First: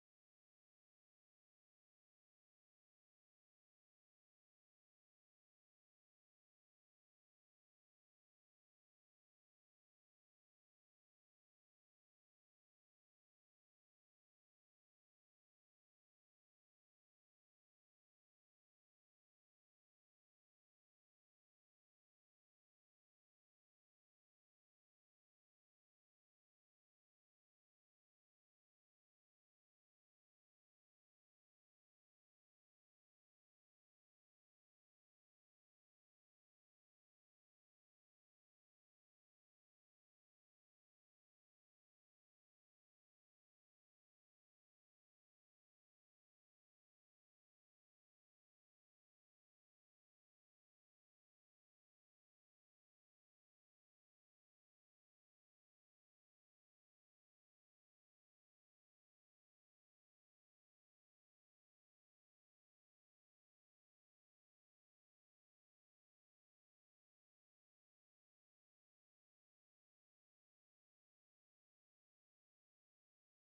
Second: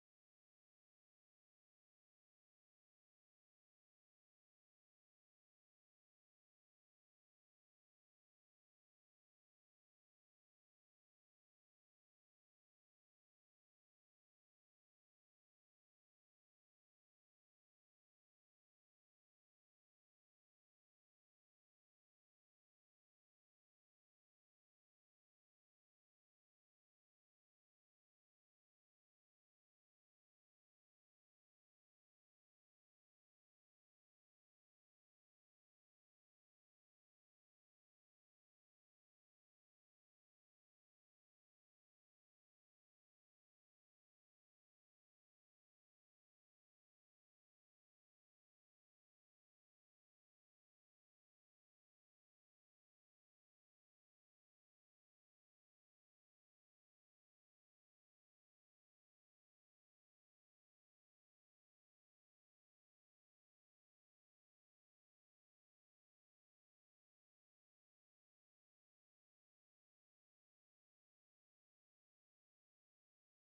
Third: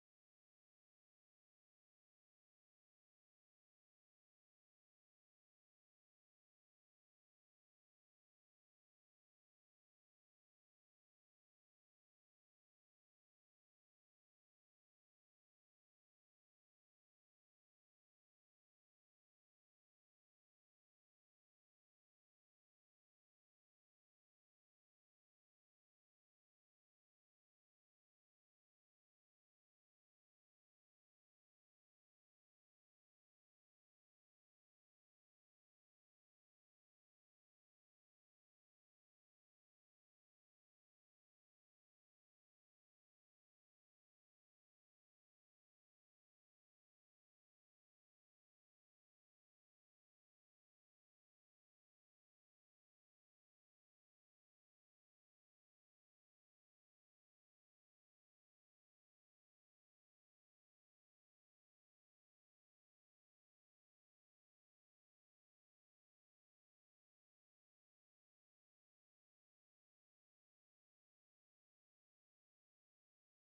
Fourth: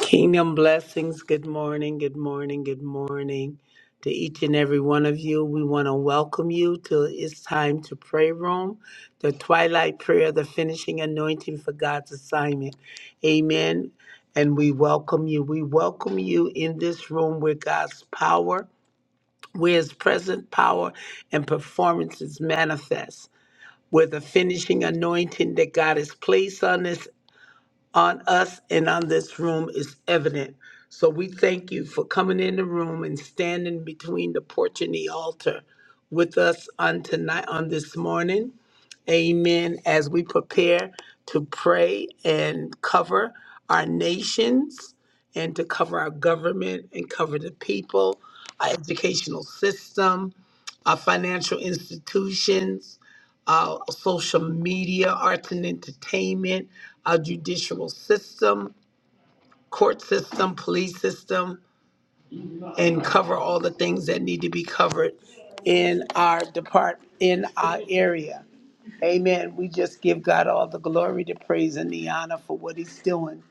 Kingdom blessings. Good morning. Good morning. Good morning to each and every one of you. We want to welcome you to It's Time to Pray Room, the twilight prayer, the finishing anointing for God's assignment. Amen. And we welcome you. We welcome you in this room where God's power, where his present power and performance is manifest. Where the finishing anointing that God has placed on us on us and on this room is evident. So we thank you for coming in the room and standing between the porch and the altar with us on tonight, on this morning. Amen. As we prepare to pray and cover our nations and to cover our government and cover the people, our educational system, our financial institutions, uh, social media, arts and entertainment, our judicial system, court system, police system, and cover all the things that need to be covered in our depart in our area. Amen. We just give God all the glory, the praise, and the honor for what He's doing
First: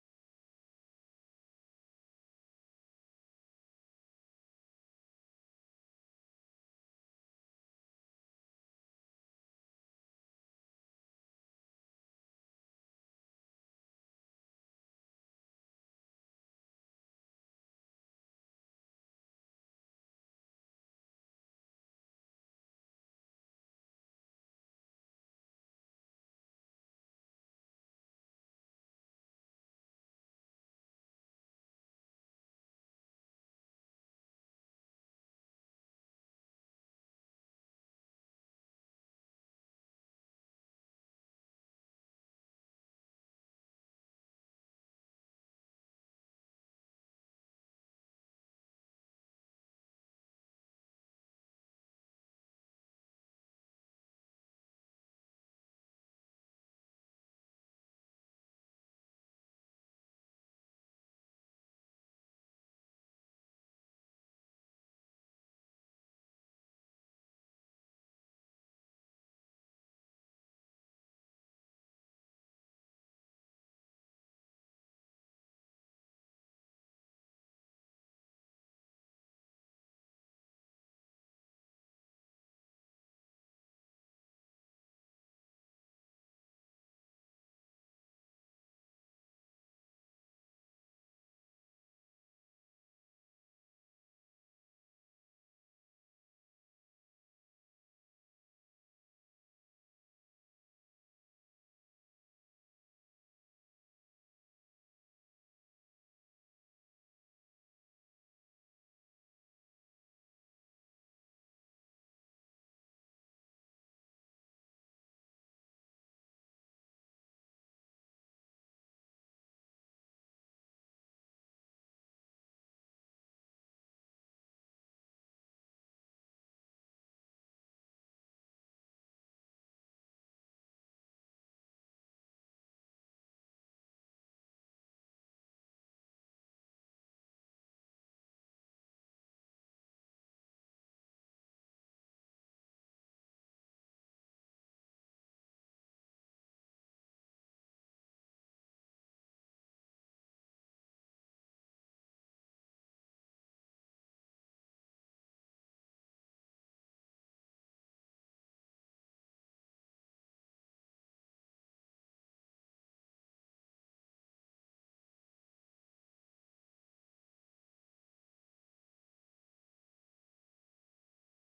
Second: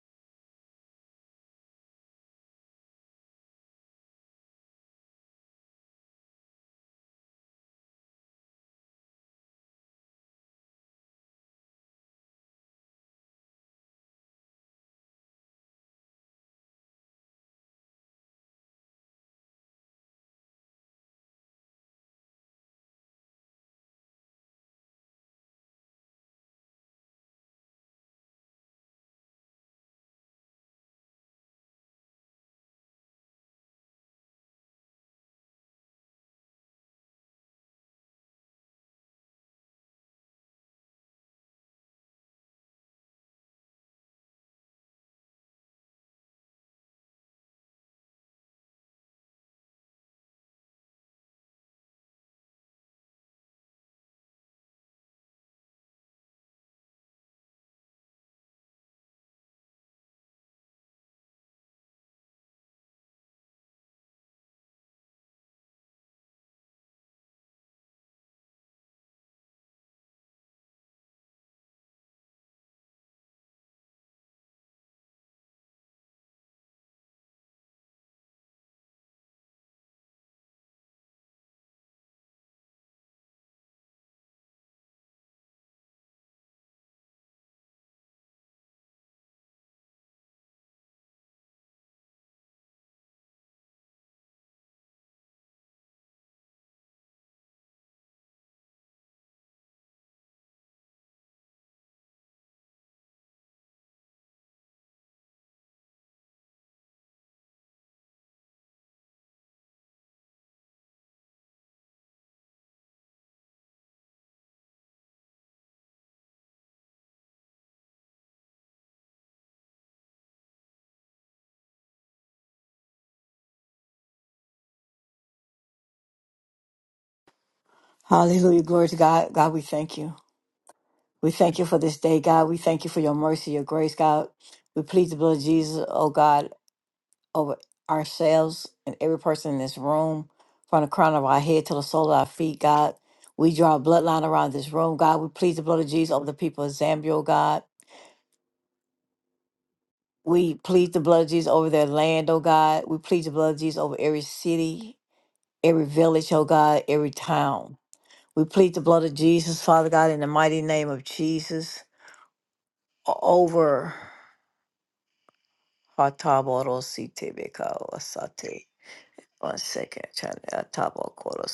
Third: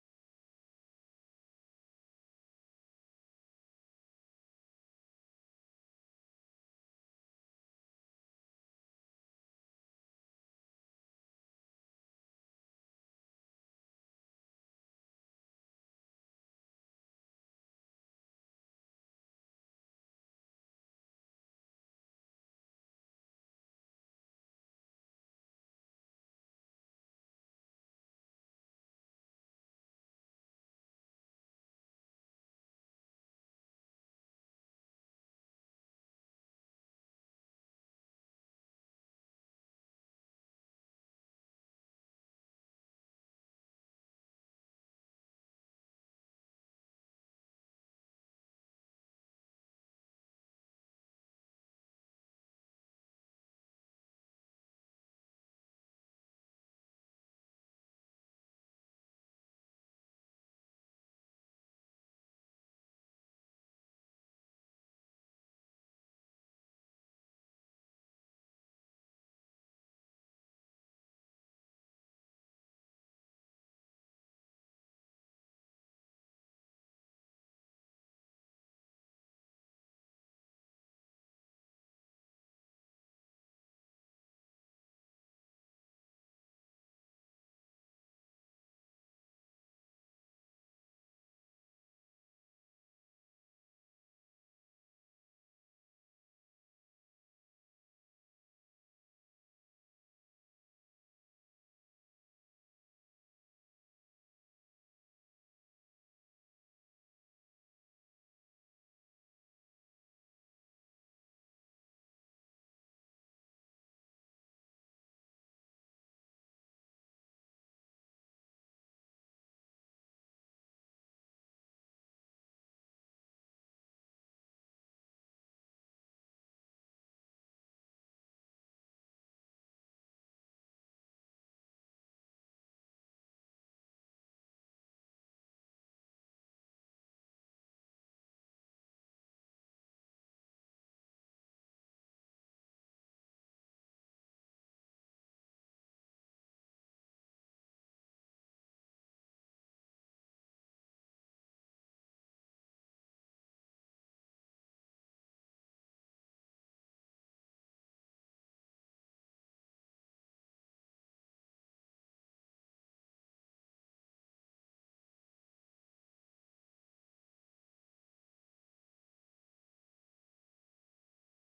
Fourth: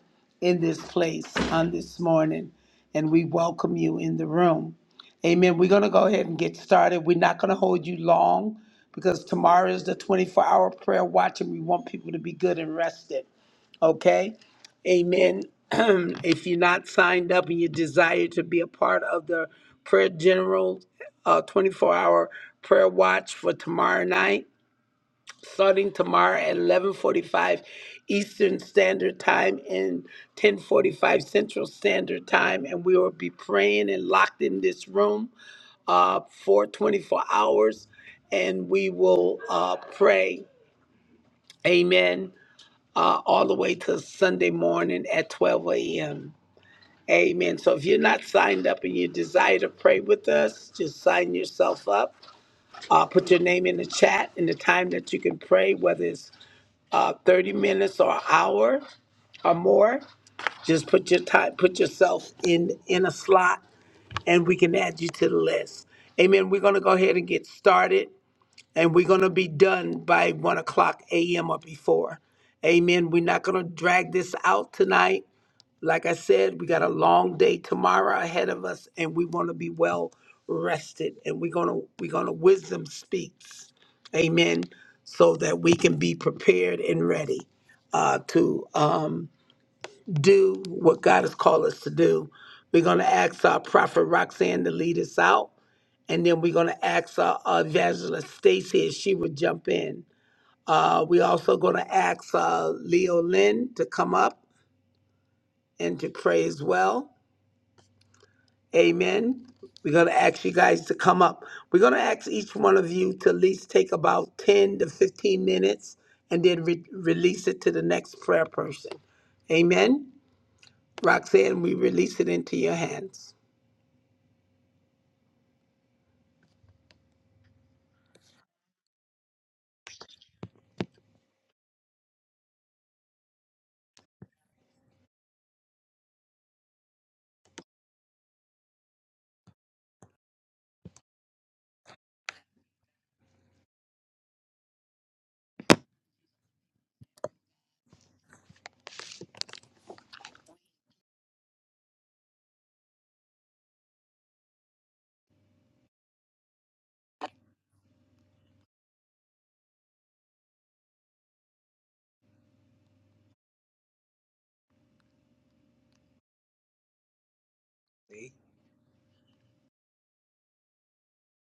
in this place on this morning. And we welcome you in the room. Amen. We're going to go ahead and get started. We're not going to hold you long because tomorrow is the 24 hour prayer watch, and we want people to be good and rested. Okay? Amen. if you're not signed up and you desire to be a part of the Prayer General uh, 24 hour prayer watch for tomorrow night, starting tomorrow at 11:45 Eastern Standard Time and 10:45 Central Standard Time, and we will be praying and locked in this room uh, for 24 hours, and we will uh, pray, Amen, uh, all the way to Sunday morning at 12 a.m. Amen. So if you're not signed up and you desire to pray with us, just sign yourself up. Uh, put your name in the chat and the time that you can pray, whether it's uh, 30 minutes or hour or more. Just put your time, put yourself in in a slot, and we can add you to the list. Amen. We're gonna go ahead and get started, and we're gonna be done by one o'clock a.m. or before. Amen. We're not gonna drag this out tonight. Like I said, we got a long day tomorrow ahead of us, and we want to be well rested. And we're gonna we're gonna wisdom speaks, Amen, so that we can be prepared and ready uh, to um, do what God has called us to do. We're gonna ask our prophet Roxanne to lead us out, and then we're gonna ask our, our evangelist Stacy if she would jump in. Uh, we also gonna ask uh, Leo Lynn to come up and to pray as well. Amen. We're going to ask you guys to come up. We're going to ask each one of you to at least take about 10 to 15 minutes and then re- release it to the next prayer person. Amen. Roxanne, we release it into your hands. Hallelujah. Glory to God. God, we thank you. We thank you for this day, God. We thank you for your mercy, your grace, God. We plead the blood of Jesus, oh God, over ourselves and every person in this room, from the crown of our head to the sole of our feet, God. We draw a bloodline around this room, God. We plead the blood of Jesus over the people of Zambia, oh God. We plead the blood of Jesus over their land, oh God. We plead the blood of Jesus over every city, every village, oh God, every town. We plead the blood of Jesus, Father God, in the mighty name of Jesus. o- over Hataboro Sitebeka Osate. One second, Chana.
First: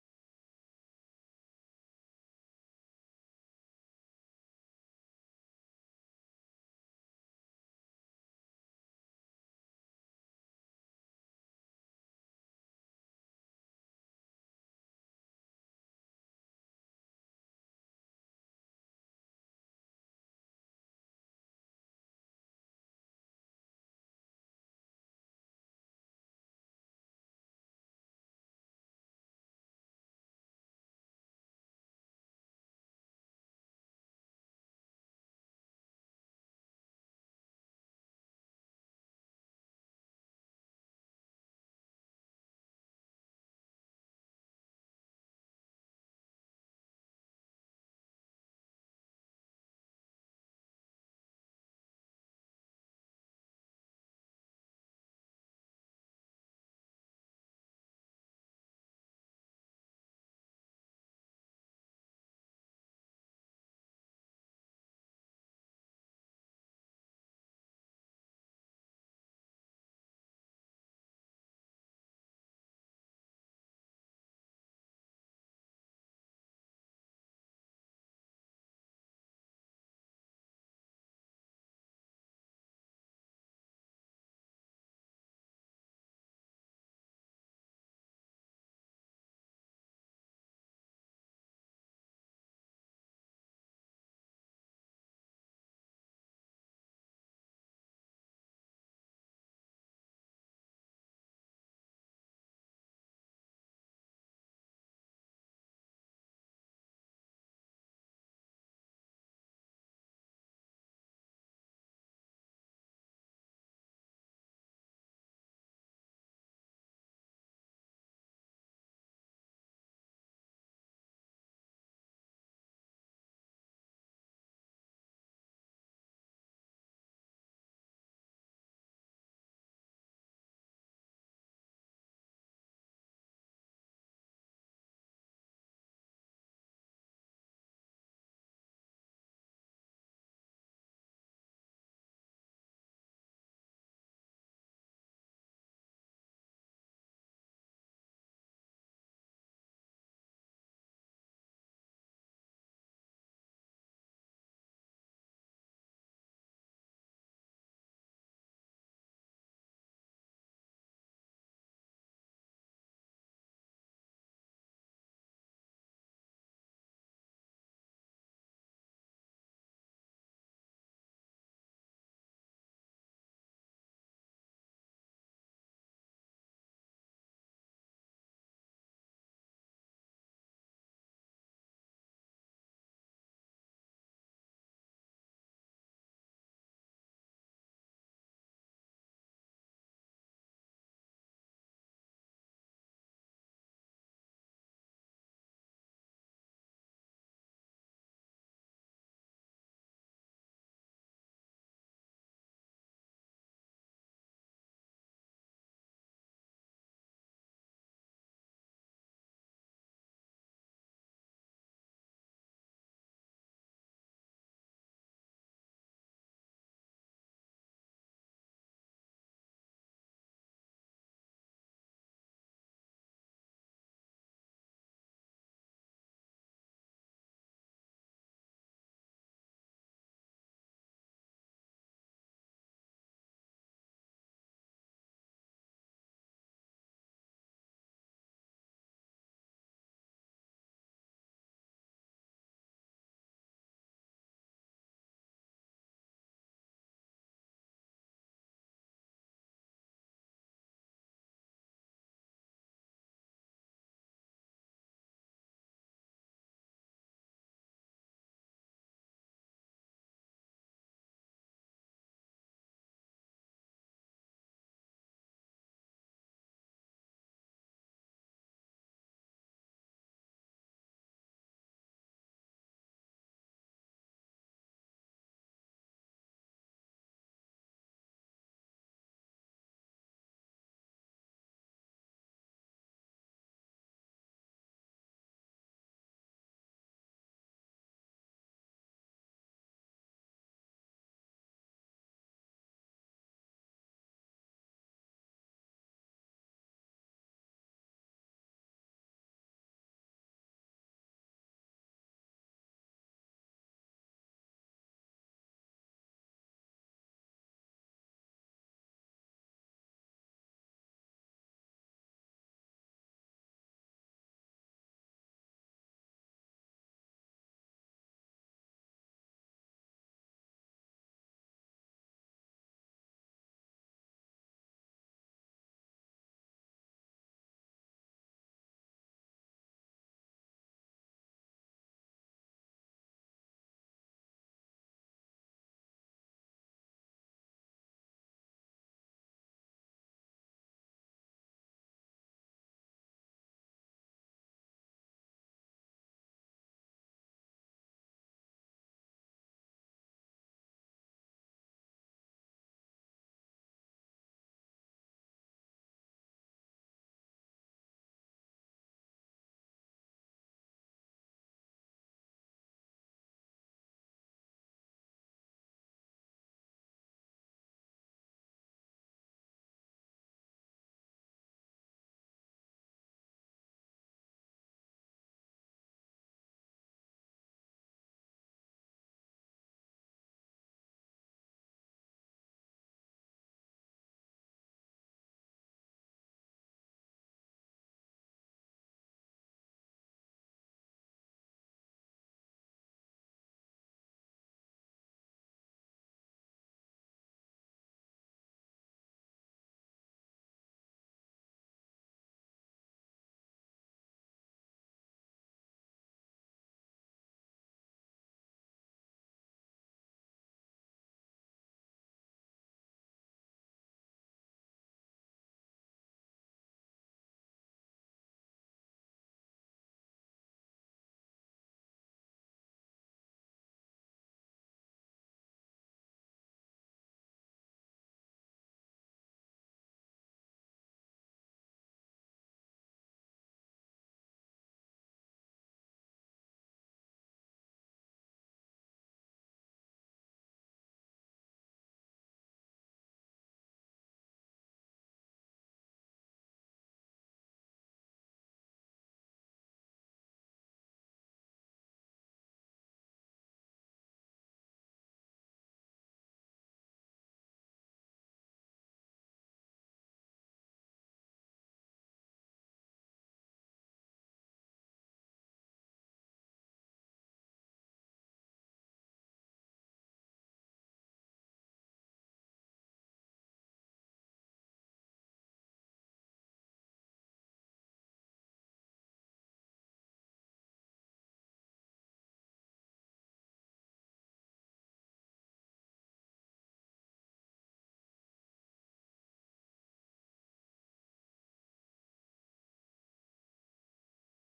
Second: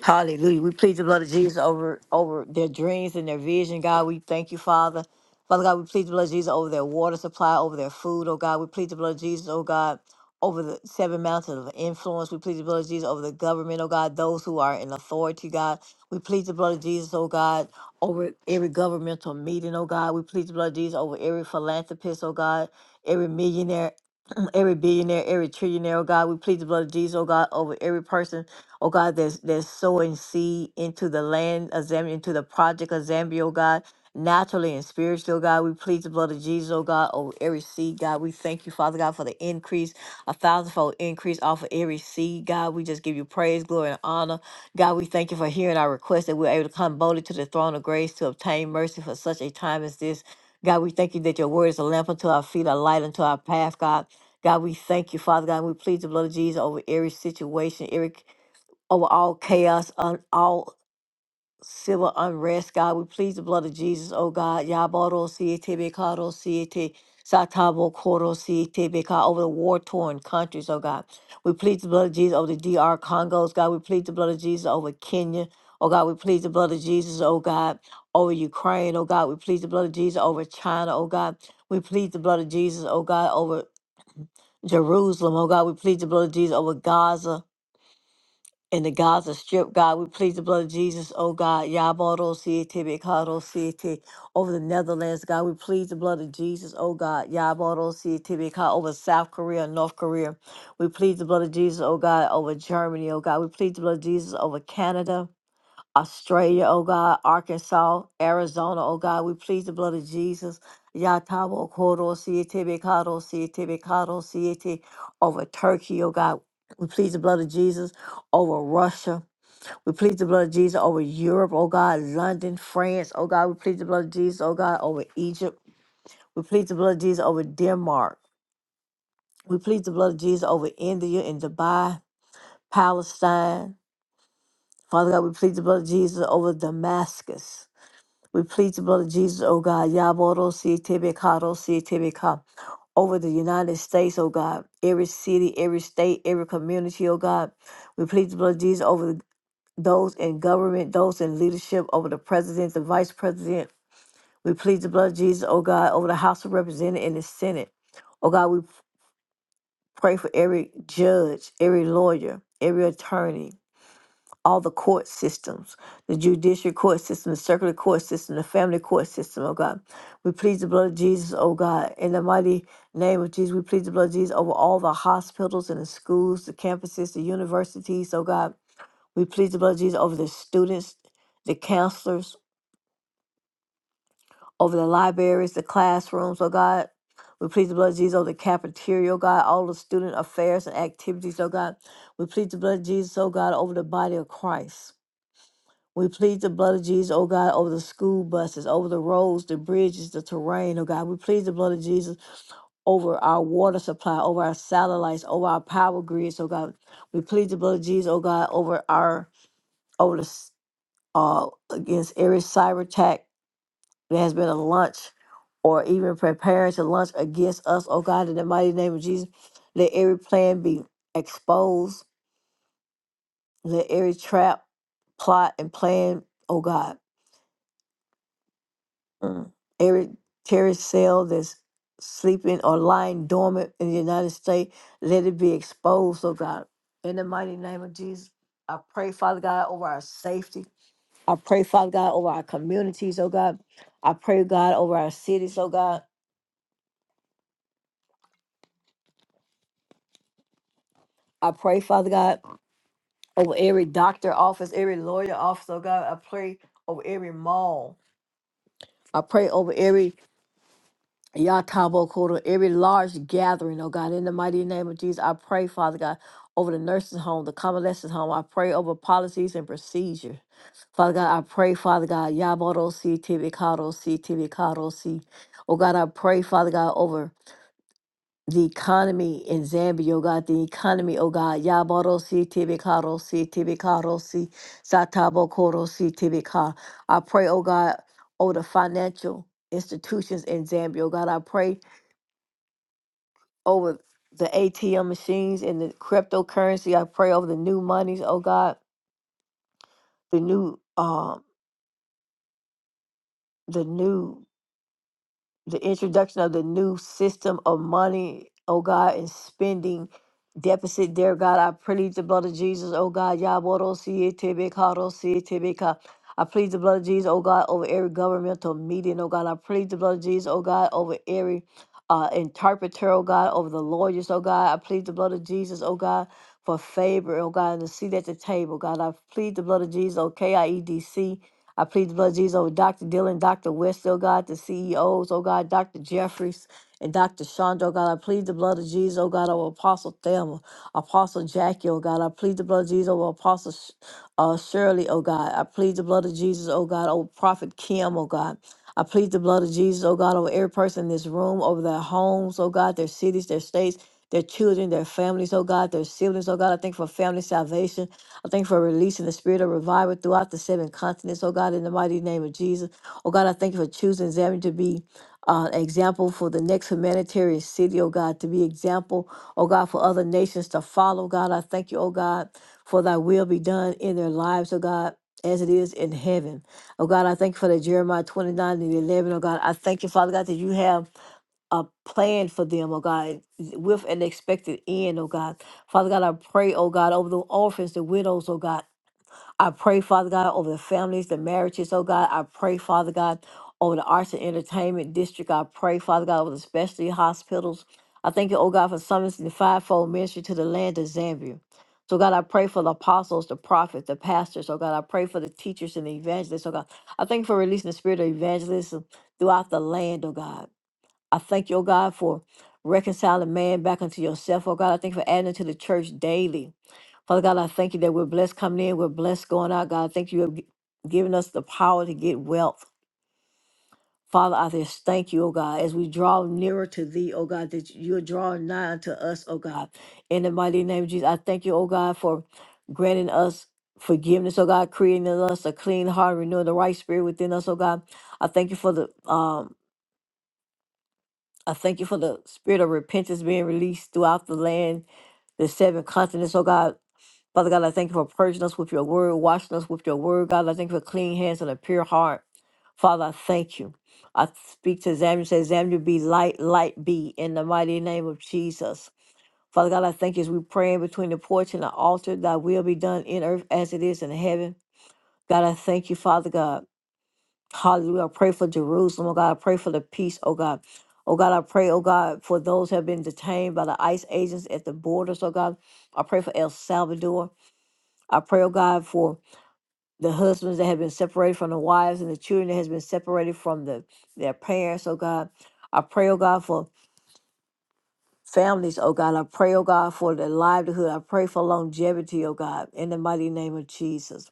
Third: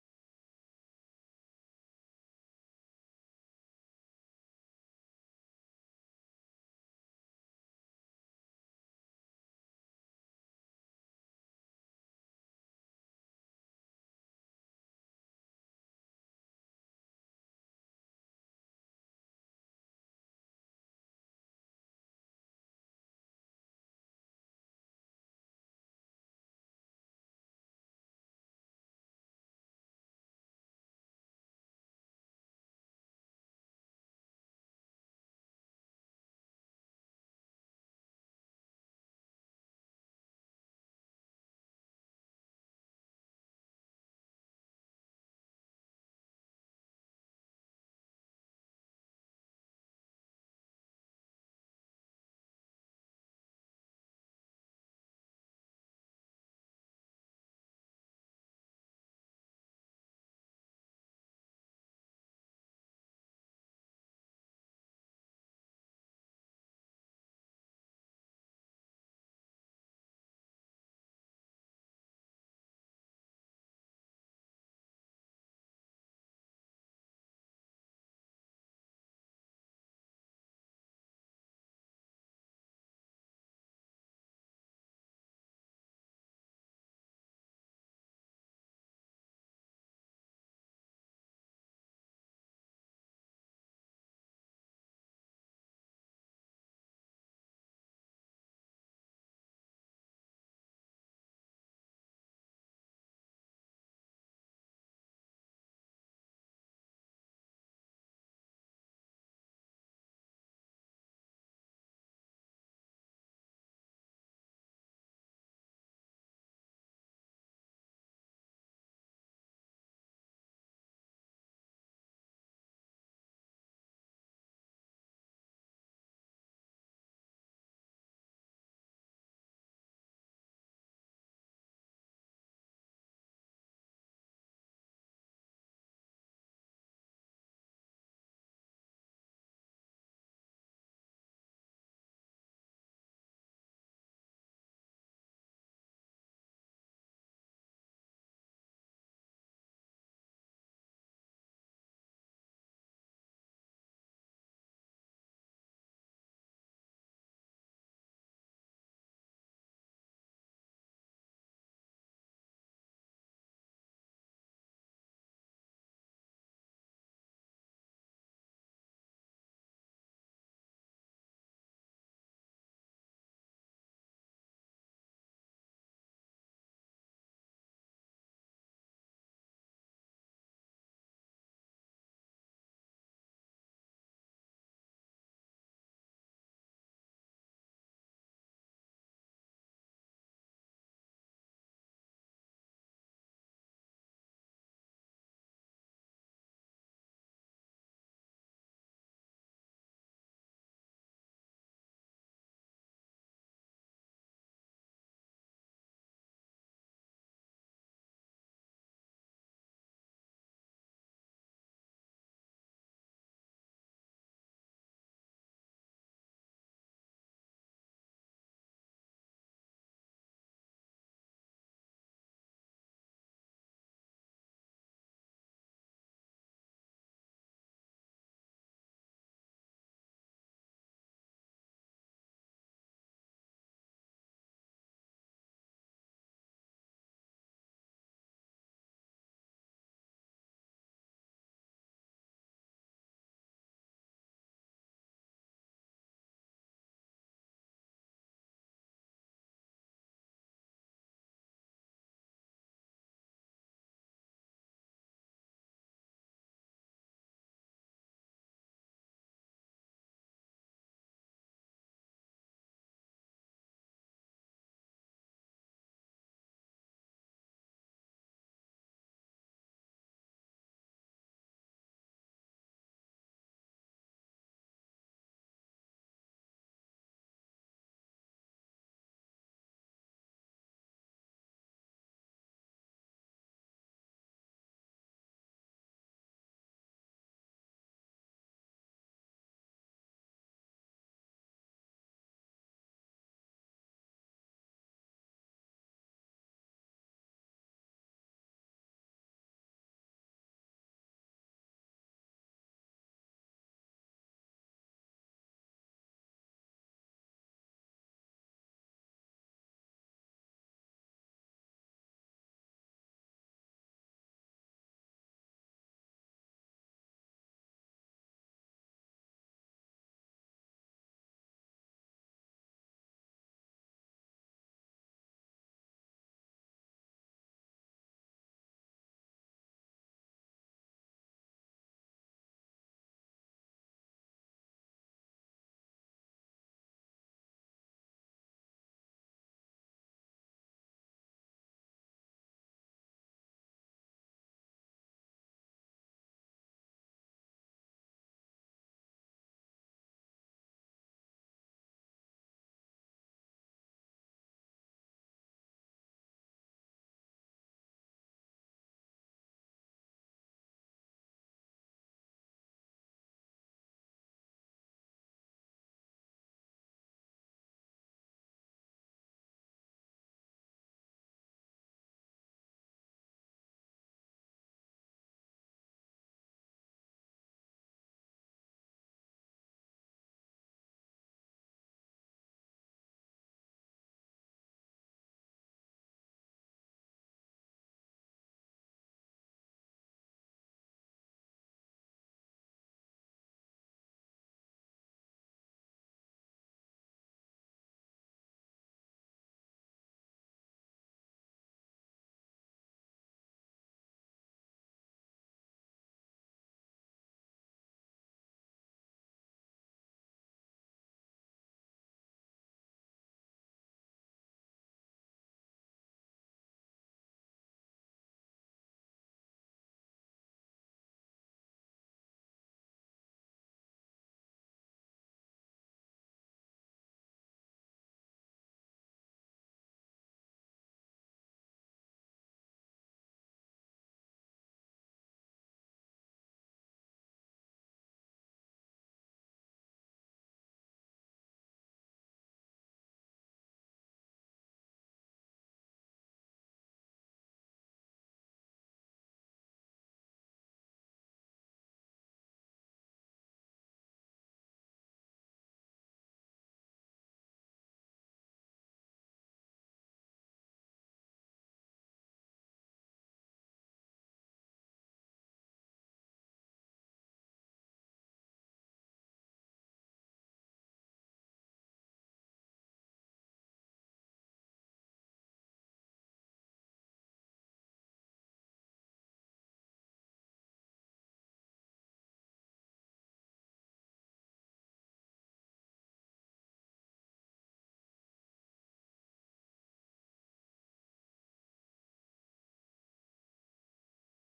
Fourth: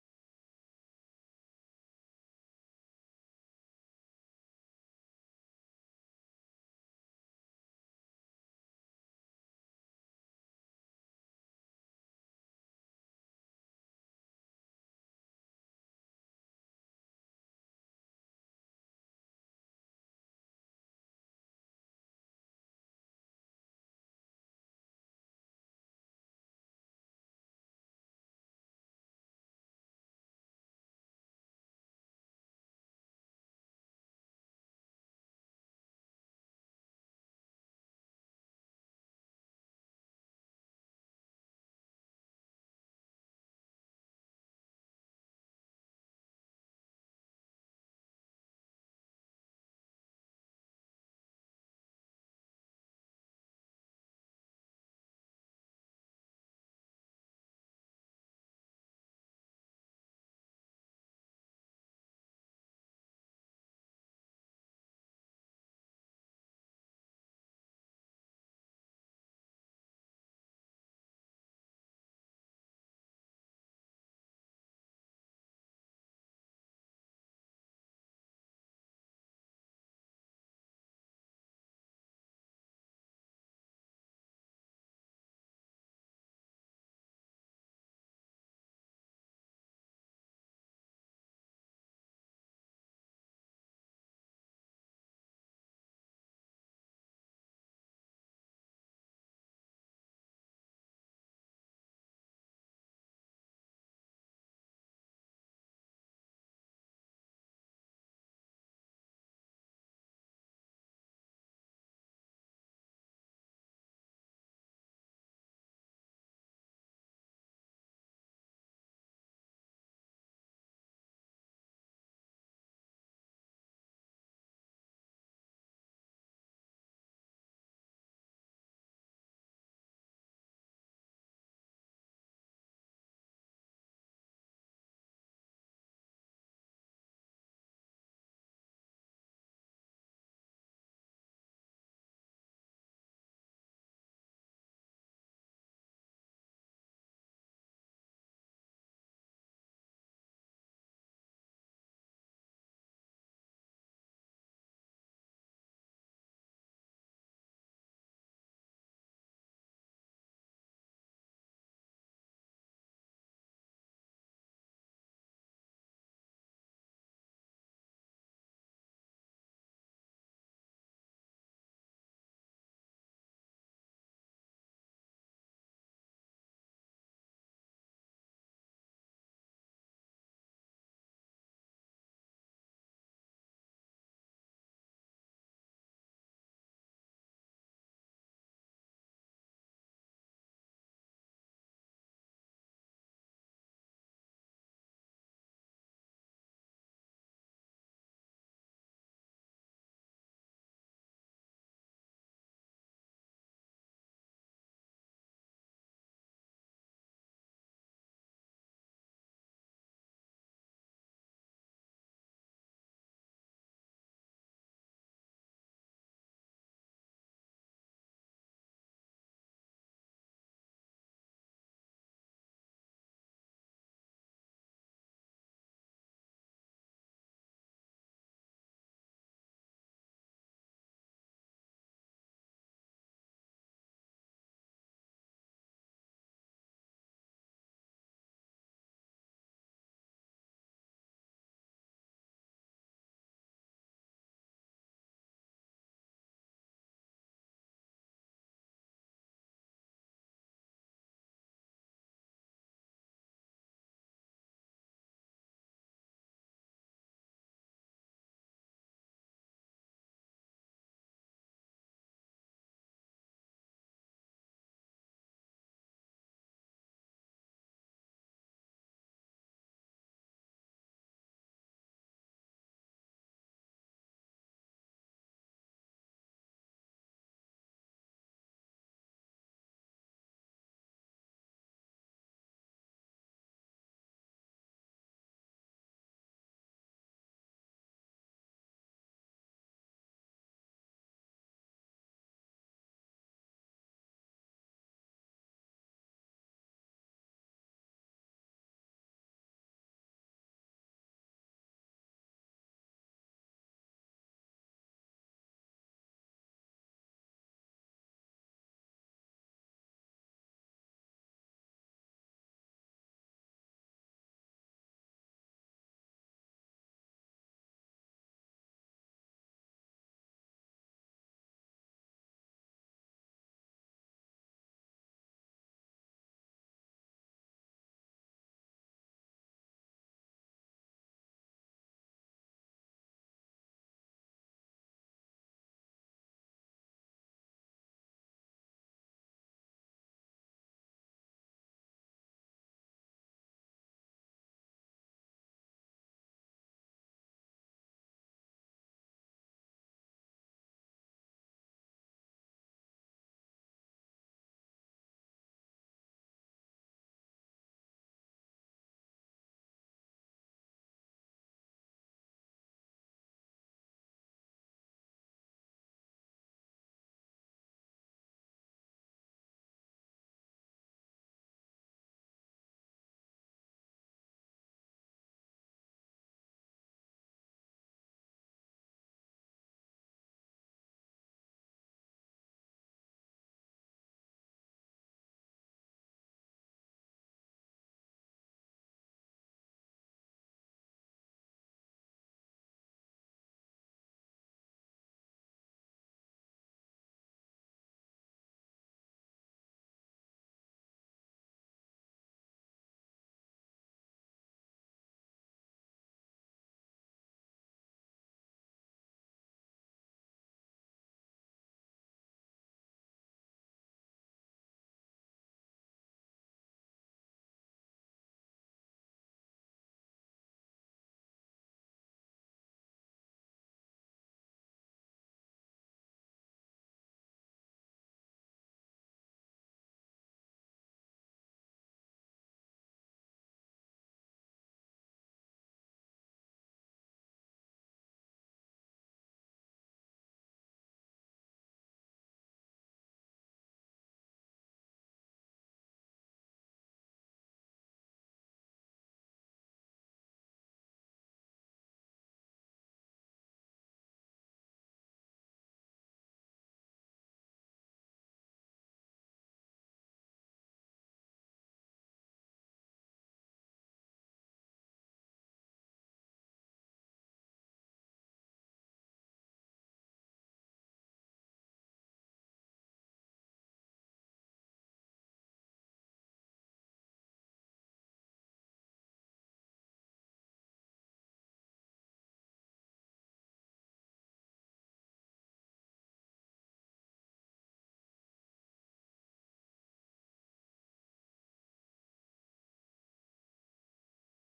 Hallelujah. We plead the blood of Jesus over over their dreams and their vision, God. We thank you, Father. Father God, we plead the blood of Jesus over their water supply, over their food, oh God. We plead the blood of Jesus, oh God, over the seven mountains of influence. We plead the blood of Jesus over the government, oh God, those who are in authority, God. We plead the blood of Jesus, oh God, over every governmental meeting, oh God. We plead the blood of Jesus over every philanthropist, oh God, every millionaire, every billionaire, every trillionaire, oh God. We plead the blood of Jesus, oh God, over every person Oh God, that's that's sowing seed into the land of Zambia, into the project of Zambia, oh God, naturally and spiritually, oh God. We plead the blood of Jesus, oh God, over every seed, God. We thank you, Father God, for the increase, a thousandfold increase off of every seed, God. We just give you praise, glory, and honor. God, we thank you for hearing our request that we're able to come boldly to the throne of grace to obtain mercy for such a time as this. God, we thank you that your word is a lamp unto our feet, a light unto our path, God. God, we thank you, Father God. We plead the blood of Jesus over every situation, every over all chaos, on all civil unrest, God. We plead the blood of Jesus, oh God. Yaboro siete bekaro siete satabo koro siete beka over the war torn countries, oh God. We plead the blood of Jesus over the DR Congos, God. We plead the blood of Jesus over Kenya. Oh God, we plead the blood of Jesus, oh God, over Ukraine, oh God. We plead the blood of Jesus over China, oh God. We plead the blood of Jesus, oh God, over Jerusalem, oh God. We plead the blood of Jesus over Gaza, in the Gaza Strip, God. We plead the blood of Jesus, oh God. Yaboro City, Bikaro City, over the Netherlands, God. We plead the blood of Jesus, oh God. Yaboro City, Bikaro, over South Korea, North Korea. We plead the blood of Jesus, oh God, over Germany, oh God. We plead the blood of Jesus over Canada. Australia, oh God, Arkansas, Arizona, oh God, we plead the blood of Jesus. Yatabo Koro Siete Bekado Siete Bekado Siete over Turkey, oh God. We plead the blood of Jesus over Russia. We plead the blood of Jesus over Europe, oh God, London, France, oh God. We plead the blood of Jesus, oh God, over Egypt. We plead the blood of Jesus over Denmark. We plead the blood of Jesus over India and Dubai, Palestine. Father God, we plead the blood of Jesus over Damascus. We plead the blood of Jesus, O God, Yaboro si tebekado si tebeka, over the United States, O God, every city, every state, every community, O God. We plead the blood of Jesus over the- those in government, those in leadership, over the president, the vice president. We plead the blood of Jesus, O God, over the House of Representatives and the Senate. O God, we pray for every judge, every lawyer, every attorney, all the court systems, the judicial court system, the circular court system, the family court system, oh God. We plead the blood of Jesus, oh God. In the mighty name of Jesus, we plead the blood of Jesus over all the hospitals and the schools, the campuses, the universities, oh God. We plead the blood of Jesus over the students, the counselors, over the libraries, the classrooms, oh God. We plead the blood of Jesus over the cafeteria, oh God, all the student affairs and activities, oh God. We plead the blood of Jesus, oh God, over the body of Christ. We plead the blood of Jesus, oh God, over the school buses, over the roads, the bridges, the terrain, oh God. We plead the blood of Jesus over our water supply, over our satellites, over our power grids, oh God. We plead the blood of Jesus, oh God, over our over the s- uh against every cyber attack that has been a launch or even preparing to launch against us, oh God, in the mighty name of Jesus. Let every plan be exposed. Let every trap, plot, and plan, oh God. Mm. Every terrorist cell that's sleeping or lying dormant in the United States, let it be exposed, oh God. In the mighty name of Jesus, I pray, Father God, over our safety. I pray, Father God, over our communities, oh God. I pray, God, over our cities, oh God. I pray, Father God, over every doctor office, every lawyer office, oh God. I pray over every mall. I pray over every Yatabokoro, every large gathering, oh God, in the mighty name of Jesus, I pray, Father God, over the nursing home, the convalescent home. I pray over policies and procedure. Father God, I pray, Father God, Yaboro C Tibicaro C Tibicaro C. Oh God, I pray, Father God, over the economy in Zambia, oh God, the economy, oh God, Yaboro C Tibicaro C Tibicaro C Satabokoro C Tibicar. I pray, oh God, over the financial institutions in Zambia, oh God, I pray over the ATM machines and the cryptocurrency. I pray over the new monies, oh God, the new um the new the introduction of the new system of money, oh God, and spending deficit, dear God. I plead the blood of Jesus, oh God. Yaborosiyetebekarossiyetebeka. I plead the blood of Jesus, oh God, over every governmental meeting, oh God. I plead the blood of Jesus, oh God, over every uh, interpreter, oh God, over the lawyers, oh God. I plead the blood of Jesus, oh God, for favor, oh God, and the seat at the table, God. I plead the blood of Jesus, oh KIEDC. I plead the blood of Jesus over Dr. Dillon, Dr. West, oh God, the CEOs, oh God, Dr. Jeffries, and Dr. Chandra, oh God. I plead the blood of Jesus, oh God, over Apostle Thelma, Apostle Jackie, oh God. I plead the blood of Jesus over Apostle Sh- uh, Shirley, oh God. I plead the blood of Jesus, oh God, over Prophet Kim, oh God. I plead the blood of Jesus, oh God, over every person in this room, over their homes, oh God, their cities, their states, their children, their families, oh God, their siblings, oh God. I thank you for family salvation. I thank you for releasing the spirit of revival throughout the seven continents, oh God, in the mighty name of Jesus. Oh God, I thank you for choosing Zambia to be uh, an example for the next humanitarian city, oh God, to be example, oh God, for other nations to follow, God. I thank you, oh God, for thy will be done in their lives, oh God. As it is in heaven. Oh God, I thank you for the Jeremiah 29 and 11. oh God, I thank you, Father God, that you have a plan for them, oh God, with an expected end, oh God. Father God, I pray, oh God, over the orphans, the widows, oh God. I pray, Father God, over the families, the marriages, oh God. I pray, Father God, over the arts and entertainment district. I pray, Father God, over the specialty hospitals. I thank you, oh God, for summoning the fivefold ministry to the land of Zambia. So God, I pray for the apostles, the prophets, the pastors. Oh God, I pray for the teachers and the evangelists. Oh God, I thank you for releasing the spirit of evangelism throughout the land. Oh God. I thank you, oh God, for reconciling man back unto yourself. Oh God, I thank you for adding to the church daily. Father God, I thank you that we're blessed coming in, we're blessed going out. God, I thank you have gi- given us the power to get wealth. Father, I just thank you, oh God, as we draw nearer to thee, oh God, that you're drawing nigh unto us, oh God. In the mighty name of Jesus, I thank you, oh God, for granting us forgiveness, oh God, creating in us a clean heart, renewing the right spirit within us, oh God. I thank you for the um I thank you for the spirit of repentance being released throughout the land, the seven continents, oh God. Father God, I thank you for purging us with your word, washing us with your word. God, I thank you for clean hands and a pure heart. Father, I thank you. I speak to Zambia, say, Zambia be light, light be in the mighty name of Jesus. Father God, I thank you as we pray in between the porch and the altar, thy will be done in earth as it is in heaven. God, I thank you, Father God. Hallelujah. I pray for Jerusalem, oh God. I pray for the peace, oh God. Oh God, I pray, oh God, for those who have been detained by the ICE agents at the borders, oh God. I pray for El Salvador. I pray, oh God, for the husbands that have been separated from the wives and the children that has been separated from the, their parents, oh God. I pray, oh God, for families, oh God. I pray, oh God, for their livelihood. I pray for longevity, oh God, in the mighty name of Jesus.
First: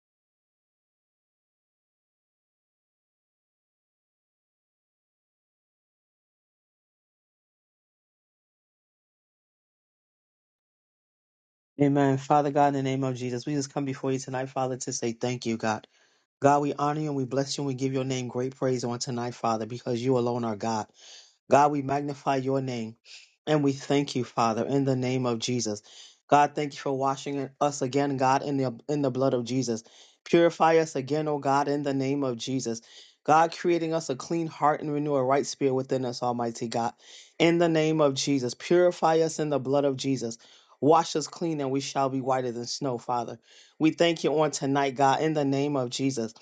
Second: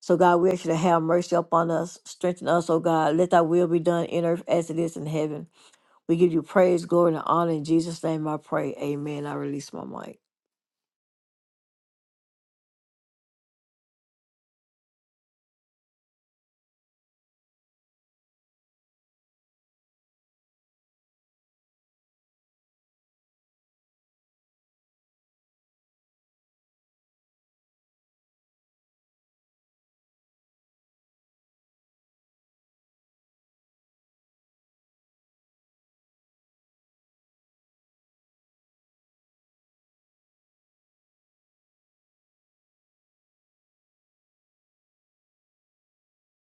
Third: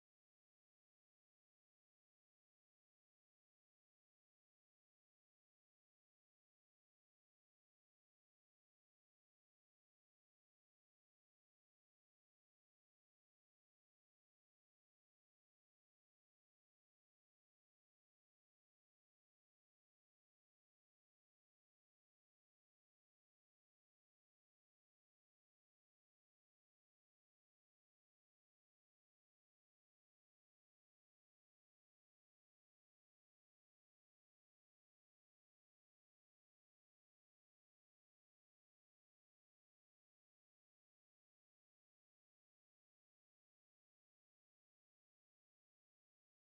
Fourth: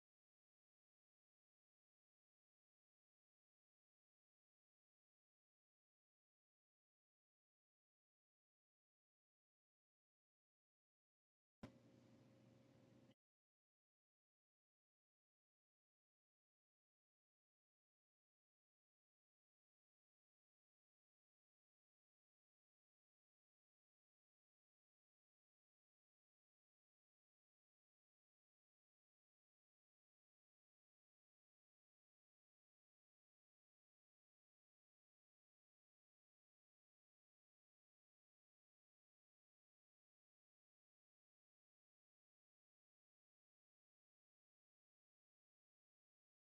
So God, we ask you to have mercy upon us, strengthen us, O God. Let thy will be done in earth as it is in heaven. We give you praise, glory, and honor. In Jesus' name I pray. Amen. I release my mic. Amen. Father God, in the name of Jesus, we just come before you tonight, Father, to say thank you, God. God, we honor you and we bless you and we give your name great praise on tonight, Father, because you alone are God. God, we magnify your name and we thank you, Father, in the name of Jesus. God, thank you for washing us again, God, in the in the blood of Jesus. Purify us again, oh God, in the name of Jesus. God, creating us a clean heart and renew a right spirit within us, Almighty God. In the name of Jesus, purify us in the blood of Jesus. Wash us clean and we shall be whiter than snow, Father. We thank you on tonight, God, in the name of Jesus.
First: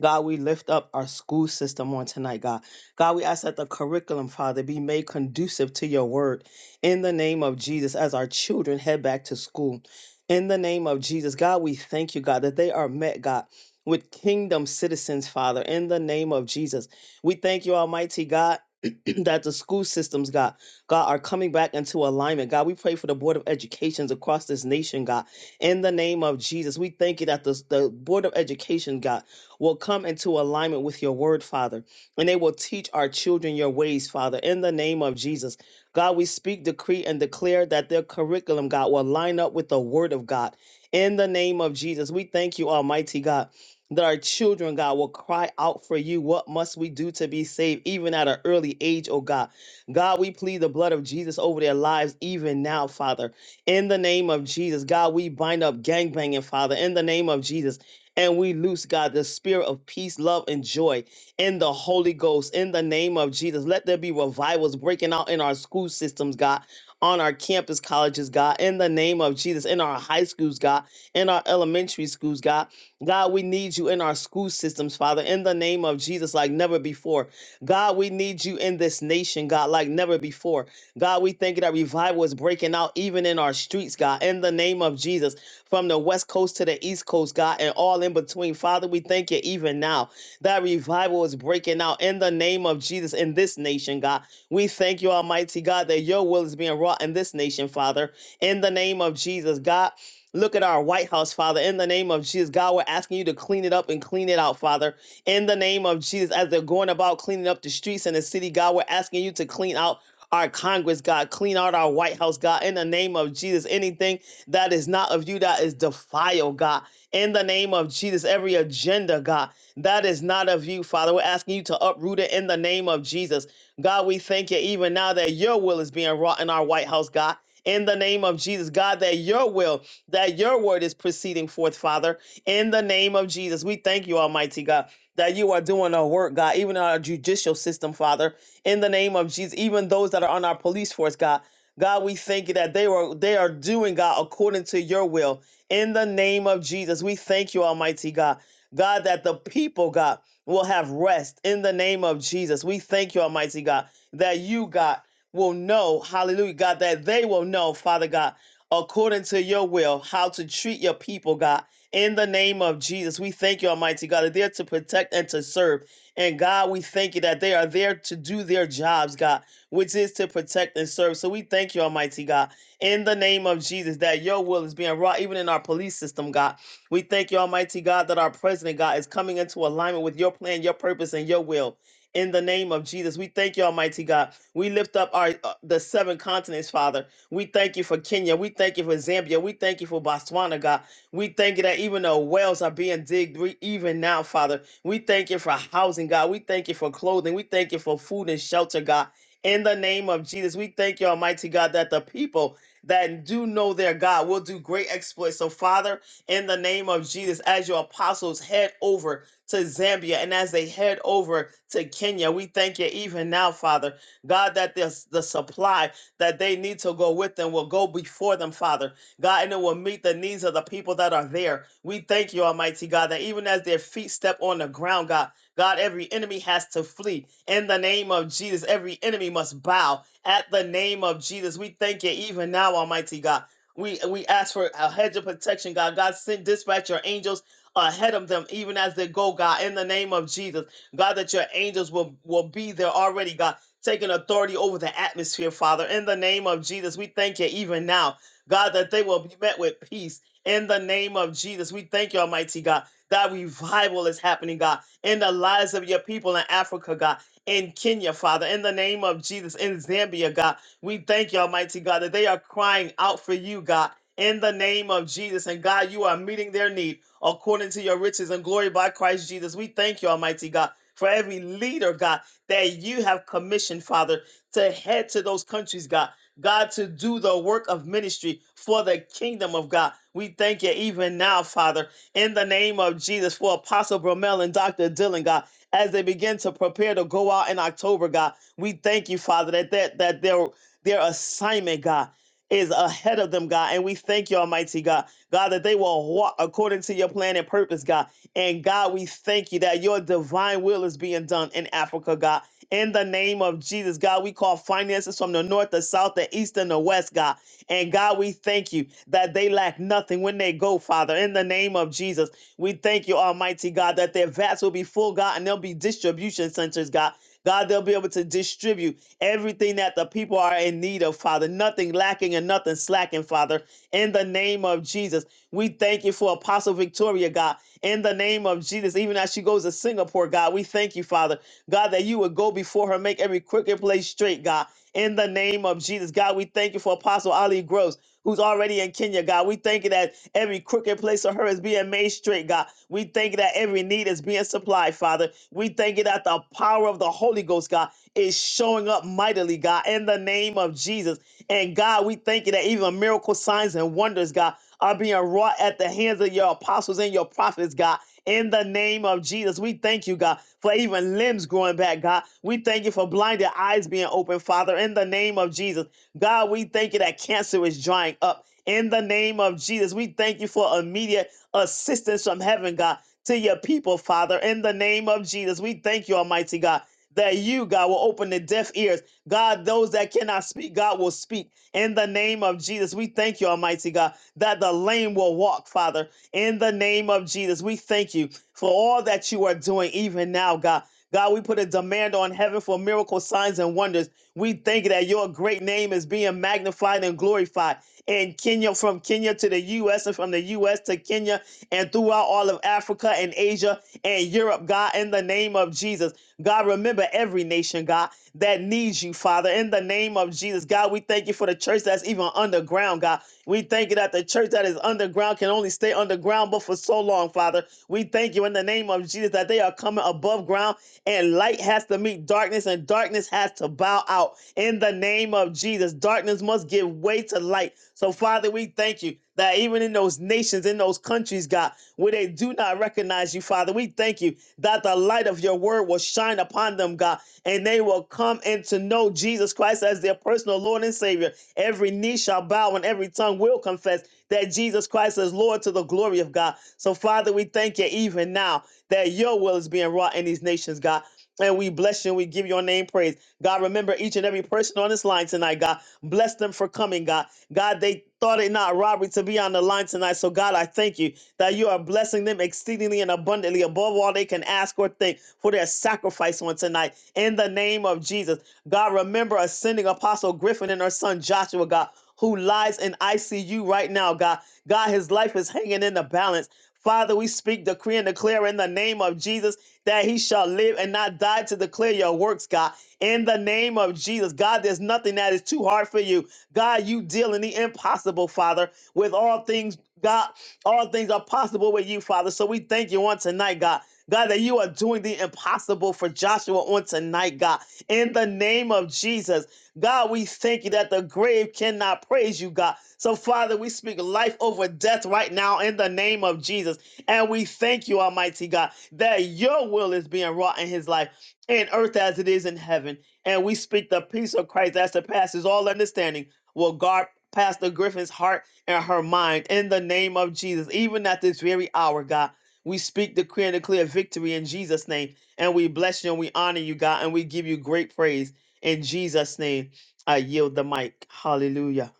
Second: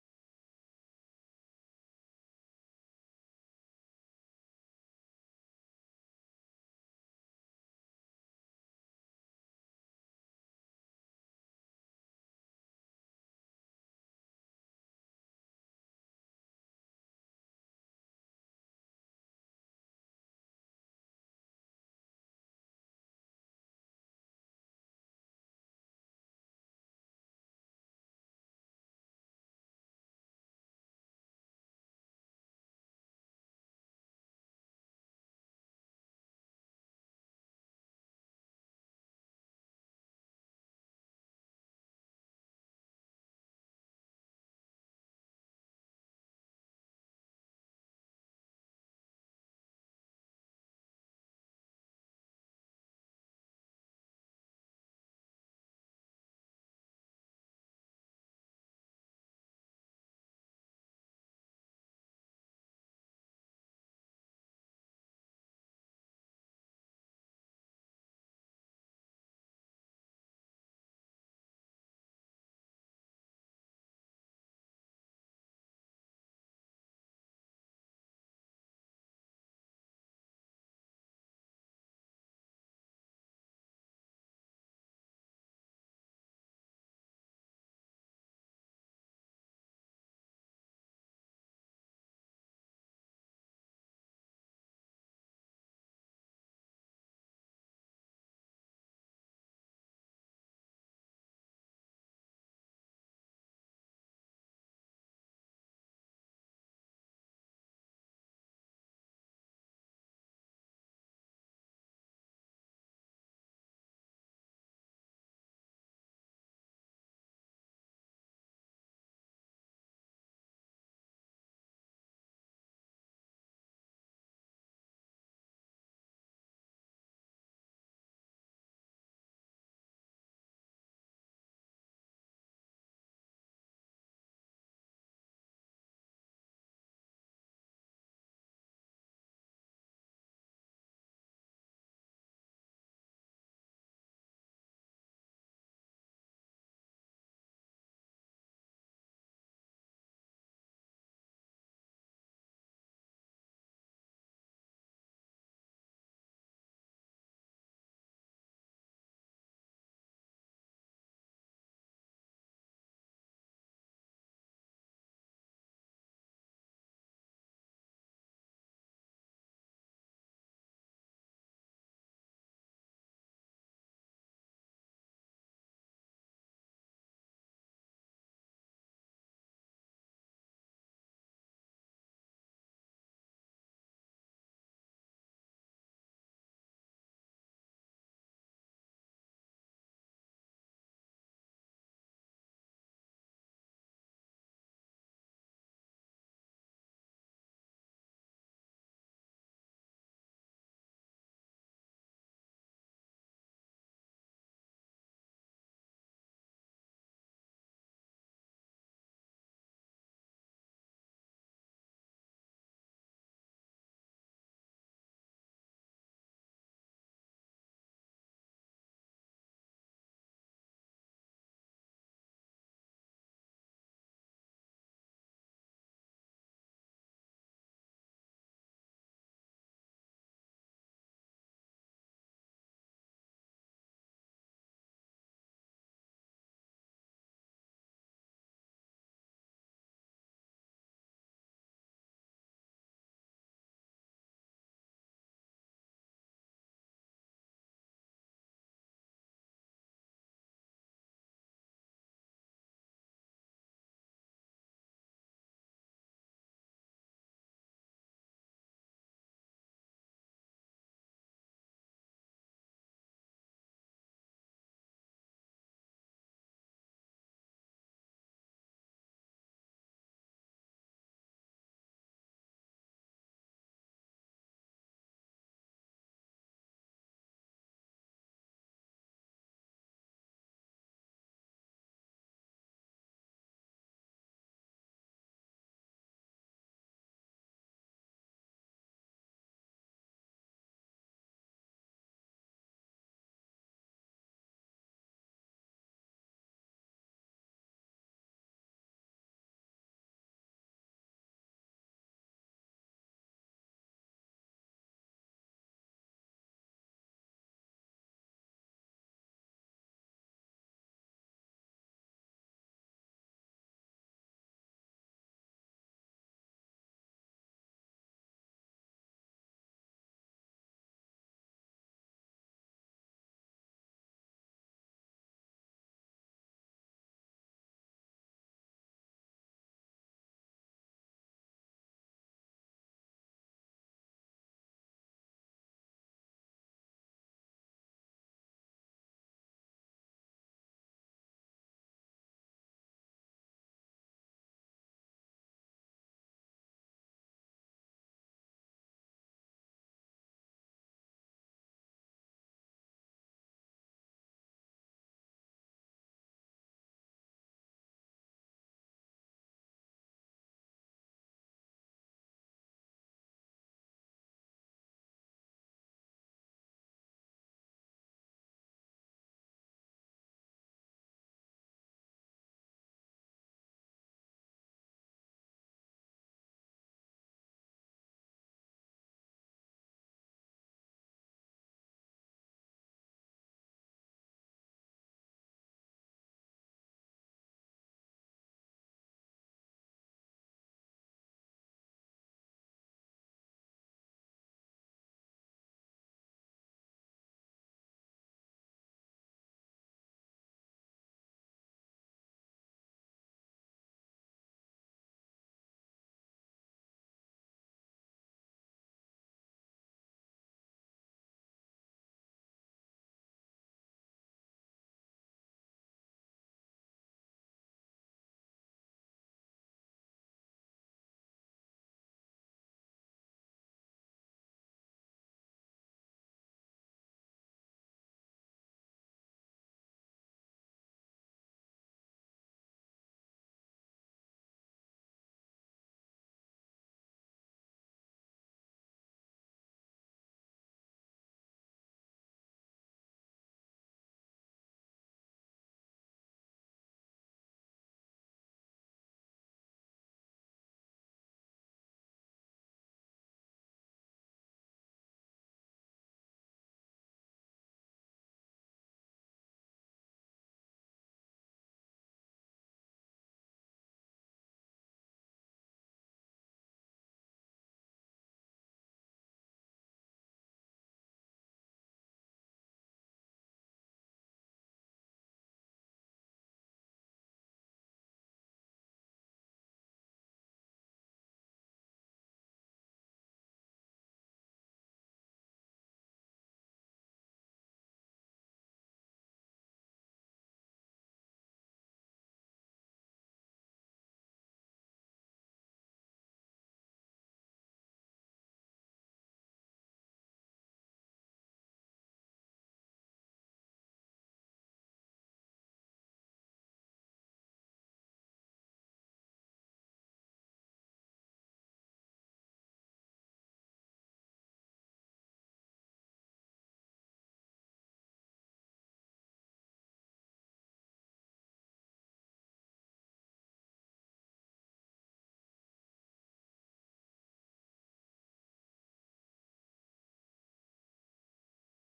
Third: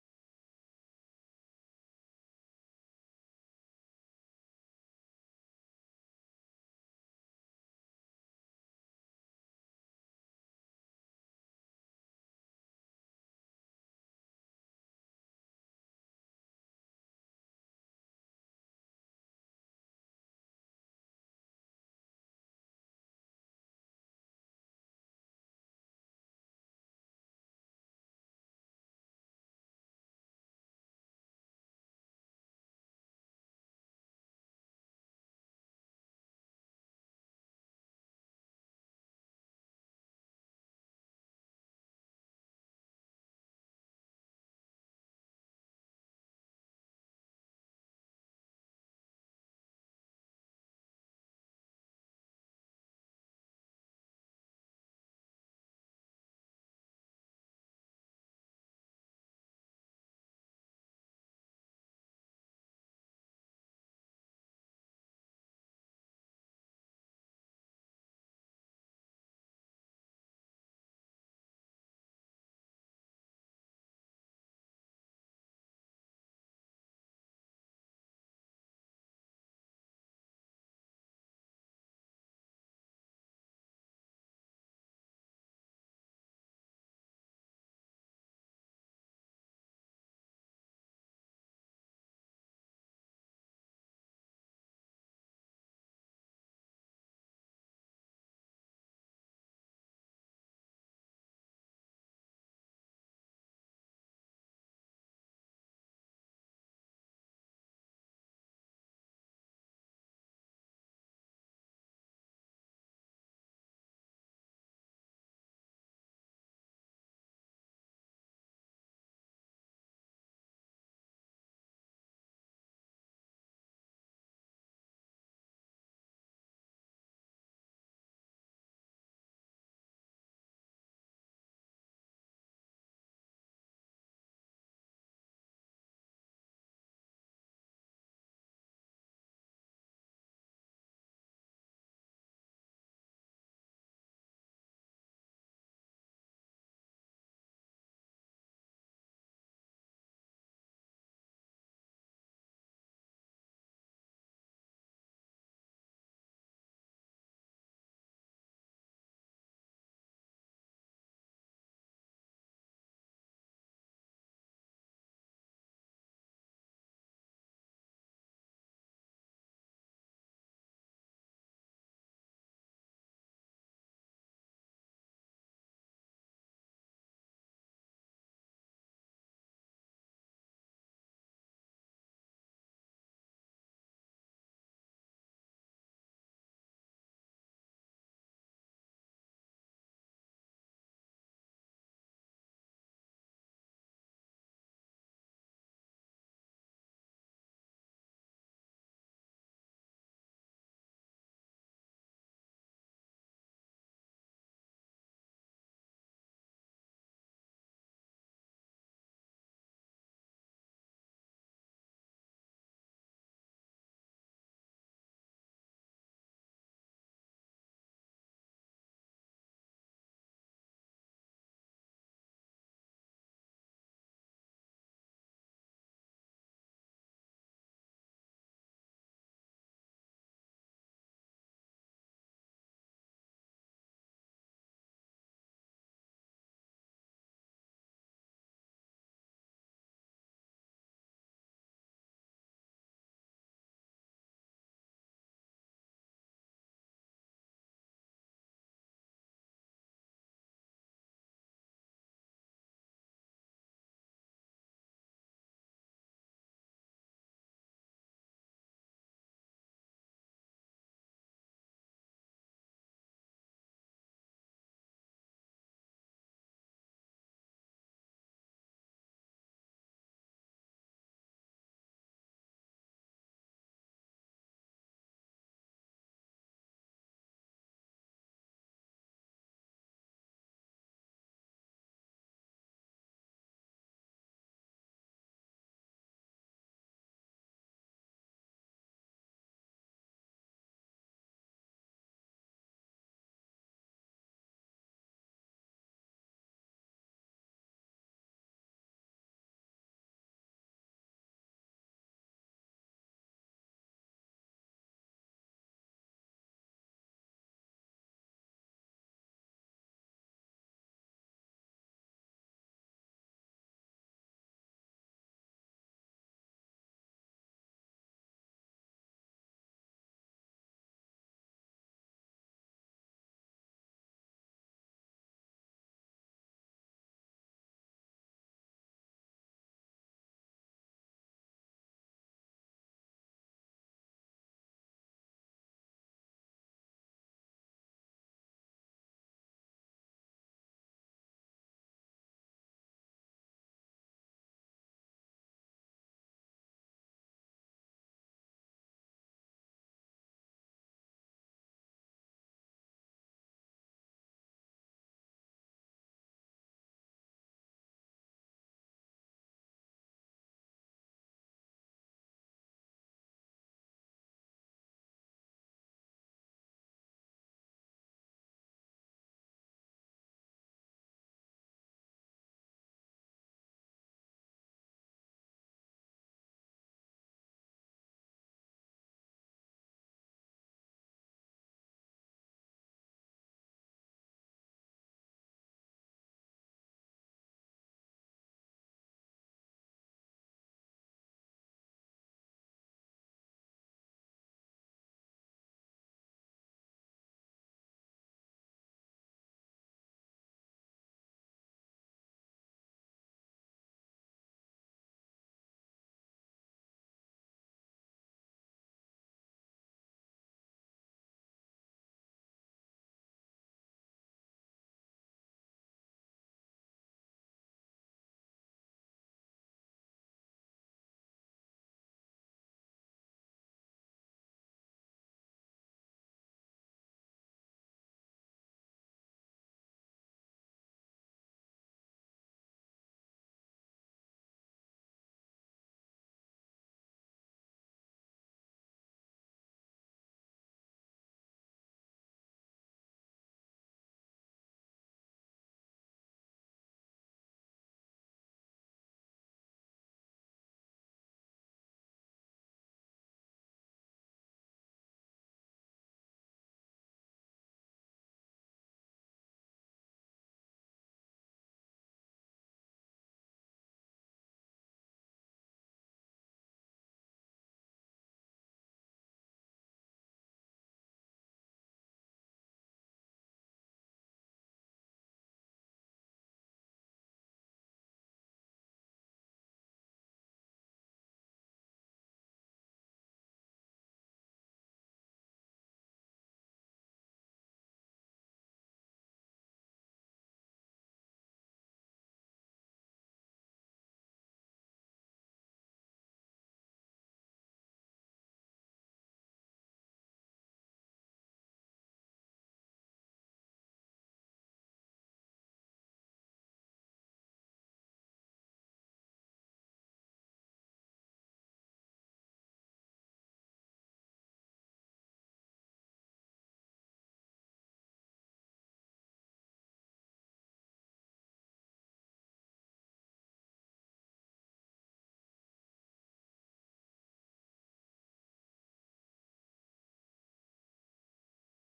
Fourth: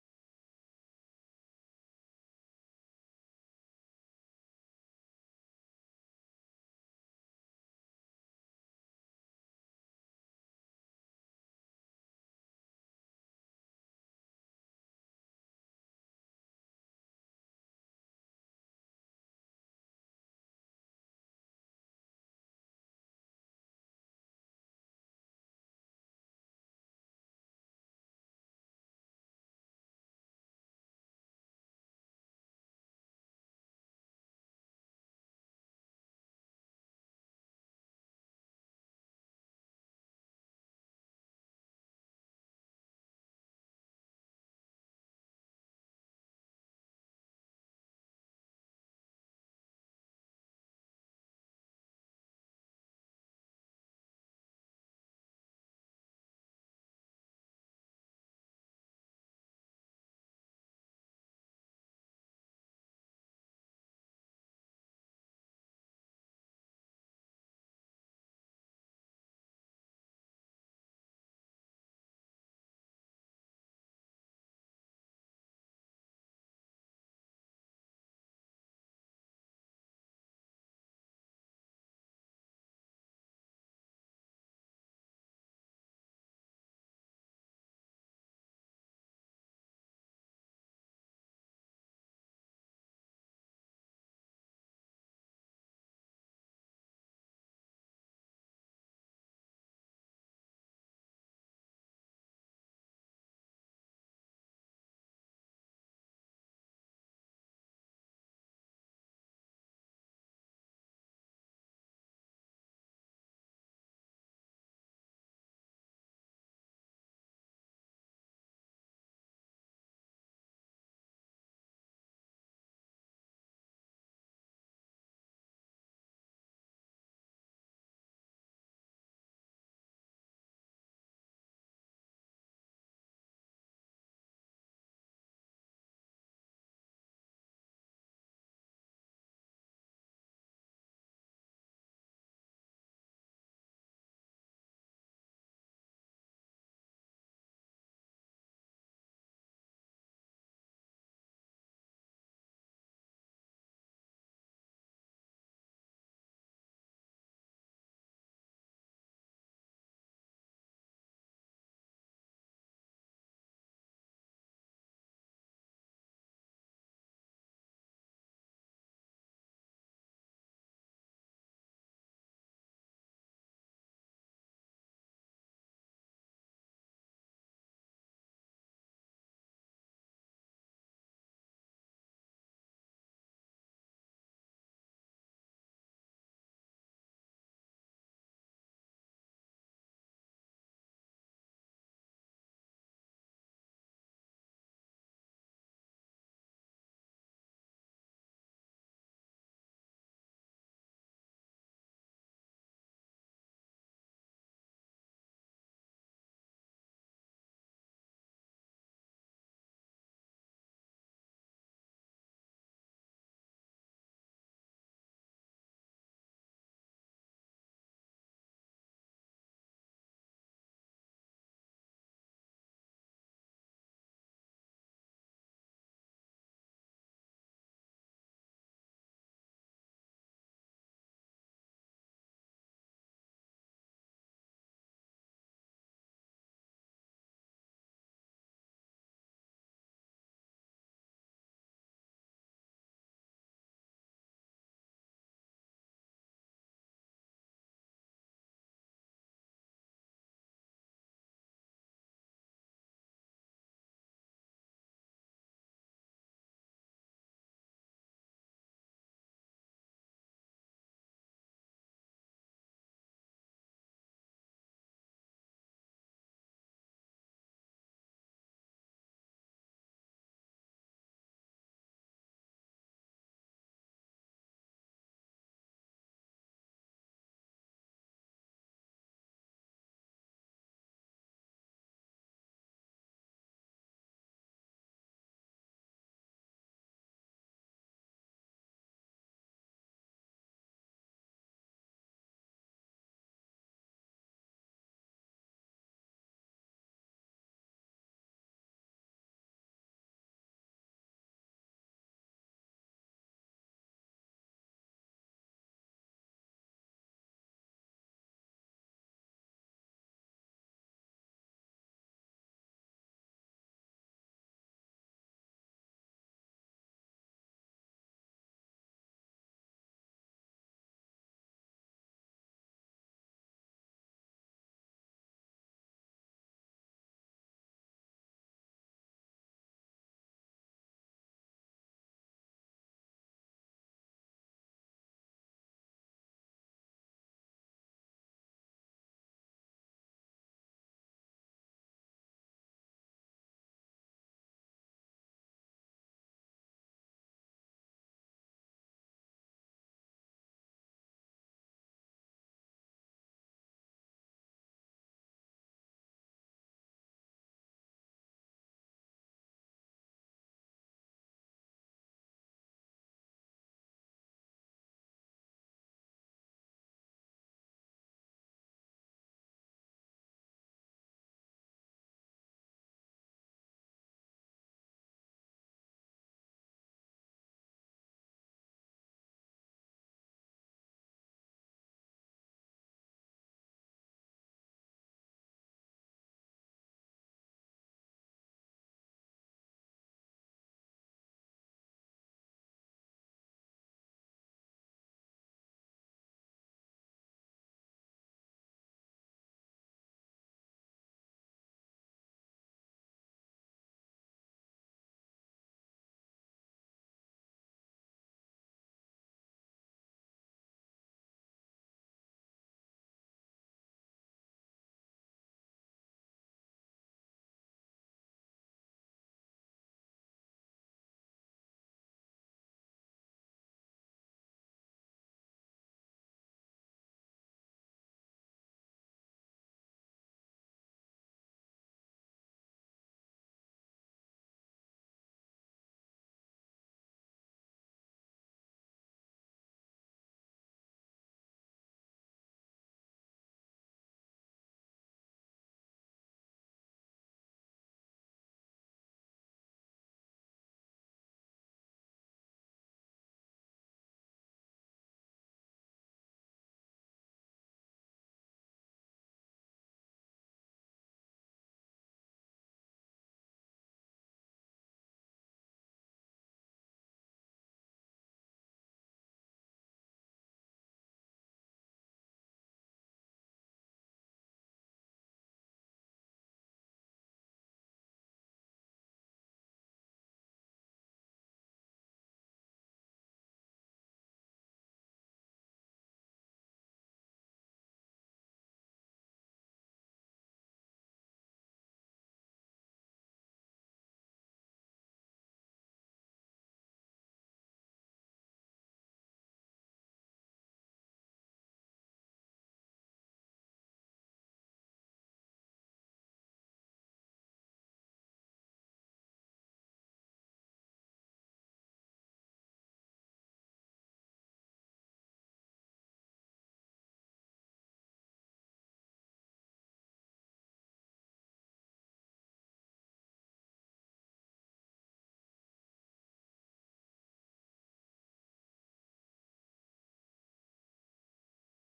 God, we lift up our school system on tonight, God. God, we ask that the curriculum, Father, be made conducive to your word in the name of Jesus as our children head back to school. In the name of Jesus, God, we thank you, God, that they are met, God, with kingdom citizens, Father, in the name of Jesus. We thank you, Almighty God. that the school systems, God, God, are coming back into alignment. God, we pray for the Board of Educations across this nation, God. In the name of Jesus, we thank you that the, the Board of Education, God, will come into alignment with your word, Father and they will teach our children your ways, Father, in the name of Jesus. God, we speak, decree, and declare that their curriculum, God, will line up with the word of God. In the name of Jesus, we thank you, Almighty God, that our children, God, will cry out for you. What must we do to be saved, even at an early age, oh God? God, we plead the blood of Jesus over their lives, even now, Father. In the name of Jesus, God, we bind up gangbanging, Father, in the name of Jesus. And we loose, God, the spirit of peace, love, and joy in the Holy Ghost, in the name of Jesus. Let there be revivals breaking out in our school systems, God, on our campus colleges, God, in the name of Jesus, in our high schools, God, in our elementary schools, God. God, we need you in our school systems, Father, in the name of Jesus, like never before. God, we need you in this nation, God, like never before. God, we thank you that revival is breaking out even in our streets, God, in the name of Jesus, from the west coast to the east coast, God, and all in between. Father, we thank you even now. That revival is breaking out in the name of Jesus in this nation, God. We thank you, Almighty God, that your will is being wrought in this nation, Father, in the name of Jesus, God. Look at our White House, Father, in the name of Jesus. God, we're asking you to clean it up and clean it out, Father, in the name of Jesus. As they're going about cleaning up the streets in the city, God, we're asking you to clean out our Congress, God, clean out our White House, God, in the name of Jesus. Anything that is not of you that is defiled, God, in the name of Jesus. Every agenda, God, that is not of you, Father. We're asking you to uproot it in the name of Jesus. God, we thank you even now that your will is being wrought in our White House, God. In the name of Jesus, God, that your will, that your word is proceeding forth, Father. In the name of Jesus, we thank you, Almighty God, that you are doing a work, God, even in our judicial system, Father. In the name of Jesus, even those that are on our police force, God. God, we thank you that they were they are doing, God, according to your will. In the name of Jesus, we thank you, Almighty God. God, that the people, God, will have rest in the name of Jesus. We thank you, Almighty God, that you, God, will know, hallelujah, God, that they will know, Father God, according to your will, how to treat your people, God, in the name of Jesus. We thank you, Almighty God, that they're to protect and to serve. And God, we thank you that they are there to do their jobs, God, which is to protect and serve. So we thank you, Almighty God, in the name of Jesus, that your will is being wrought even in our police system, God. We thank you, Almighty God, that our president, God, is coming into alignment with your plan, your purpose, and your will. In the name of Jesus, we thank you, Almighty God. We lift up our uh, the seven continents, Father. We thank you for Kenya. We thank you for Zambia. We thank you for Botswana, God. We thank you that even though wells are being digged re- even now, Father, we thank you for housing, God. We thank you for clothing. We thank you for food and shelter, God. In the name of Jesus, we thank you, Almighty God, that the people that do know their God will do great exploits. So, Father, in the name of Jesus as your apostles head over to Zambia and as they head over to Kenya. We thank you even now, Father, God, that this, the supply that they need to go with them will go before them, Father, God, and it will meet the needs of the people that are there. We thank you, Almighty God, that even as their feet step on the ground, God, God, every enemy has to flee in the name of Jesus. Every enemy must bow at the name of Jesus. We thank you even now, Almighty God we we ask for a hedge of protection, God. God send dispatch your angels ahead of them, even as they go, God, in the name of Jesus. God, that your angels will, will be there already, God, taking authority over the atmosphere, Father. In the name of Jesus, we thank you even now, God, that they will be met with peace. In the name of Jesus, we thank you, Almighty God, that revival is happening, God, in the lives of your people in Africa, God, in Kenya, Father, in the name of Jesus, in Zambia, God. We thank you, Almighty God, that they are crying out for you, God, in the name of Jesus. And God, you are meeting their need according to your riches and glory by Christ Jesus. We thank you, Almighty God, for every leader, God, that you have commissioned, Father, to head to those countries, God. God, to do the work of ministry for the kingdom of God. We thank you even now, Father, in the name of Jesus, for Apostle Bromell and Dr. Dillon, God, as they begin to prepare to go out in October, God. We thank you, Father, that that, that they're their assignment, God, is ahead of them, God. And we thank you, Almighty God, God, that they will walk according to your plan and purpose, God. And God, we thank you that your divine will is being done in Africa, God. In the name of Jesus, God, we call finances from the north, the south, the east, and the west, God. And God, we thank you that they lack nothing when they go, Father. In the name of Jesus, we thank you, Almighty God, that their vats will be full, God, and there'll be distribution centers, God. God, they'll be able to distribute. Everything that the people are in need of, Father, nothing lacking and nothing slacking, Father, in the name of Jesus. We thank you for Apostle Victoria, God, in the name of Jesus. Even as she goes to Singapore, God, we thank you, Father, God, that you would go before her, make every crooked place straight, God, in the name of Jesus. God, we thank you for Apostle Ali Groves, who's already in Kenya, God. We thank you that every crooked place of her is being made straight, God. We thank you that every need is being supplied, Father. We thank you that the power of the Holy Ghost, God, is showing up mightily, God, in the name of Jesus. And God, we thank you that even miracle signs and wonders, God, are being wrought at the hands of your apostles and your prophets, God. In the name of Jesus, we thank you, God, for even limbs growing back, God. We thank you for blinded eyes being open, Father. In the name of Jesus, God, we thank you that cancer is drying up. In the name of Jesus, we thank you for immediate assistance from heaven, God, to your people, Father. In the name of Jesus, we thank you, Almighty God that you, God, will open the deaf ears. God, those that cannot speak, God will speak. In the name of Jesus, we thank you, Almighty God, that the lame will walk, Father. In the name of Jesus, we thank you for all that you are doing even now, God. God, we put a demand on heaven for miracle signs and wonders. We thank you that your great name is being magnified and glorified in Kenya, from Kenya to the U.S., and from the U.S. to Kenya, and throughout all of Africa and Asia and Europe, God, in the name of Jesus. God, remember every nation, God, that needs you, Father. In the name of Jesus, God, we thank you for the church that's even underground, God. We thank you that the church that is underground can only stay underground but for so long, Father. We thank you in the name of Jesus that they are coming above ground and light has to meet darkness and darkness has to bow out. In the name of Jesus, darkness must give way to light. So, Father, we thank you that even in those nations, in those countries, God, where they do not recognize you, Father, we thank you that the light of your word will shine upon them, God, and they will come and to know Jesus Christ as their personal Lord and Savior. Every knee shall bow and every tongue will confess that Jesus Christ is Lord to the glory of God. So, Father, we thank you even now that your will is being wrought in these nations, God. And we bless you and we give your name praise. God, remember each and every person on this line tonight, God. Bless them for coming, God. God, they thought it not robbery to be on the line tonight. So, God, I thank you that you are blessing them exceedingly and abundantly above all they can ask or think for their sacrifice on tonight. In the name of Jesus, God, remember ascending Apostle Griffin and her son Joshua, God, who lies in ICU right now, God. God, his life is hanging in the balance. Father, we speak, decree, and declare in the name of Jesus that he shall live and not die to declare your works, God. In the name of Jesus, God, there's nothing that is too hard for you. God, you deal in the impossible, Father, with all things, God. All things are possible with you, Father. So we thank you on tonight, God. God, that you are doing the impossible for Joshua on tonight, God. In the name of Jesus, God, we thank you that the grave cannot praise you, God. So, Father, we speak life over death right now in the name of Jesus. And we thank you, Almighty God, that your will is being wrought in his life, in earth as it is in heaven. And we speak the peace of Christ that surpasses all understanding will guard Pastor Griffin's heart and her mind in the name of Jesus. Even at this very hour, God, we speak, decree, and declare victory in Jesus' name. And we bless you and we honor you, God, and we give you great praise in Jesus' name. I yield the mic. Hallelujah.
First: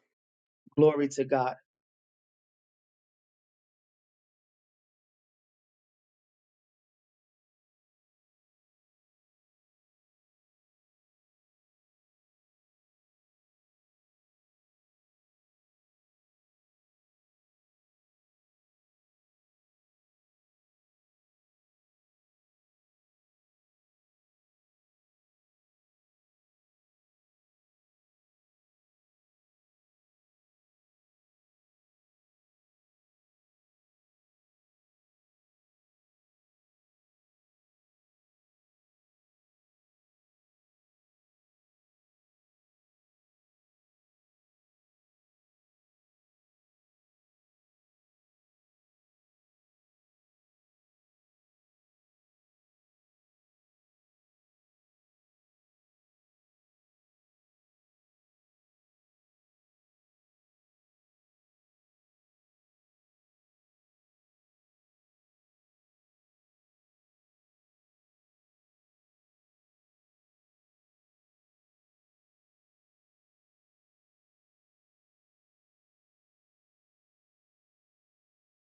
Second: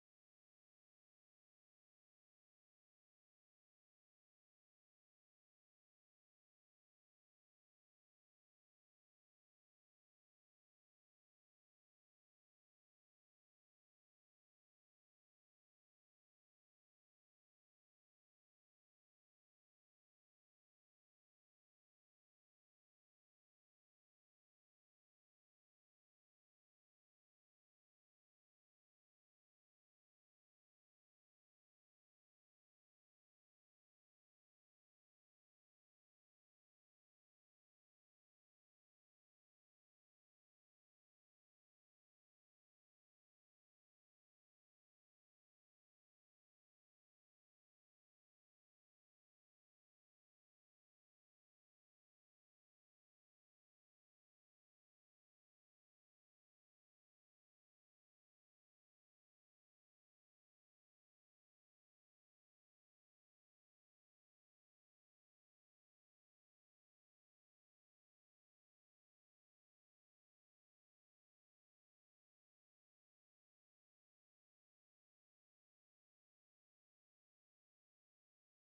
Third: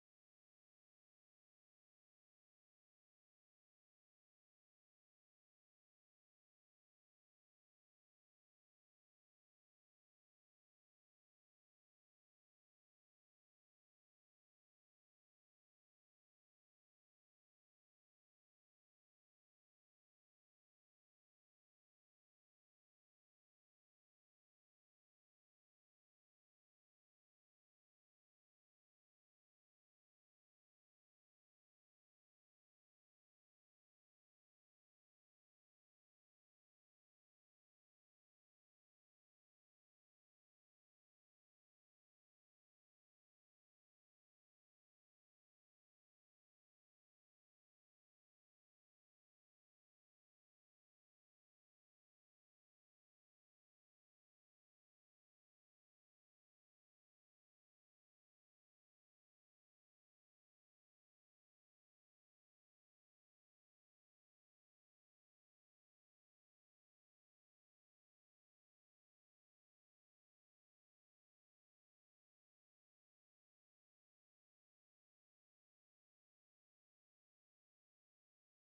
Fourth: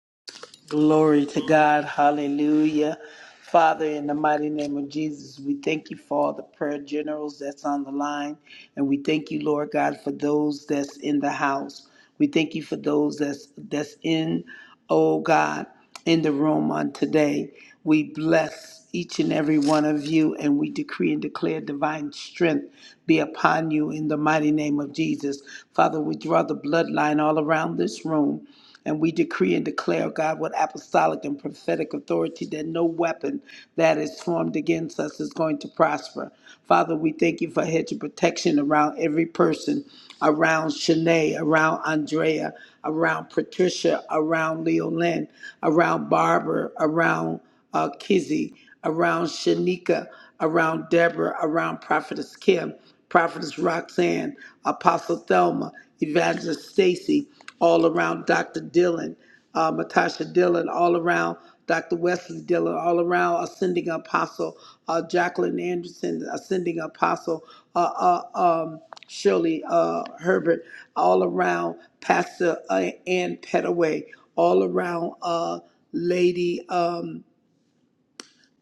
Glory to Glory to God. God. Hallelujah. Father, in the mighty name of Jesus, we thank you for all the prayer generals that's on the line. And we thank you, Lord God, for those that's in the house. We thank you for those that's that's in, oh God. in the room on today. We bless each and every one of you, and we decree and declare divine strength be upon you in the mighty name of Jesus. Father, we draw the bloodline all around this room. And we decree and declare, oh God, with apostolic and prophetic authority, that no weapon that is formed against us is going to prosper. Father, we thank you for a hedge of protection around every person around Shanae, around Andrea, around Patricia, around Leolyn, around Barbara, around uh, Kizzy, around Shanika, around Deborah, around Prophetess Kim, Prophetess Roxanne, Apostle Thelma, Evangelist Stacy all around Dr. Dillon, uh, Matasha Dillon, all around Dr. Wesley Dillon, all around Ascending Apostle, uh, Jacqueline Anderson, Ascending Apostle, uh, uh, um, Shirley uh, Herbert, all around Pastor uh, Ann Petaway, all around uh, Lady. Um,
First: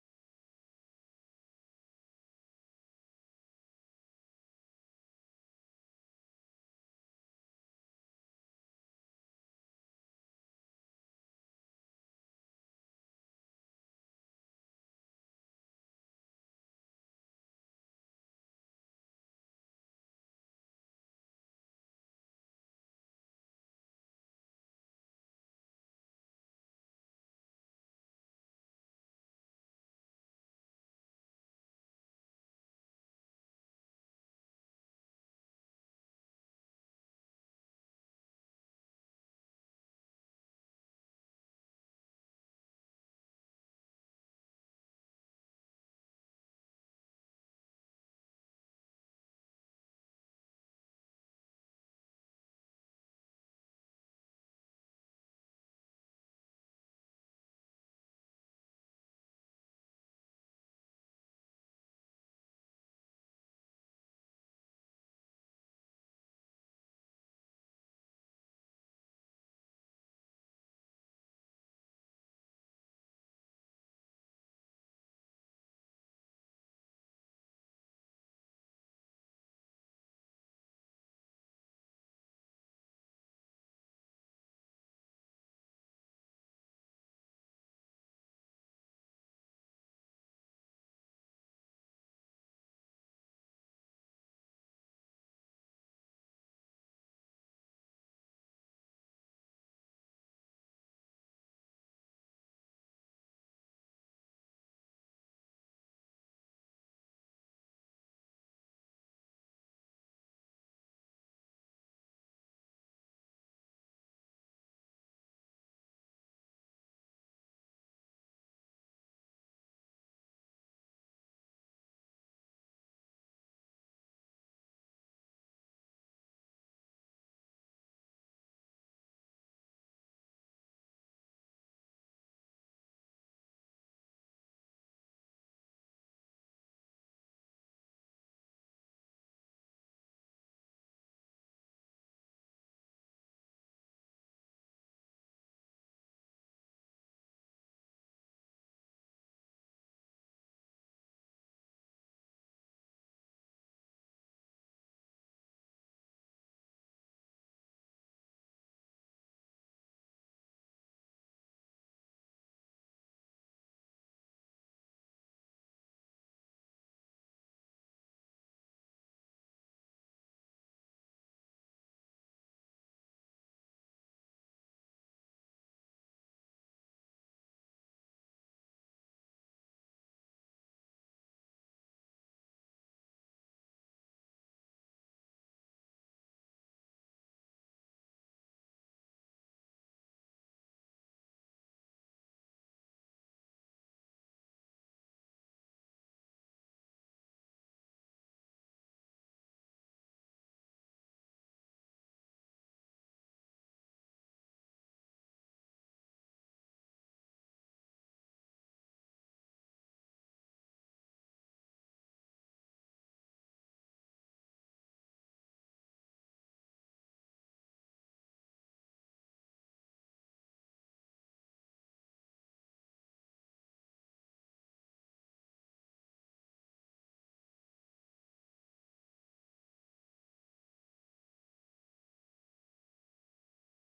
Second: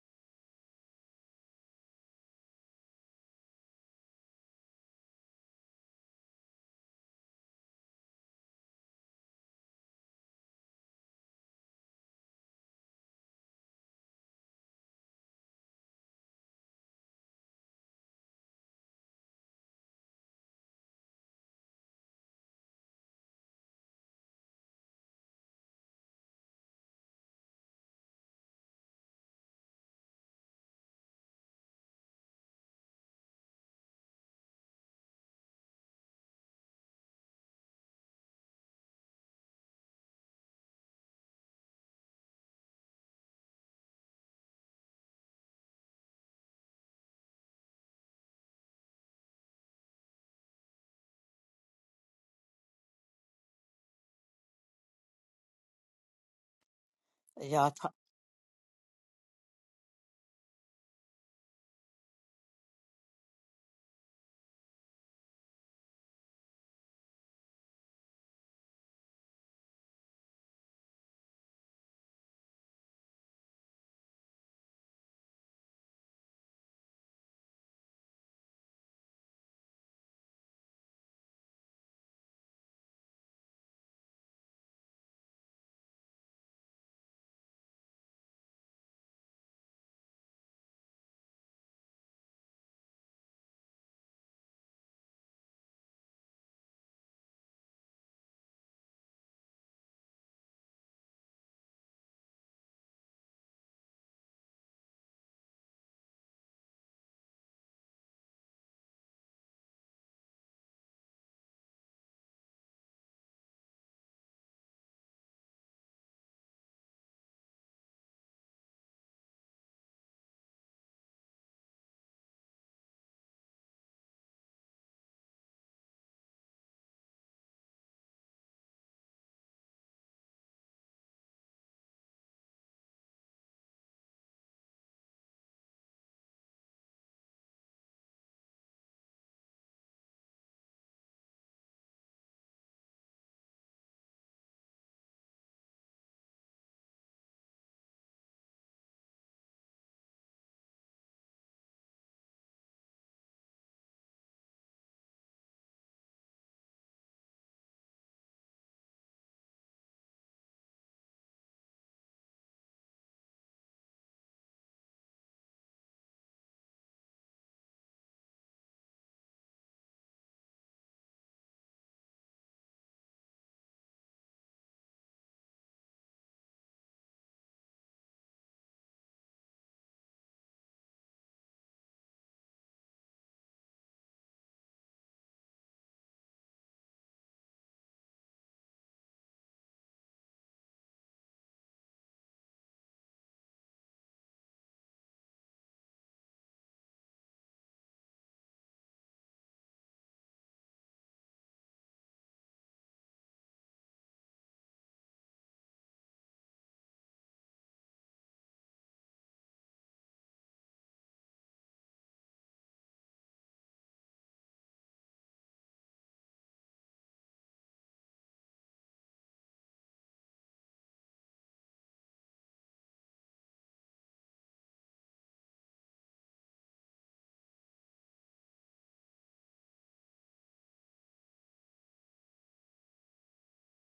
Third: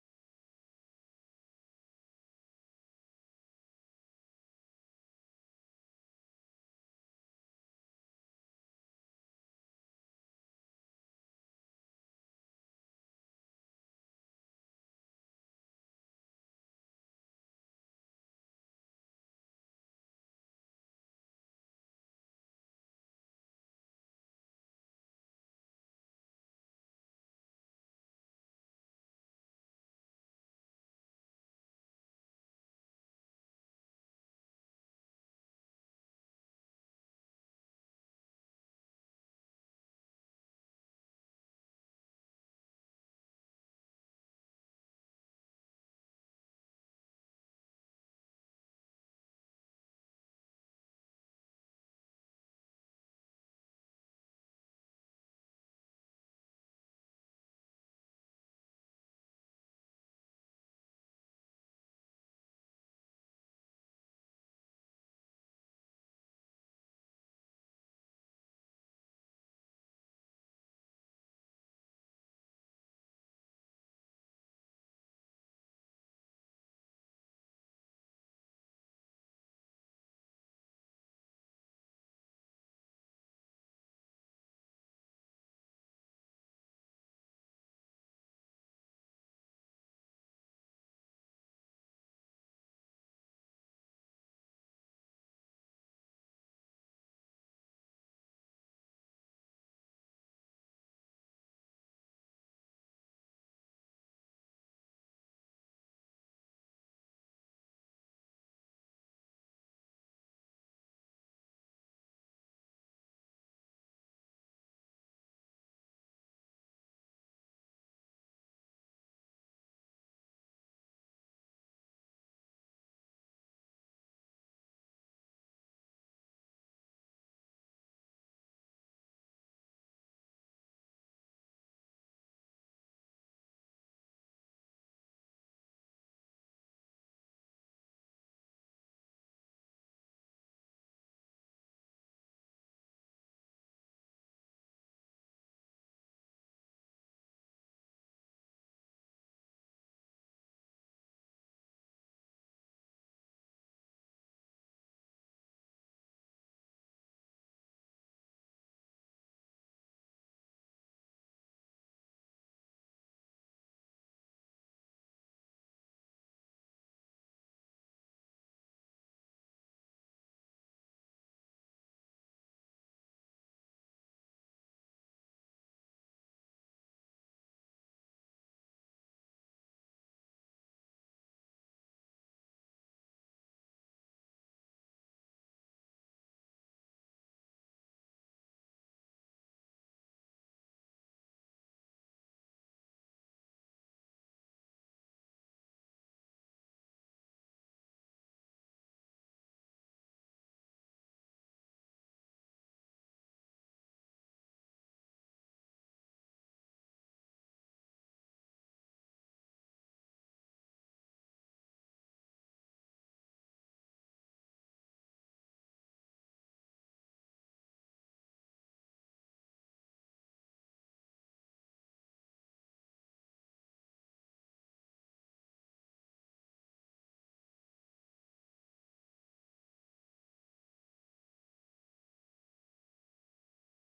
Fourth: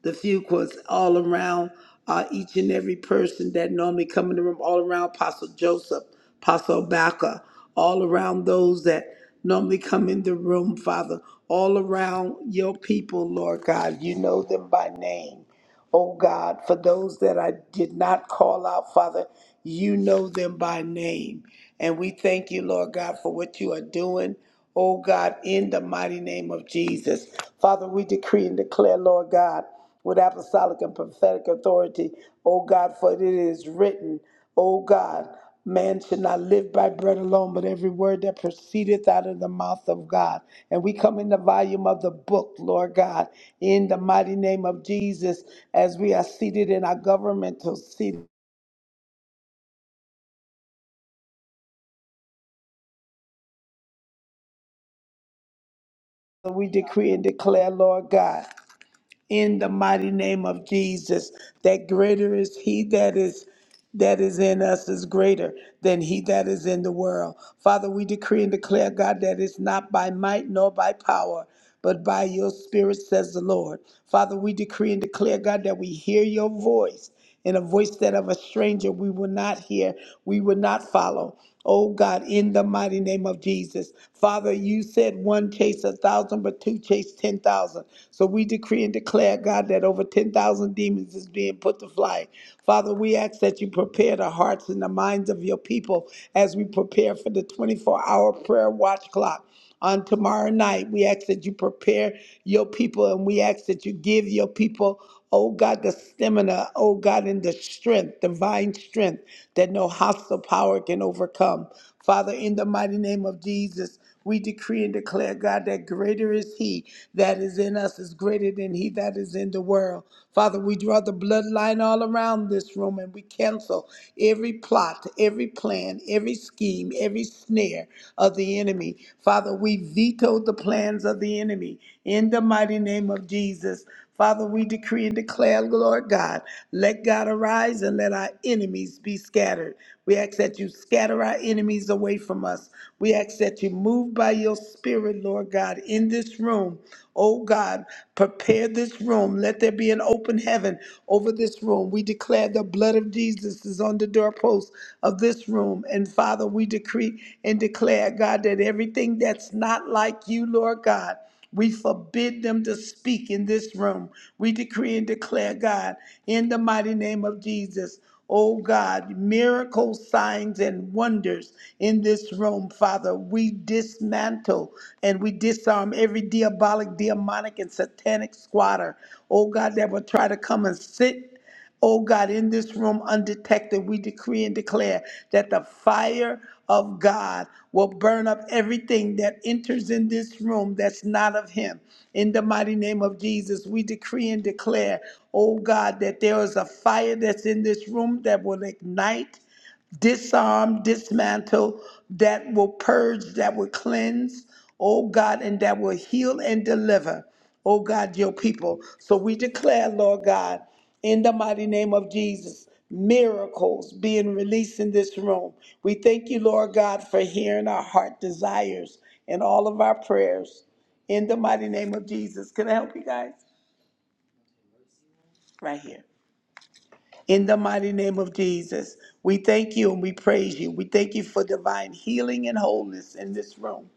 the few quotes all around uh, each and every person that normally come in the room, all around Apostle Joseph, Apostle Baca, all around those that normally come in the room, Father, all around your people, Lord God. You know them by name. Oh God, for those that I did not call out, Father, you know them by name. And we thank you, Lord God, for what you are doing. Oh God, in the mighty name of Jesus. Father, we decree and declare, Lord God, with apostolic and prophetic authority, oh God, for it is written, oh God, man should not live by bread alone, but every word that proceedeth out of the mouth of God. And we come in the volume of the book, Lord God, in the mighty name of Jesus, as we are seated in our governmental seat. We decree and declare, Y'all talk. Lord God. in the mighty name of Jesus. That greater is he that is that is in us is greater than he that is in the world. Father, we decree and declare, God, that it's not by might nor by power, but by your spirit, says the Lord. Father, we decree and declare, God, that we hear your voice and a voice that of a stranger we will not hear, we will not follow. Oh God, in the mighty name of Jesus. Father, you said one chase a thousand, but two chase ten thousand. So we decree and declare, God, that over ten thousand demons is being put to flight. Father, we ask that you prepare the hearts and the minds of your people as we prepare for the 24 hour prayer watch clock on tomorrow night. We ask that you prepare your people and we ask that you give your people, oh God, the stamina, oh God, and the strength, divine strength that no hostile power can overcome. Father, in the mighty name of Jesus, we decree and declare, God, that greater is He that is in us, is greater than He that is in the world. Father, we draw the bloodline all around this room and we cancel every plot, every plan, every scheme, scheme, every snare of the enemy. Father, we veto the plans of the enemy in the mighty name of Jesus. Father, we decree and declare, Lord God, let God arise and let our enemies be scattered. We ask that you scatter our enemies away from us. We ask that you move by your spirit, Lord God, in this room. Oh God, prepare this room. Let there be an open heaven over this room. We declare the blood of Jesus is on the doorposts of this room. And Father, we decree and declare, God, that everything that's not like you, Lord God, we forbid them to speak in this room. We decree and declare, God, in the mighty name of Jesus. Oh God, miracle signs and wonders in this room, Father. We dismantle and we disarm every diabolic, demonic, and satanic squatter. Oh God, that will try to come and sit Oh God, in this room undetected, we decree and declare that the fire of God will burn up everything that enters in this room that's not of Him. In the mighty name of Jesus, we decree and declare, oh God, that there is a fire that's in this room that will ignite disarm, dismantle, that will purge, that will cleanse, oh God, and that will heal and deliver, oh God, your people. So we declare, Lord God, in the mighty name of Jesus, miracles being released in this room. We thank you, Lord God, for hearing our heart desires and all of our prayers. In the mighty name of Jesus. Can I help you guys? Right here. In the mighty name of Jesus, we thank you and we praise you. We thank you for divine healing and wholeness in this room.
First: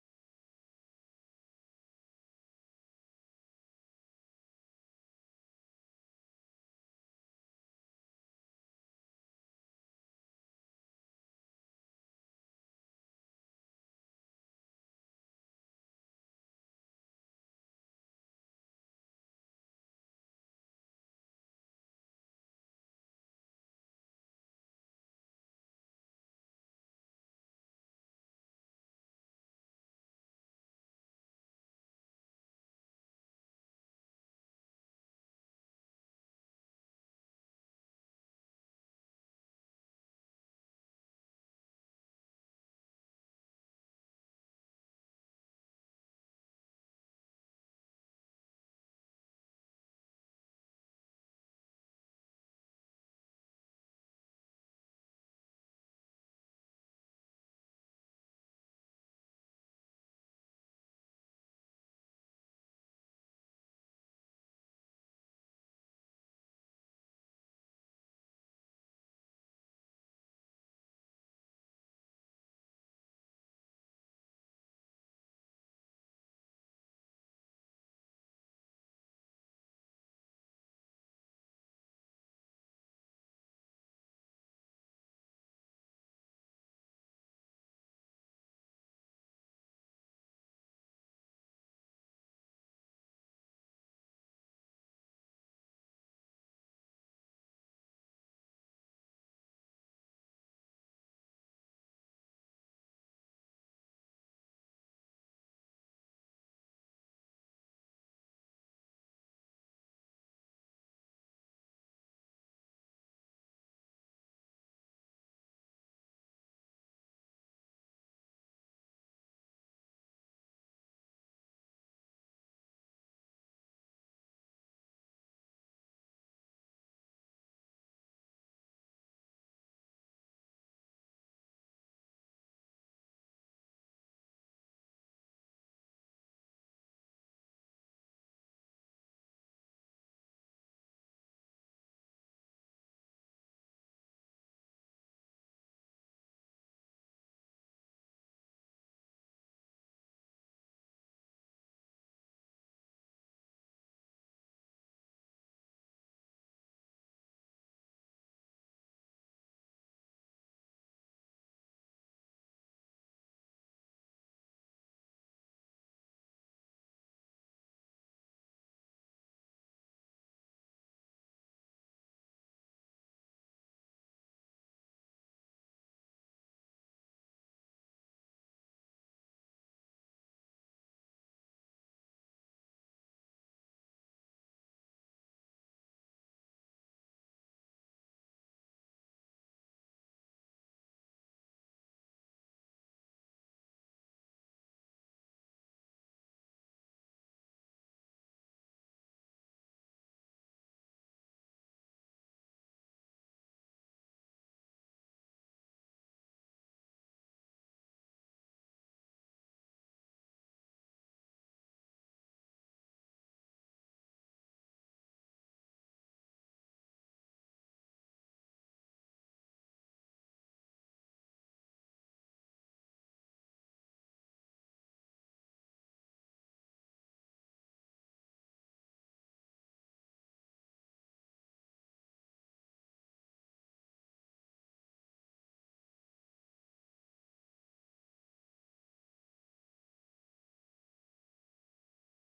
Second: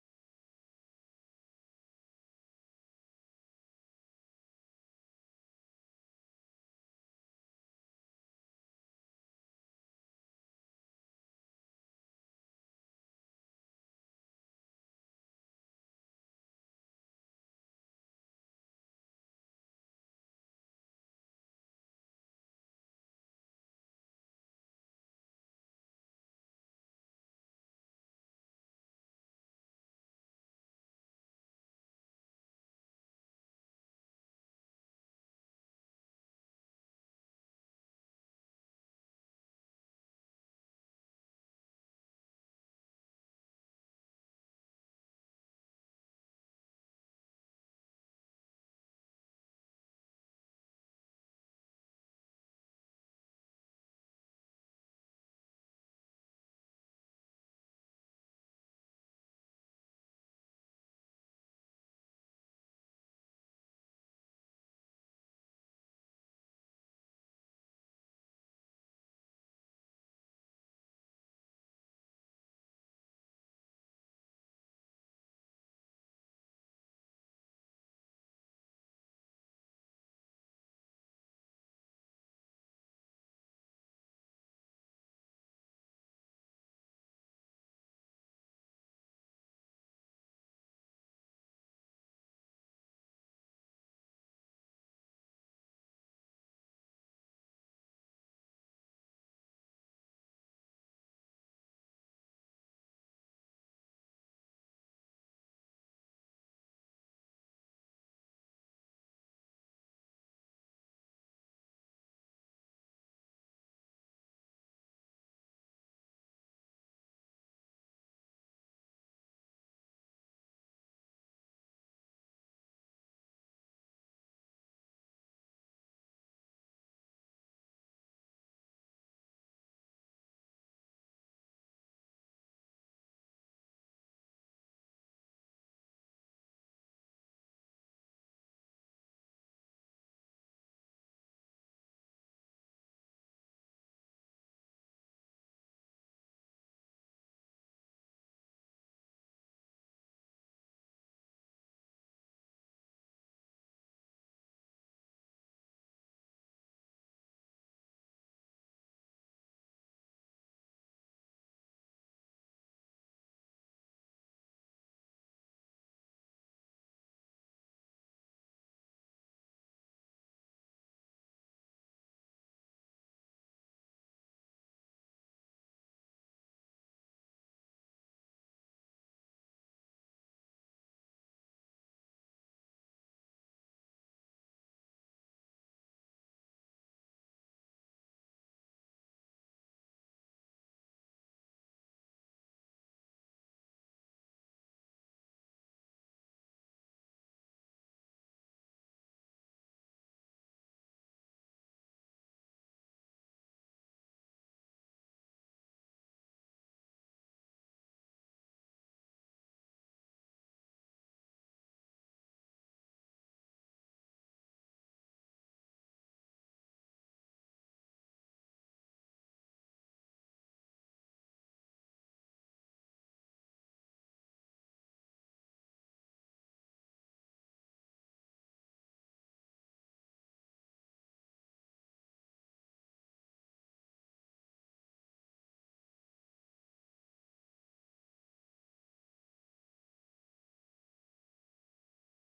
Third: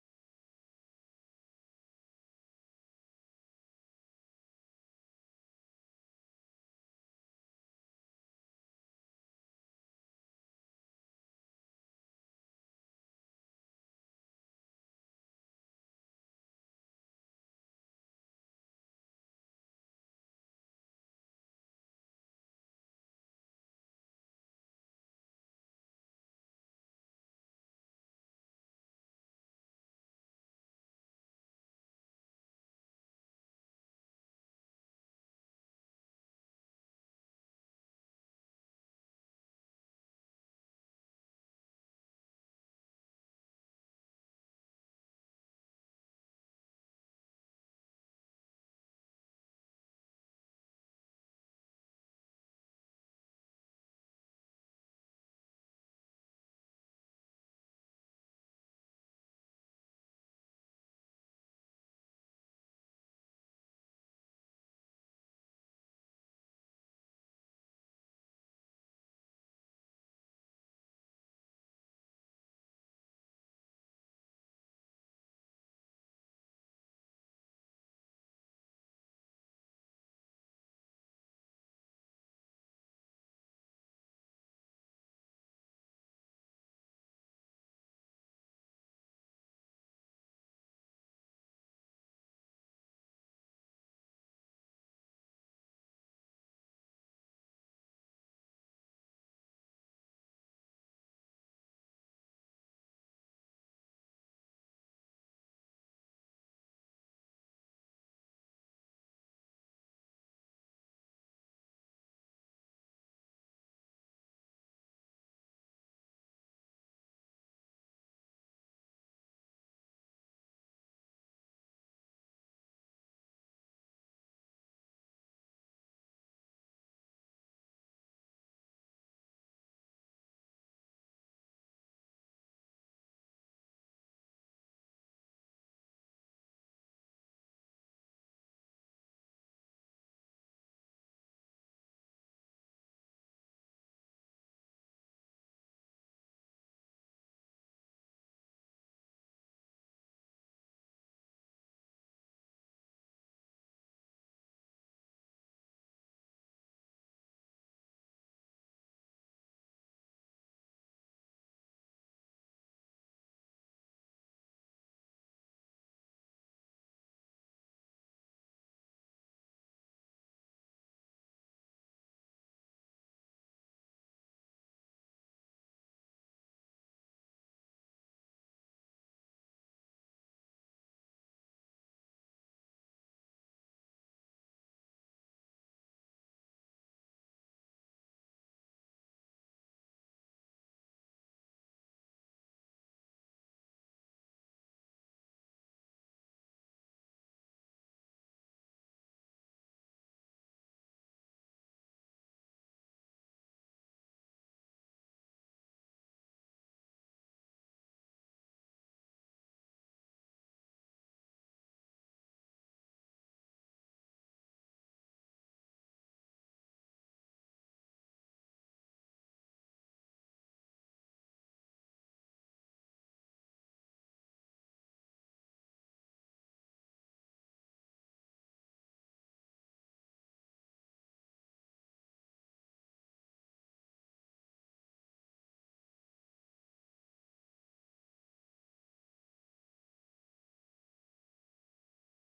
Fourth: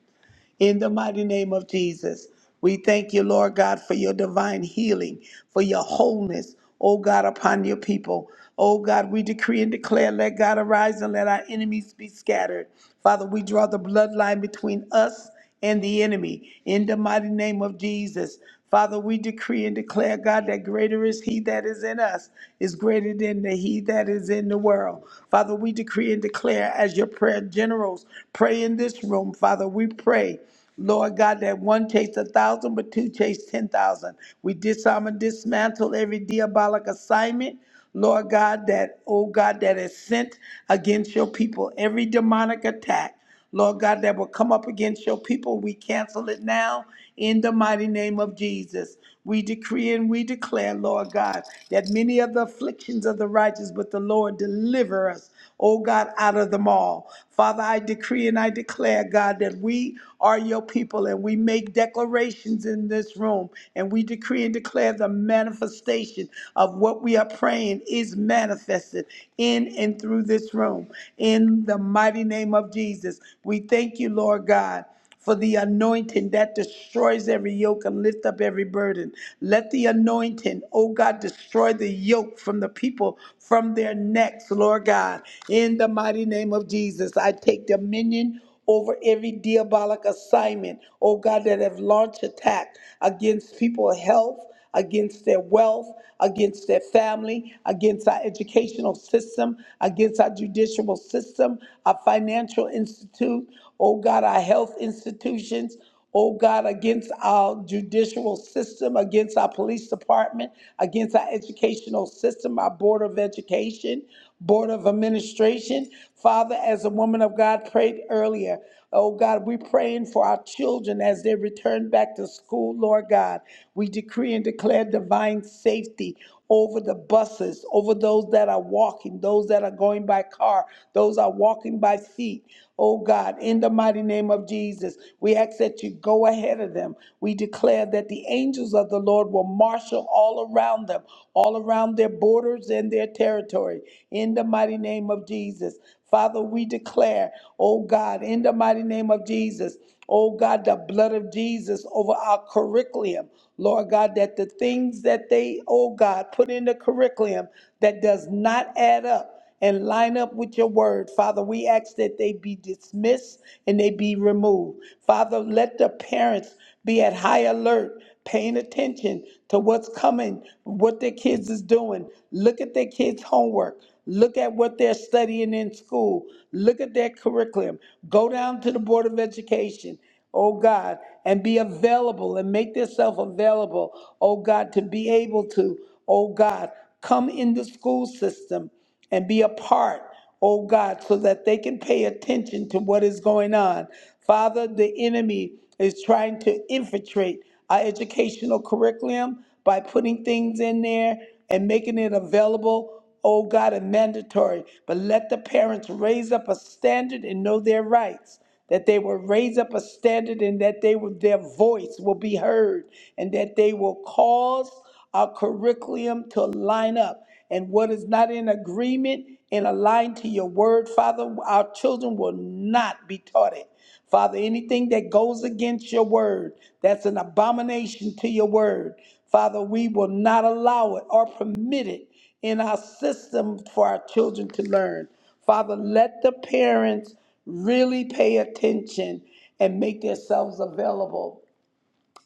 In the mighty name of Jesus, we thank you, Lord God, for your divine healing, for your wholeness, oh God, upon your people. Oh God, we decree and declare, let God arise and let our enemies be scattered. Father, we draw the bloodline between us and the enemy. In the mighty name of Jesus, Father, we decree and declare, God, that greater is He that is in us, is greater than the He that is in the world. Father, we decree and declare, as your prayer generals pray in this room, Father, we pray. Lord God, that one chased a thousand, but two chased ten thousand. We disarm and dismantle every diabolic assignment. Lord God, that, oh God, that is sent against your people, every demonic attack. Lord God, that will come up against your people. We cancel it now in the mighty name of Jesus. We decree and we declare, Lord God, that many of the afflictions of the righteous, but the Lord deliver us, oh God, out of them all. Father, I decree and I declare, God, that we are your people and we make declarations in this room and we decree and declare the manifestation of what we are praying is manifested in and through this room. In in the mighty name of Jesus. We thank you, Lord God for the anointing that destroys every yoke and lift up every burden. Let the anointing, oh God, destroy the yoke from the people from their necks, Lord God. In the mighty name of Jesus, I take dominion over every diabolic assignment, oh God, that have launched attack against people's health against their wealth, against their family, against our educational system, against our judicial system, our financial institute, oh God, our health institutions, oh God, against our judicial system, against our police department, against our educational system, our board of education. Board of Administration. Father, as a woman of God prayed earlier, oh God, we're praying for our children as they return back to school, Lord God. We decree and declare divine safety over the buses, over those that are walking, those that are going by car, those are walking by feet. Oh God, in the mighty name of Jesus, we ask that you go ahead of them. We declare that the angels of the Lord will marshal all around them, all around their borders and their territory, in the mighty name of Jesus. Father, we declare, oh God, in the mighty name of Jesus, oh God, the blood of Jesus over our curriculum. Lord God, that the things that they, oh God, put in the curriculum that does not add up and line up with your word. Father, we ask that they be dismissed and they be removed. Father, let the parents be at high alert, paying attention to what's coming, what their kids is doing. Look at their kids' homework. Look at what they're studying in school. Look at their curriculum. Go down to the Board of Education oh God, and be available and make yourself available, oh God, to be able to, oh God, come in the school system and be a part, oh God, so that they can pay attention to what is going on. Father, the enemy is trying to infiltrate our educational curriculum by putting things in there and making it available, oh God, and mandatory. But let the parents raise up a standard and know their rights that they will raise up a standard and that they will, their voice will be heard and that they will cause our curriculum to line up. And what is not in agreement and aligned to your word, Father, our children will not be taught it. Father, anything that goes against your word, that's an abomination to your word. Father, we will not allow it or permit it in our system for our children to learn. Father, let the parents really pay attention and make themselves available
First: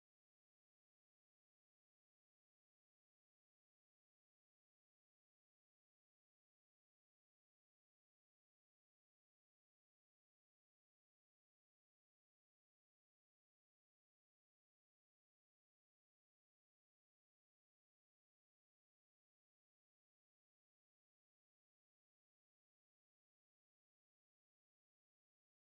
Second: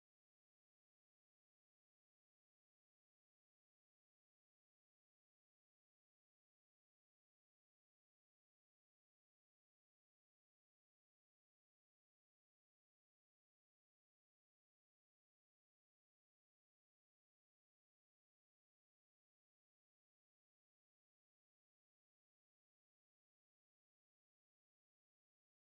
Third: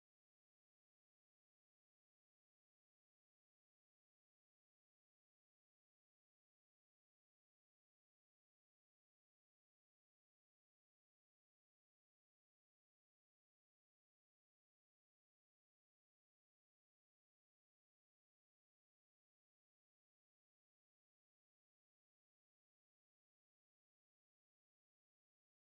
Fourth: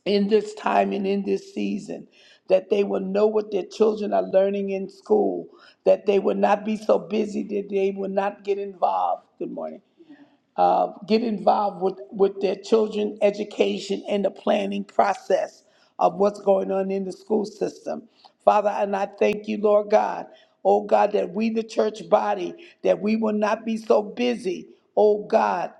in this time and in this season, that they will know what their children are learning in school, that they will not be so busy that they will not get involved. Good morning uh, get involved with, with their children education and the planning process of what's going on in the school system. Father, and I thank you, Lord God. Oh God, that we, the church body, that we will not be so busy, oh God,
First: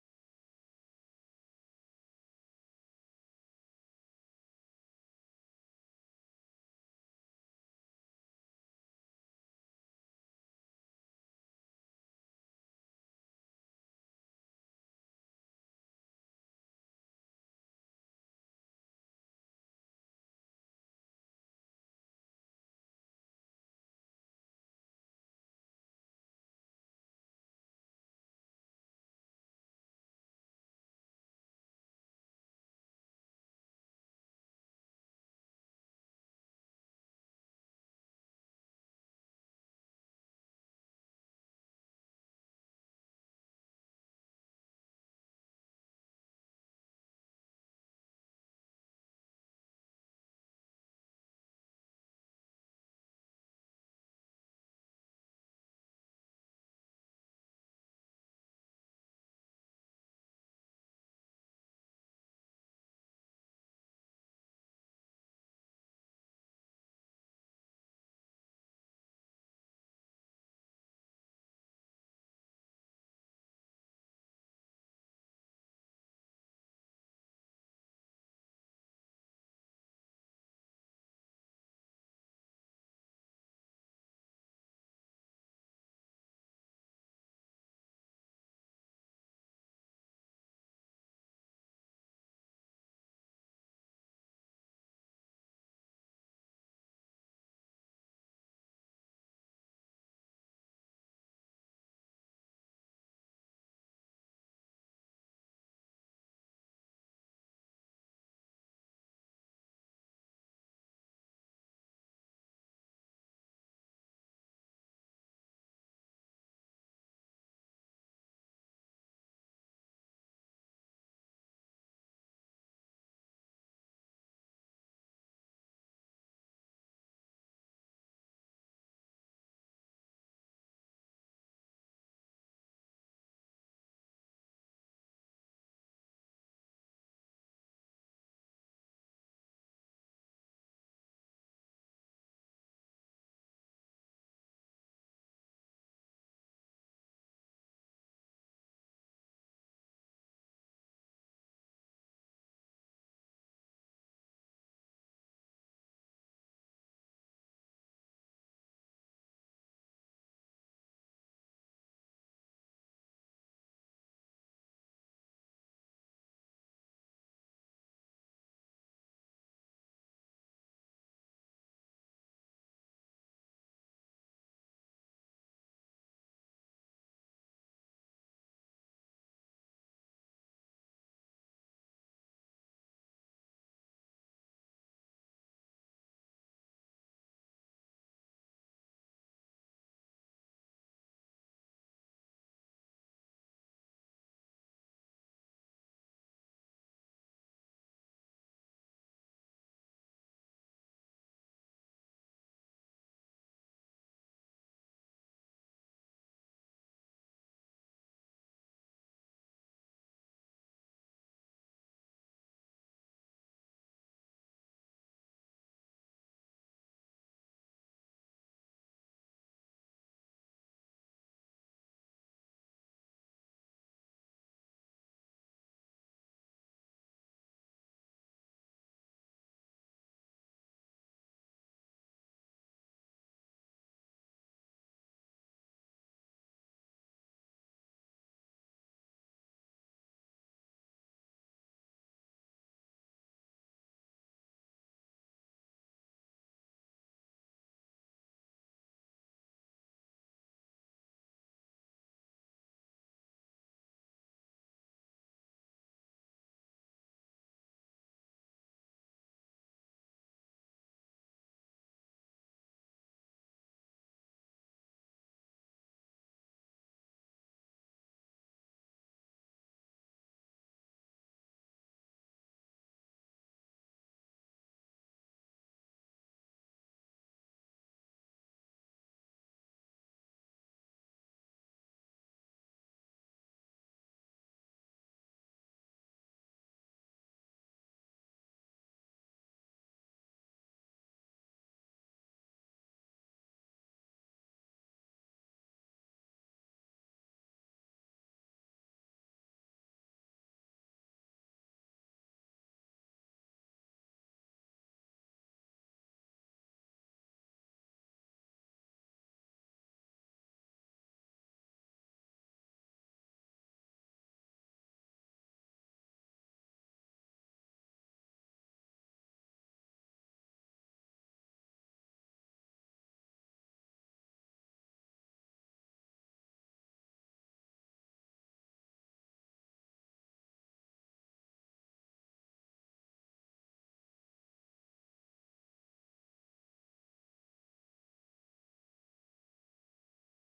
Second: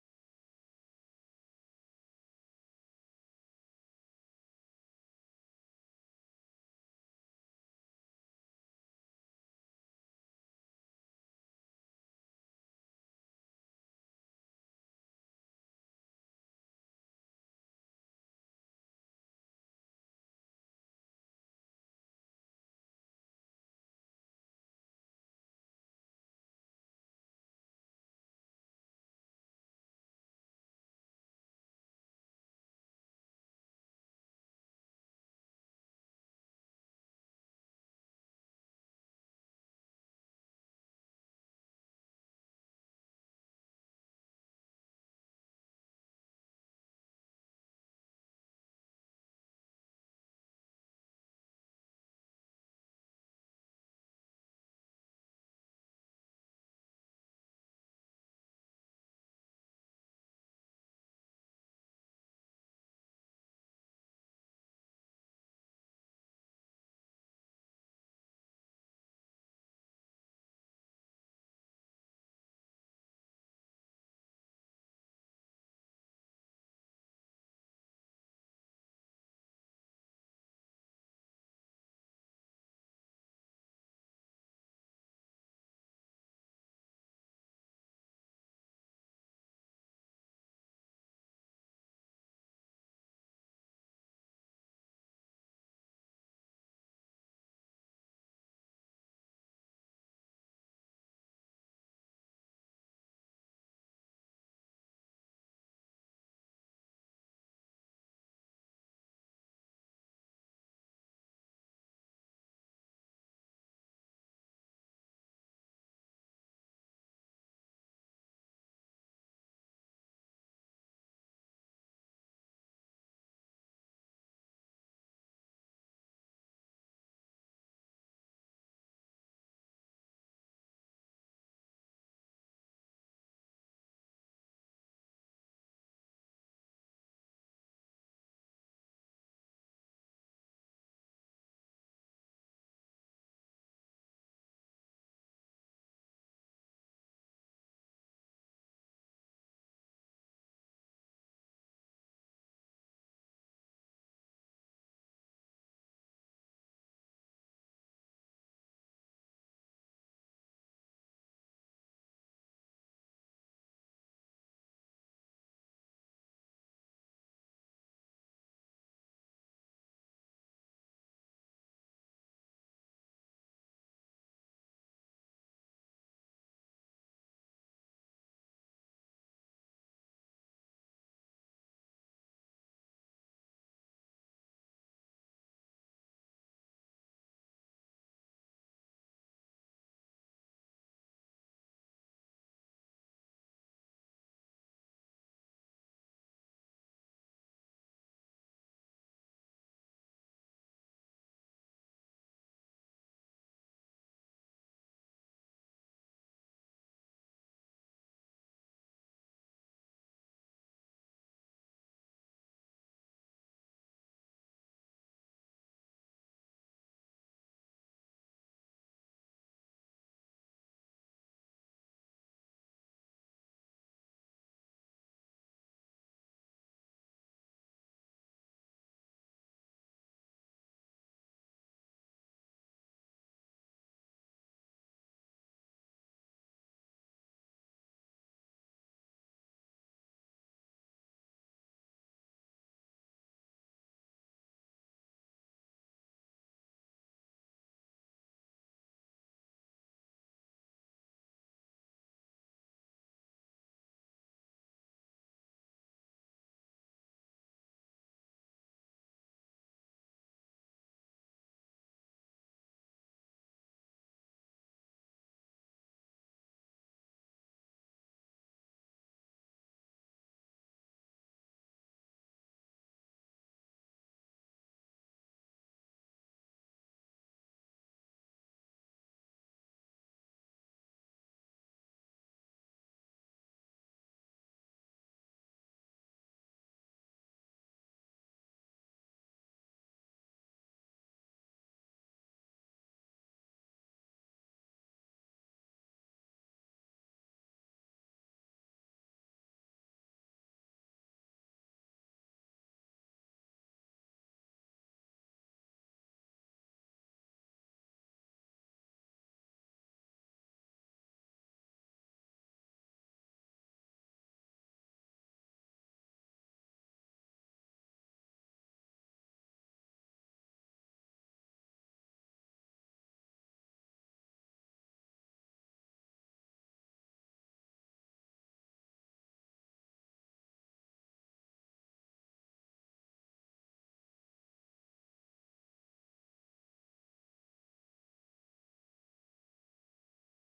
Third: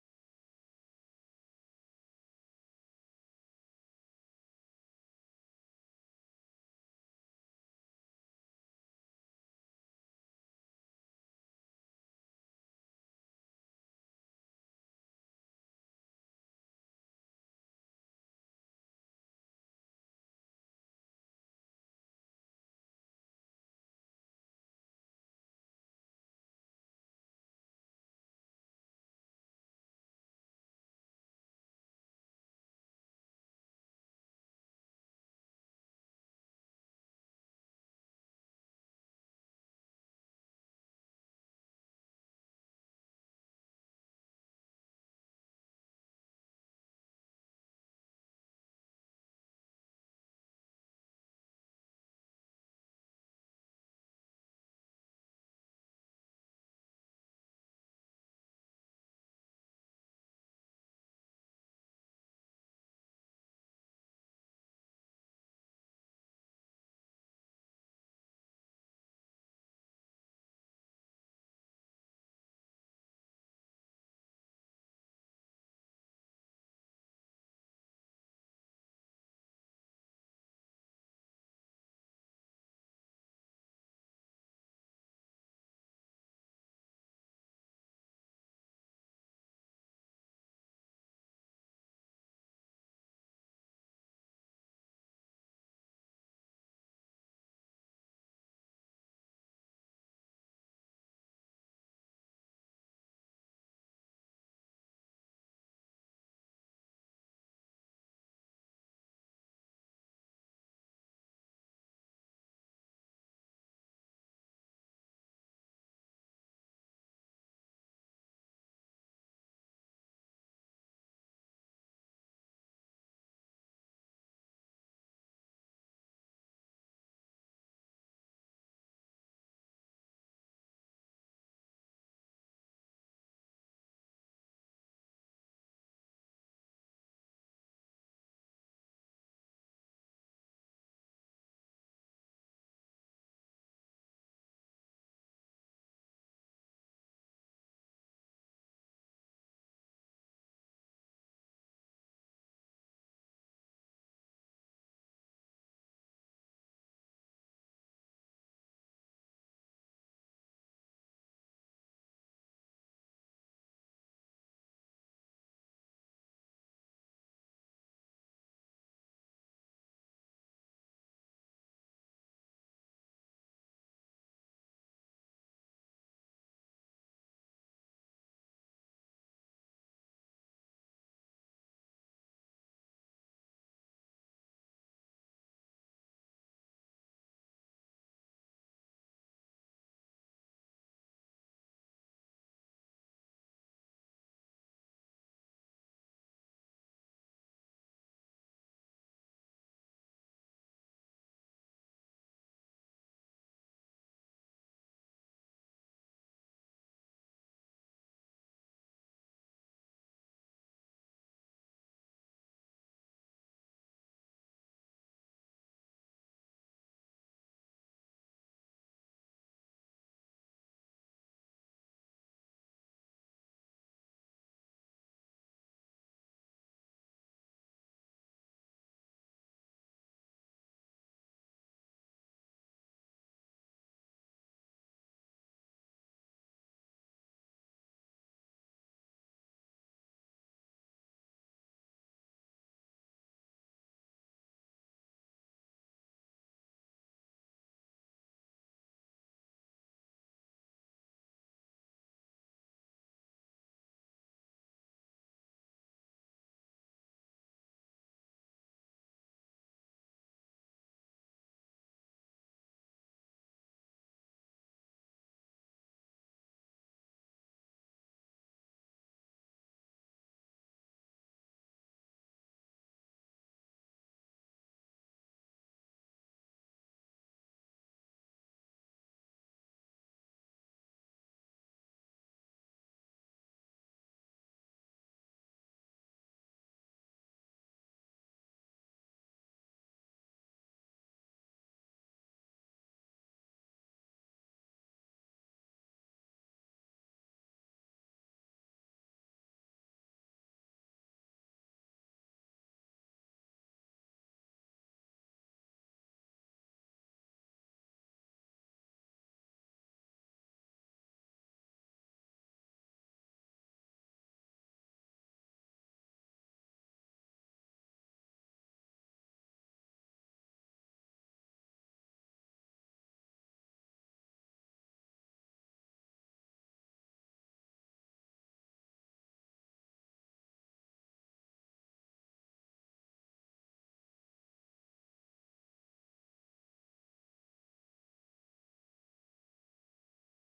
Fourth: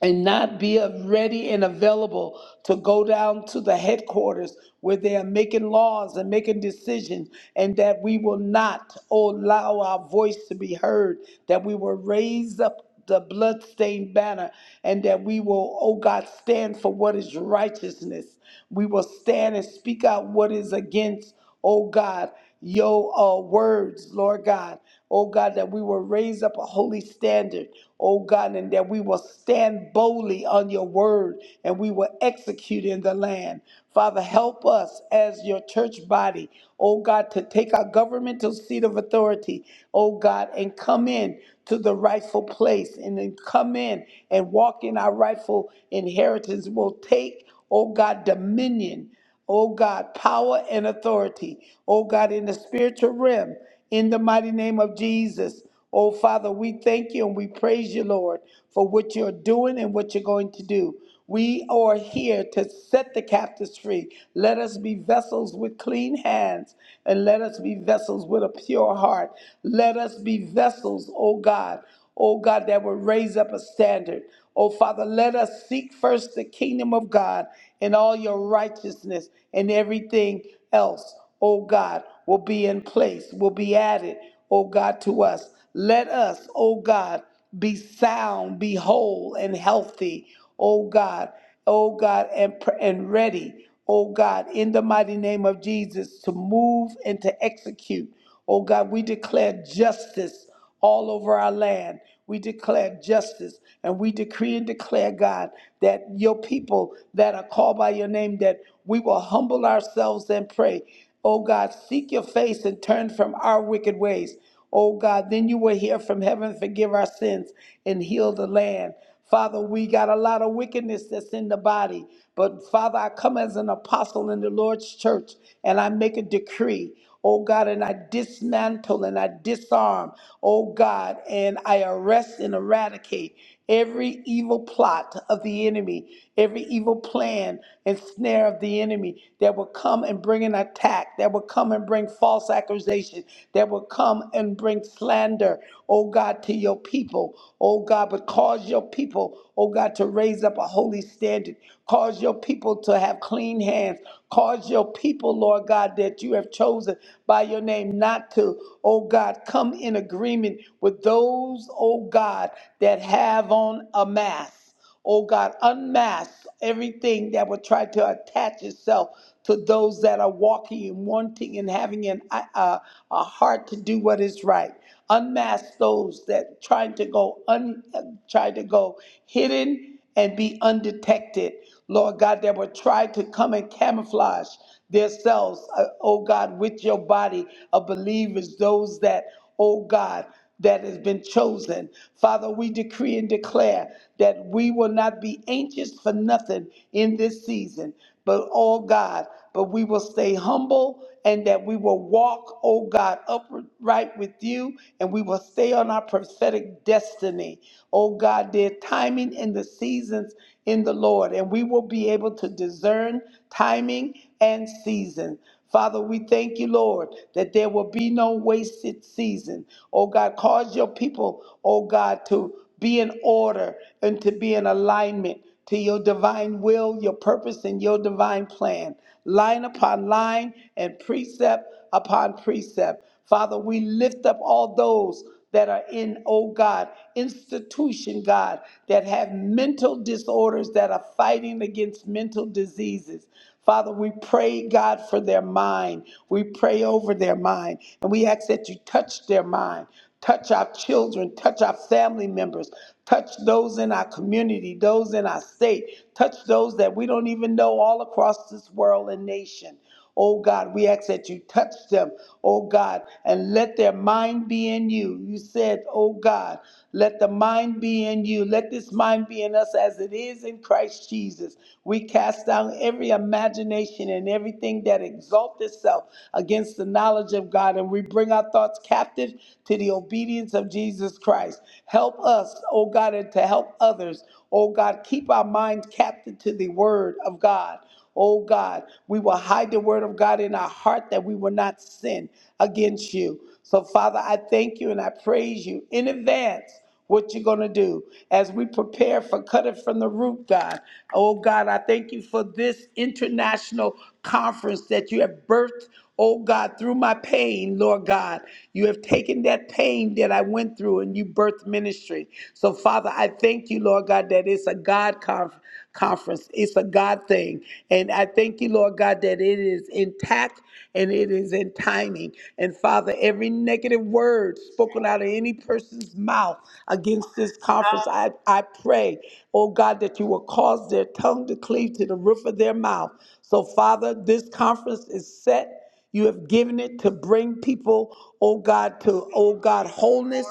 and not be a- ready and available to go down to the headquarters where they are making laws and making decisions, and that we will not allow our voice to be heard, that we will raise up the bloodstained banner, and that we will, oh God, stand for what is righteousness. We will stand and speak out what is against, oh God, your uh, words, Lord God. Oh God, that we will raise up a holy standard. Oh God, and that we will stand boldly on your word and we will execute in the land. Father, help us as your church body, oh God, to take our governmental seat of authority, oh God, and come in to the rightful place and then come in and walk in our rightful inheritance. We'll take, oh God, dominion oh God, power and authority, oh God, in the spiritual realm, in the mighty name of Jesus. Oh Father, we thank you and we praise you, Lord, for what you're doing and what you're going to do. We are here to set the captives free. Let us be vessels with clean hands and let us be vessels with a pure heart. Let us be vessels, oh God, oh God, that will raise up a standard. Oh, Father, let us seek first the kingdom of God and all your righteousness and everything else, oh God, will be in place, will be added, oh God, to us. Let us, oh God, be sound, be whole and healthy, oh God, oh God, and, pr- and ready, oh God, in the mighty name of Jesus to move and to execute. Oh God, we declare justice all over our land. We declare justice and we decree and declare, God, that your people that are called by your name, that we will humble ourselves and pray. Oh God, seek your face and turn from our wicked ways. Oh God, then you will hear from heaven, forgive our sins, and heal the land. Father, we got a lot of wickedness that's in the body. But Father, I come as an apostle in the Lord's church and I make a decree. Oh God, and I dismantle and I disarm, oh God, and I arrest and eradicate every evil plot of the enemy every evil plan and snare of the enemy that will come and bring an attack, that will come and bring false accusation, that will come and bring slander, oh God, to your people, oh God, but cause your people, oh God, to raise up a holy standard, cause your people to have clean hands, cause your people, Lord God, that you have chosen by your name not to, oh God, come in agreement with those, oh God, that have on a mask. Oh God, unmask everything that would try to attach itself to those that are walking and wanting and having an, a, a heart to do what is right. Unmask those that trying to go un, uh, try to go hidden and be undetected. Lord God, that would try to come and camouflage themselves, uh, oh God, with your body of believers, those that, oh God, that has been chosen. Father, we decree and declare that we will not be anxious for nothing in this season, but oh God, but we will stay humble and that we will walk, oh God, upright with you and we will stay on our prophetic destiny. Oh God, their timing and the seasons in the Lord, and we will be able to discern timing and season. Father, we thank you, Lord, that there will be no wasted season. Oh God, cause your people, oh God, to be in order and to be in alignment to your divine will, your purpose, and your divine plan, line upon line and precept upon precept. Father, we lift up all those that are in, oh God, institution, God, that have mental disorders that are fighting against mental diseases. Father, we pray, God, for their mind. We pray over their mind. And we ask that you touch their mind. Touch our children, touch our family members, touch those in our community, those in our state, touch those that we don't even know all across this world and nation. Oh God, we ask that you touch them, oh God, and let their mind be in you. You said, oh God, let the mind be in you. Let this mind be in us as it is in Christ Jesus. We cast down every imagination and everything that exalts itself against the knowledge of God, and we bring our thoughts captive to the obedience of Jesus Christ. Help us, oh God, and to help others. Oh God, keep our minds captive to the word of God. Oh God, we will hide the word of God in our heart that we will not sin against you. So, Father, I thank you and I praise you in advance what you're going to do as we prepare for cut it from the root, God. Oh, God, I thank you for this international conference that you have birthed, oh, God, through my pain, Lord God. You have taken that pain that I went through and you birthed ministry. So, Father, I thank you, Lord God, that it's a God conference conference. It's a God thing. And I thank you, Lord God, that it is intact and it is in timing. And Father, every negative word spoken out of any person's mouth against this conference, I, I pray, oh God, that you will cause their tongue to cleave to the roof of their mouth. So, Father, this conference is set. You have given it to bring people, oh God, to, oh God, wholeness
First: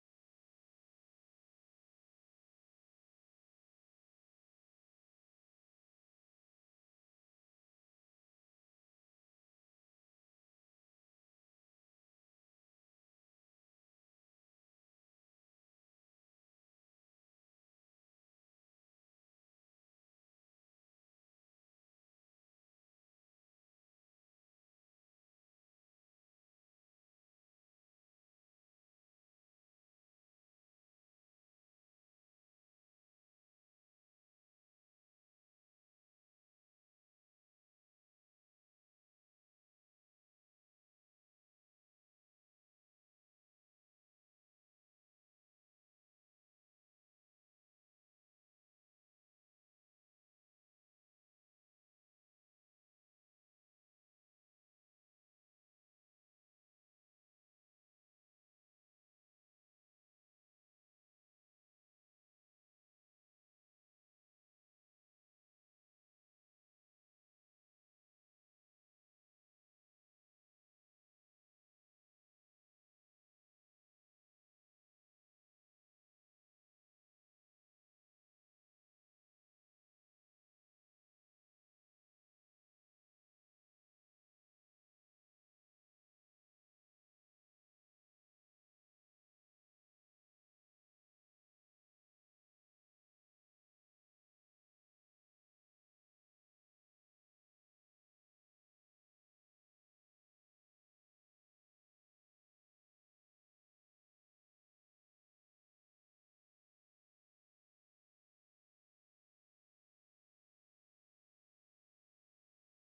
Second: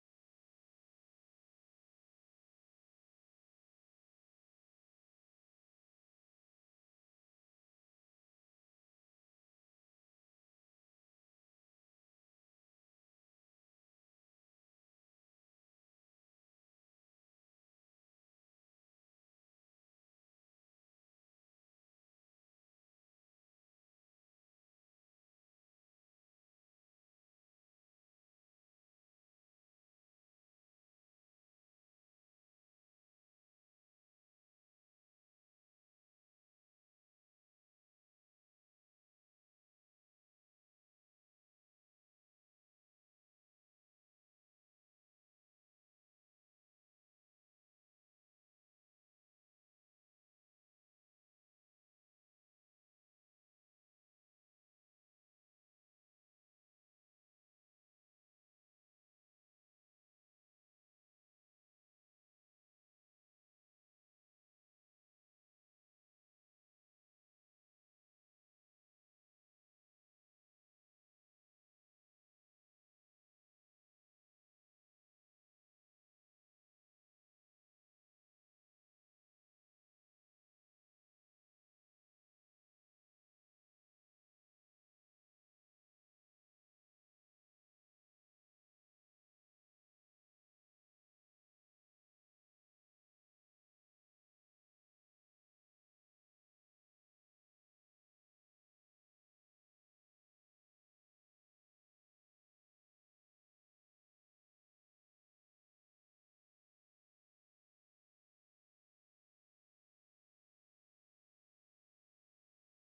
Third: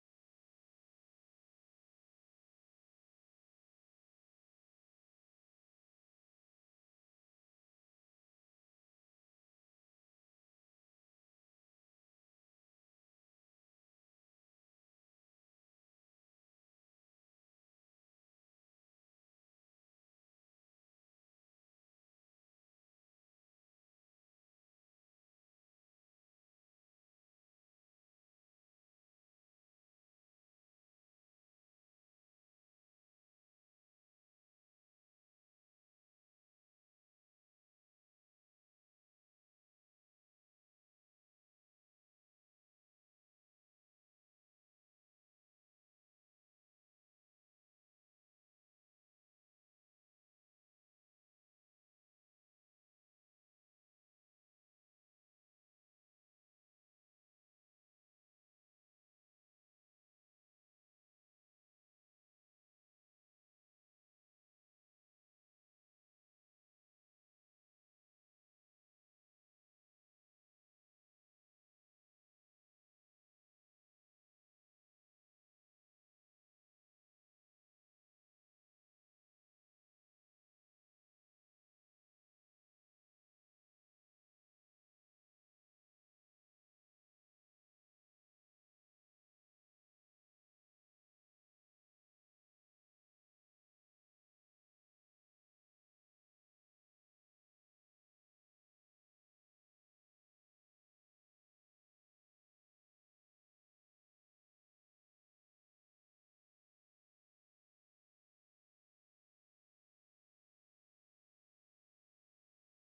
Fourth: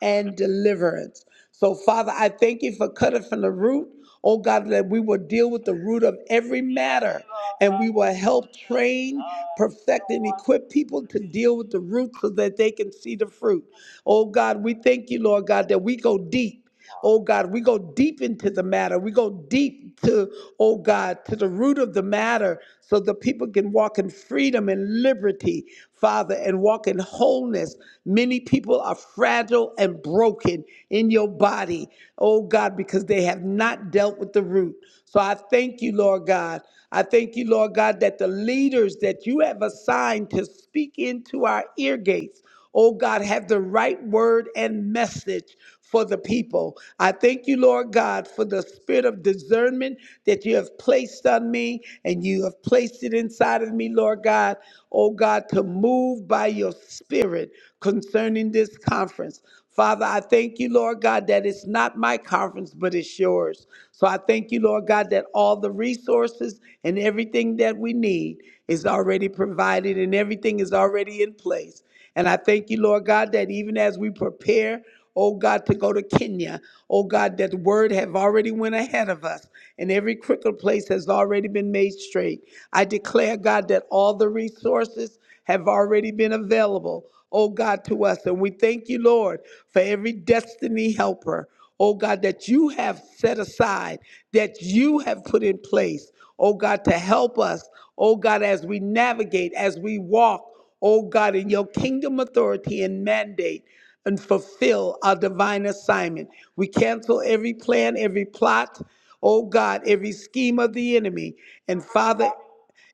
and deliverance. So, Father, I thank you for cutting from the root. Oh God, that we will deal with the root of every matter and we will help train, perfect, and equip people to deal with the root so that they can see the fruit. Oh God, we thank you, Lord God, that we go deep deep. Oh God, we go deep into the matter. We go deep to, oh God, to the root of the matter so the people can walk in freedom and liberty, Father, and walk in wholeness. Many people are fragile and broken in your body, oh God, because they have not dealt with the root. So I thank you, Lord God. I thank you, Lord God, that the leaders that you have assigned to speak into our ear gates. Oh God, have the right word and message for the people. I thank you, Lord God, for the spirit of discernment that you have placed on me and you have placed it inside of me, Lord God. Oh God, to move by your spirit concerning this conference. Father, I thank you, Lord God, that it's not my conference, but it's yours. So I thank you, Lord God, that all the resources and everything that we need is already provided and everything is already in place. And I thank you, Lord God, that even as we prepare, oh God, to go to Kenya, oh God, that word have already went ahead of us, and every crooked place has already been made straight. I declare, God, that all the resources have already been available, oh God, to us. And we thank you, Lord, for every destiny helper, oh God, that you have set aside, that you have put in place, oh God, to help us, oh God, as we navigate, as we walk oh God, in your kingdom authority and mandate and fulfill our divine assignment. We cancel every plan, every plot, oh God, every scheme of the enemy. And Father,